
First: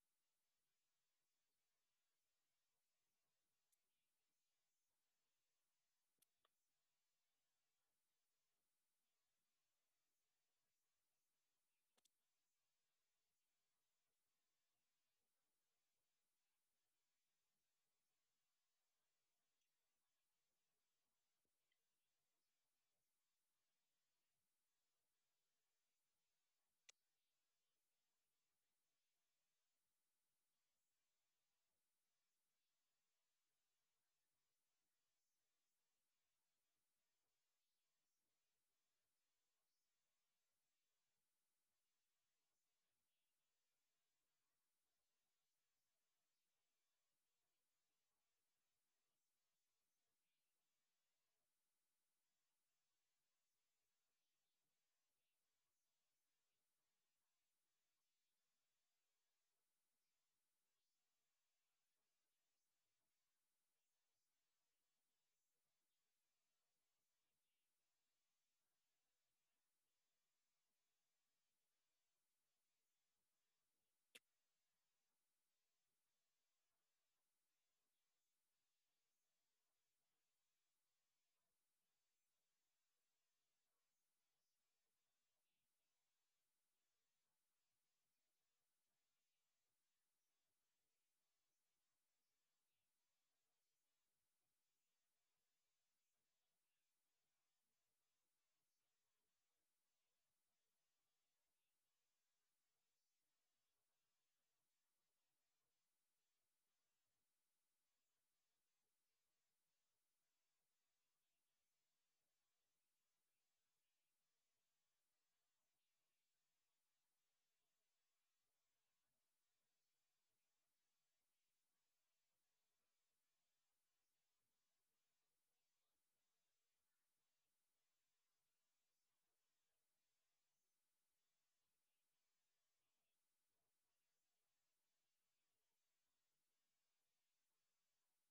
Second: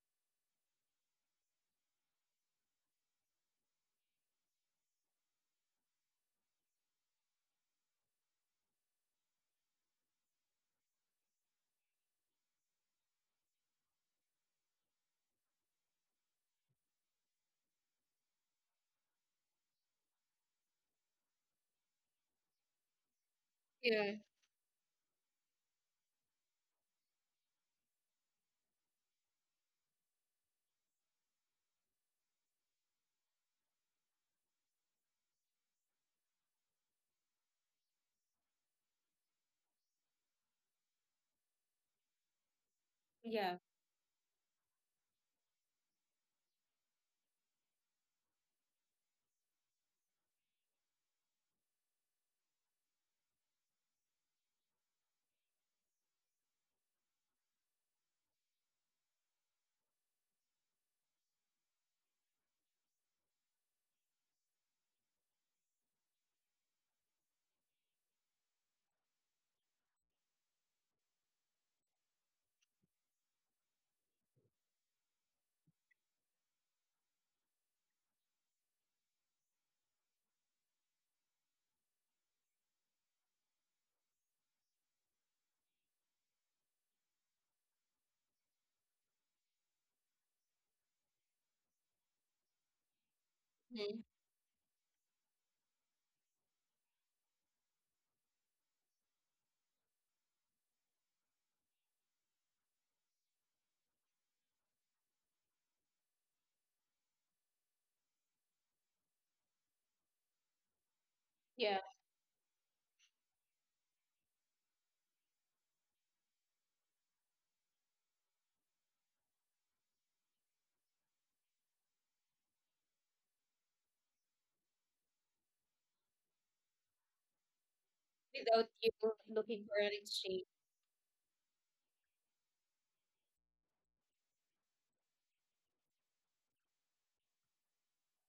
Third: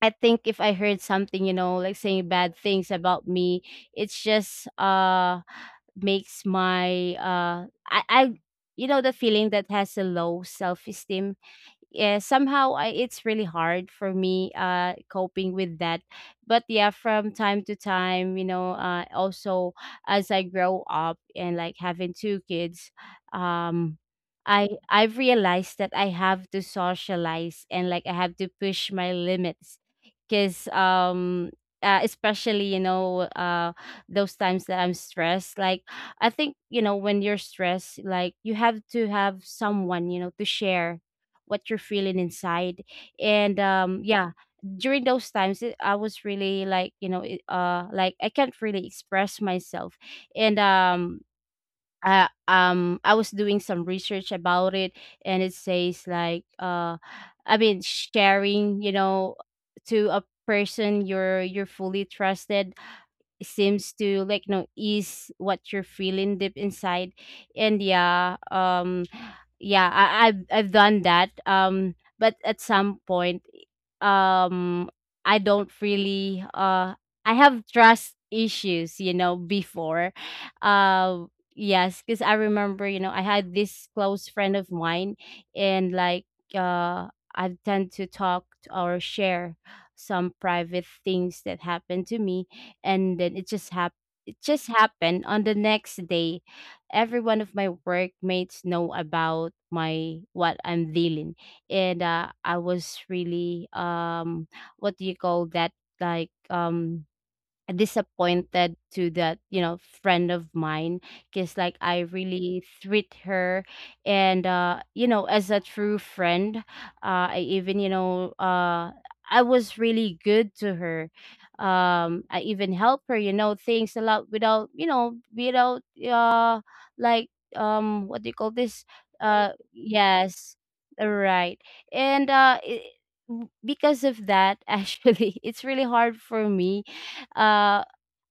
Speaker 2: I think if I heard something you know like saying bad things about me, it's just makes my I you know, the feeling that has a low self-esteem. Yeah, somehow it's really hard for me coping with that. But yeah, from time to time you know also, as I grow up and like having two kids, um
Speaker 1: Yeah.
Speaker 2: I've realized that I have to socialize and like I have to push my limits. Because especially you know those times that I'm stressed, like I think you know when you're stressed, like you have to have someone you know to share what you're feeling inside.
Speaker 1: Yeah.
Speaker 2: And yeah, during those times, I was really like you know, like I can't really express myself. And I was doing some research about it, and it says like I mean, sharing you know to a person you're fully trusted seems to like you know ease what you're feeling deep inside. And yeah, yeah, I've done that but at some point um I don't really I have trust issues you know before. uh yes, because I remember you know I had this close friend of mine, and like uh I tend to talk or share some private things that happened to me. And then it just happened,
Speaker 1: Mm.
Speaker 2: it just happened on the next day, every one of my workmates know about my what I'm dealing. And I was really what do you call that, like disappointed to that you know friend of mine, because like
Speaker 1: Yeah.
Speaker 2: I really treat her and you know as a true friend. I even you know I was really good to her. I even help her you know, things a lot, without you know, without uh like what do you call
Speaker 1: Without
Speaker 2: this,
Speaker 1: you looking for an exchange.
Speaker 2: yes, right. And I because of that actually it's really hard for me. uh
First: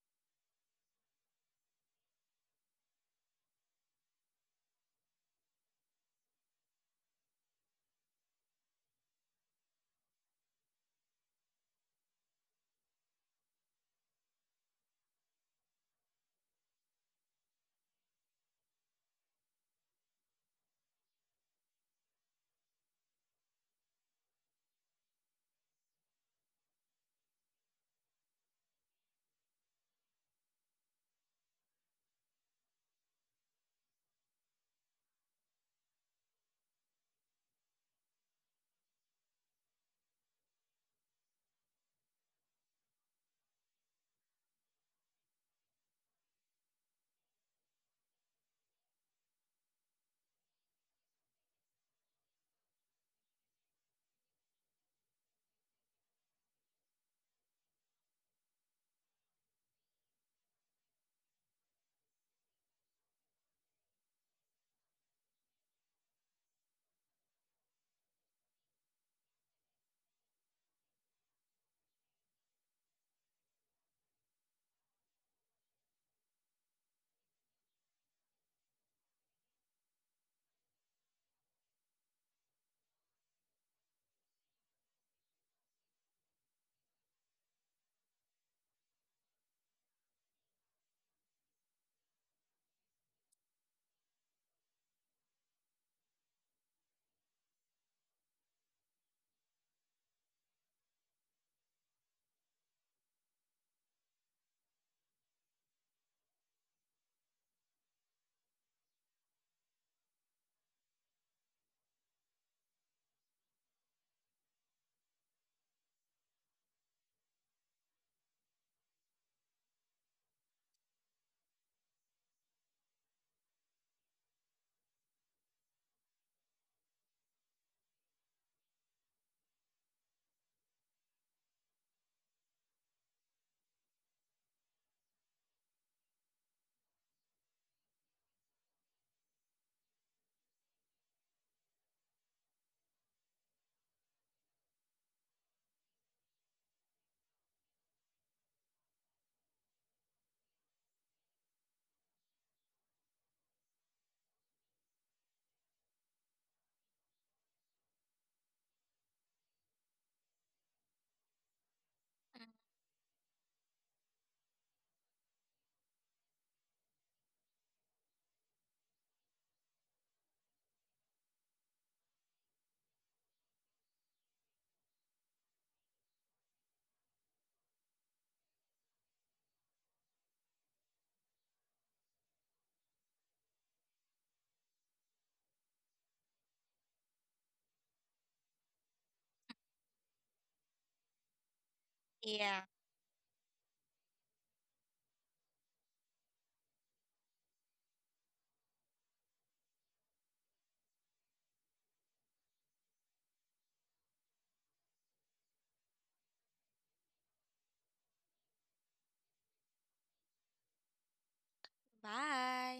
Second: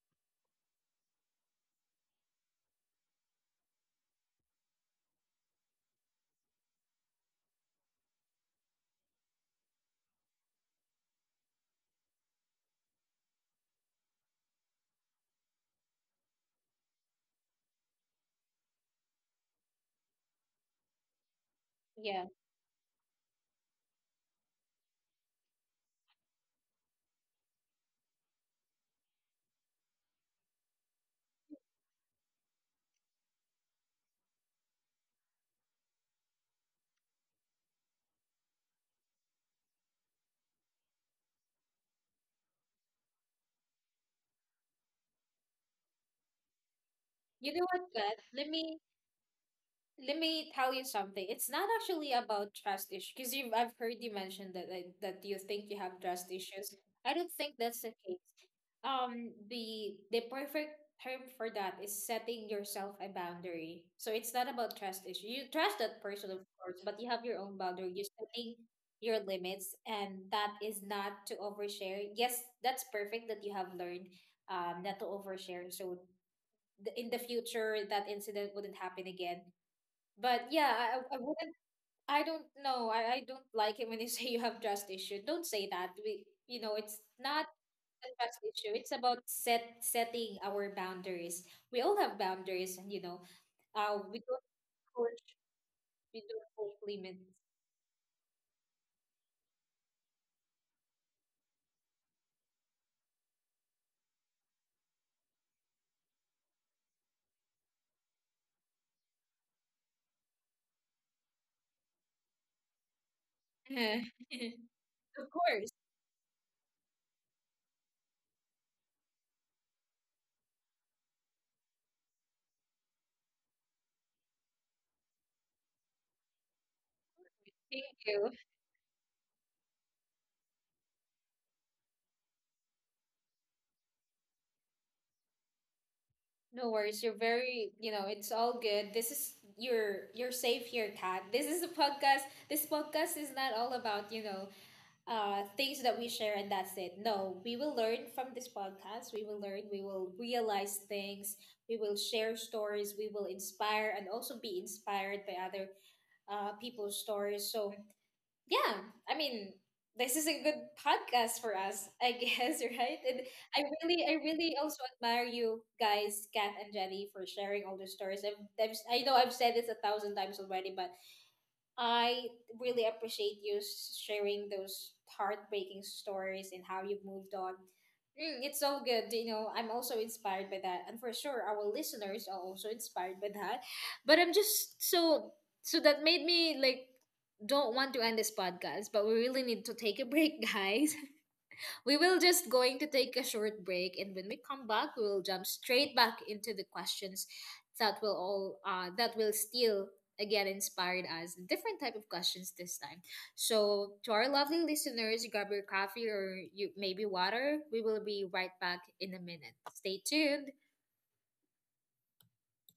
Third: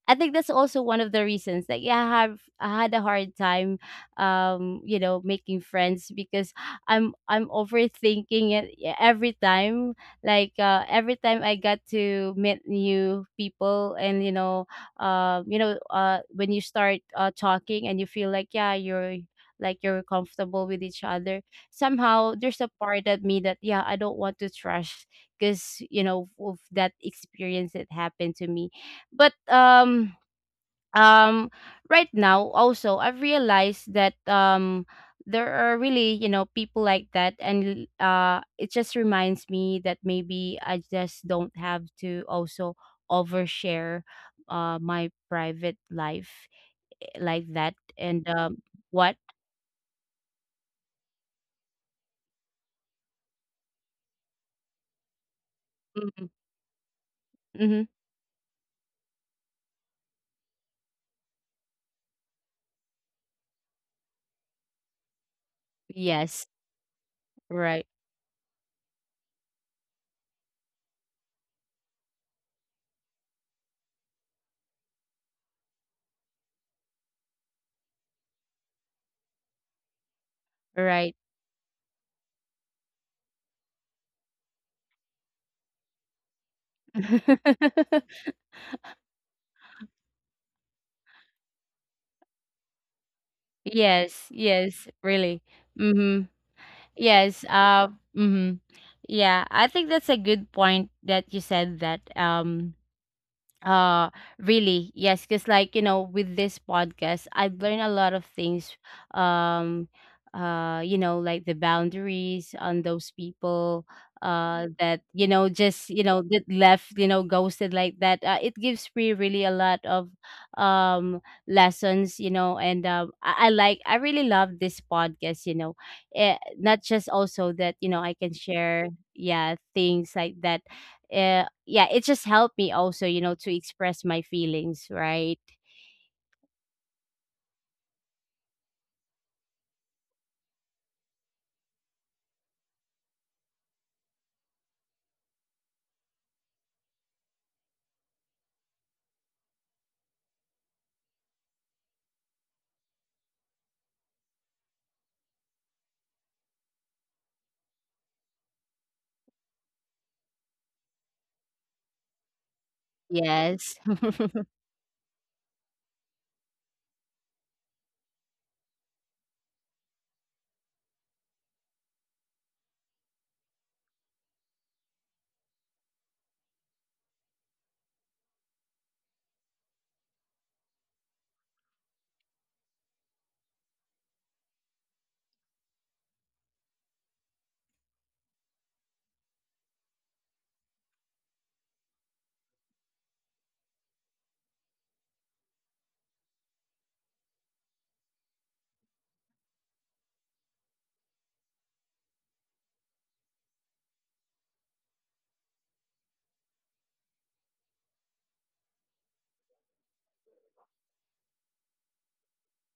Speaker 2: I think that's also one of the reasons that yeah, I had a hard time you know making friends, because I'm overthinking it every time. Like every time I got to meet new people, and you know when you start talking and you feel like yeah you're like you're comfortable with each other, somehow
Speaker 1: Yeah.
Speaker 2: there's a part of me that yeah, I don't want to trust, because you know of that experience that happened to me. But um right now, also, I've realized that there are really you know people like that, and it just reminds me that maybe I just don't have to also overshare my private life, like
Speaker 1: You know
Speaker 2: that.
Speaker 1: what,
Speaker 2: And
Speaker 1: Beth? Let me
Speaker 2: what?
Speaker 1: let me tell you something. It's not actually about trust issue because you I've heard you mention that I- that you think you have
Speaker 2: Mm-hmm.
Speaker 1: trust issues. I don't think that's
Speaker 2: Hmm.
Speaker 1: the case. The perfect term for that is setting yourself a boundary. So it's not about trust issue. You trust that person, of
Speaker 2: Yes.
Speaker 1: course, but you have your own
Speaker 2: Right.
Speaker 1: boundary. You're setting your limits, and that is not to overshare. Yes, that's perfect that you have learned not to overshare. So in the future that incident wouldn't happen again. But yeah, I,
Speaker 2: Right.
Speaker 1: I I wouldn't. I don't know. I don't like it when you say you have trust issue. Don't say that. It's not a trust issue. It's about setting our boundaries. We all have boundaries, and we
Speaker 2: Yes,
Speaker 1: don't
Speaker 2: yes,
Speaker 1: push.
Speaker 2: really.
Speaker 1: We
Speaker 2: Mm-hmm.
Speaker 1: don't push limits.
Speaker 2: Yes. Mm-hmm. Yeah, I think that's a good point that you said that. Uh, really, yes, because like you know, with this podcast, I've learned a lot of things. Um, you know, like the boundaries on those people,
Speaker 1: Eh,
Speaker 2: that you
Speaker 1: of
Speaker 2: know,
Speaker 1: course.
Speaker 2: just you know, that left, you know, ghosted like that. It gives me really a lot of um lessons, you know. And I like, I really love this podcast, you know. Not just also that
Speaker 1: Thank
Speaker 2: you know I
Speaker 1: you.
Speaker 2: can share, yeah, things like that. Yeah, it just helped me also, you know, to express my feelings, right?
Speaker 1: No worries. You're very, it's all good. This is your you're safe here, Kat. This is a podcast. This podcast is not all about, things that we share, and that's it. No, we will learn from this podcast. We will learn, we will realize things, we will share stories, we will inspire and also be inspired by other people's stories. So, yeah, I mean, this is a good podcast for us, I guess, right? And I
Speaker 2: Yes.
Speaker 1: really, I really also admire you guys, Kat and Jenny, for sharing all the stories. I know I've said this a thousand times already, but I really appreciate you sharing those heartbreaking stories and how you've moved on. It's so good. You know, I'm also inspired by that. And for sure, our listeners are also inspired by that. But I'm just so, so that we like don't want to end this podcast, but we really need to take a break, guys. we will just
Speaker 3: Yeah.
Speaker 1: going to take a short break, and when we come back, we will jump straight back into the questions that will still again inspired us different type of questions this time. So to our lovely listeners, grab your coffee or you maybe water. We will be right back in a minute. Stay tuned.
Speaker 3: Bye.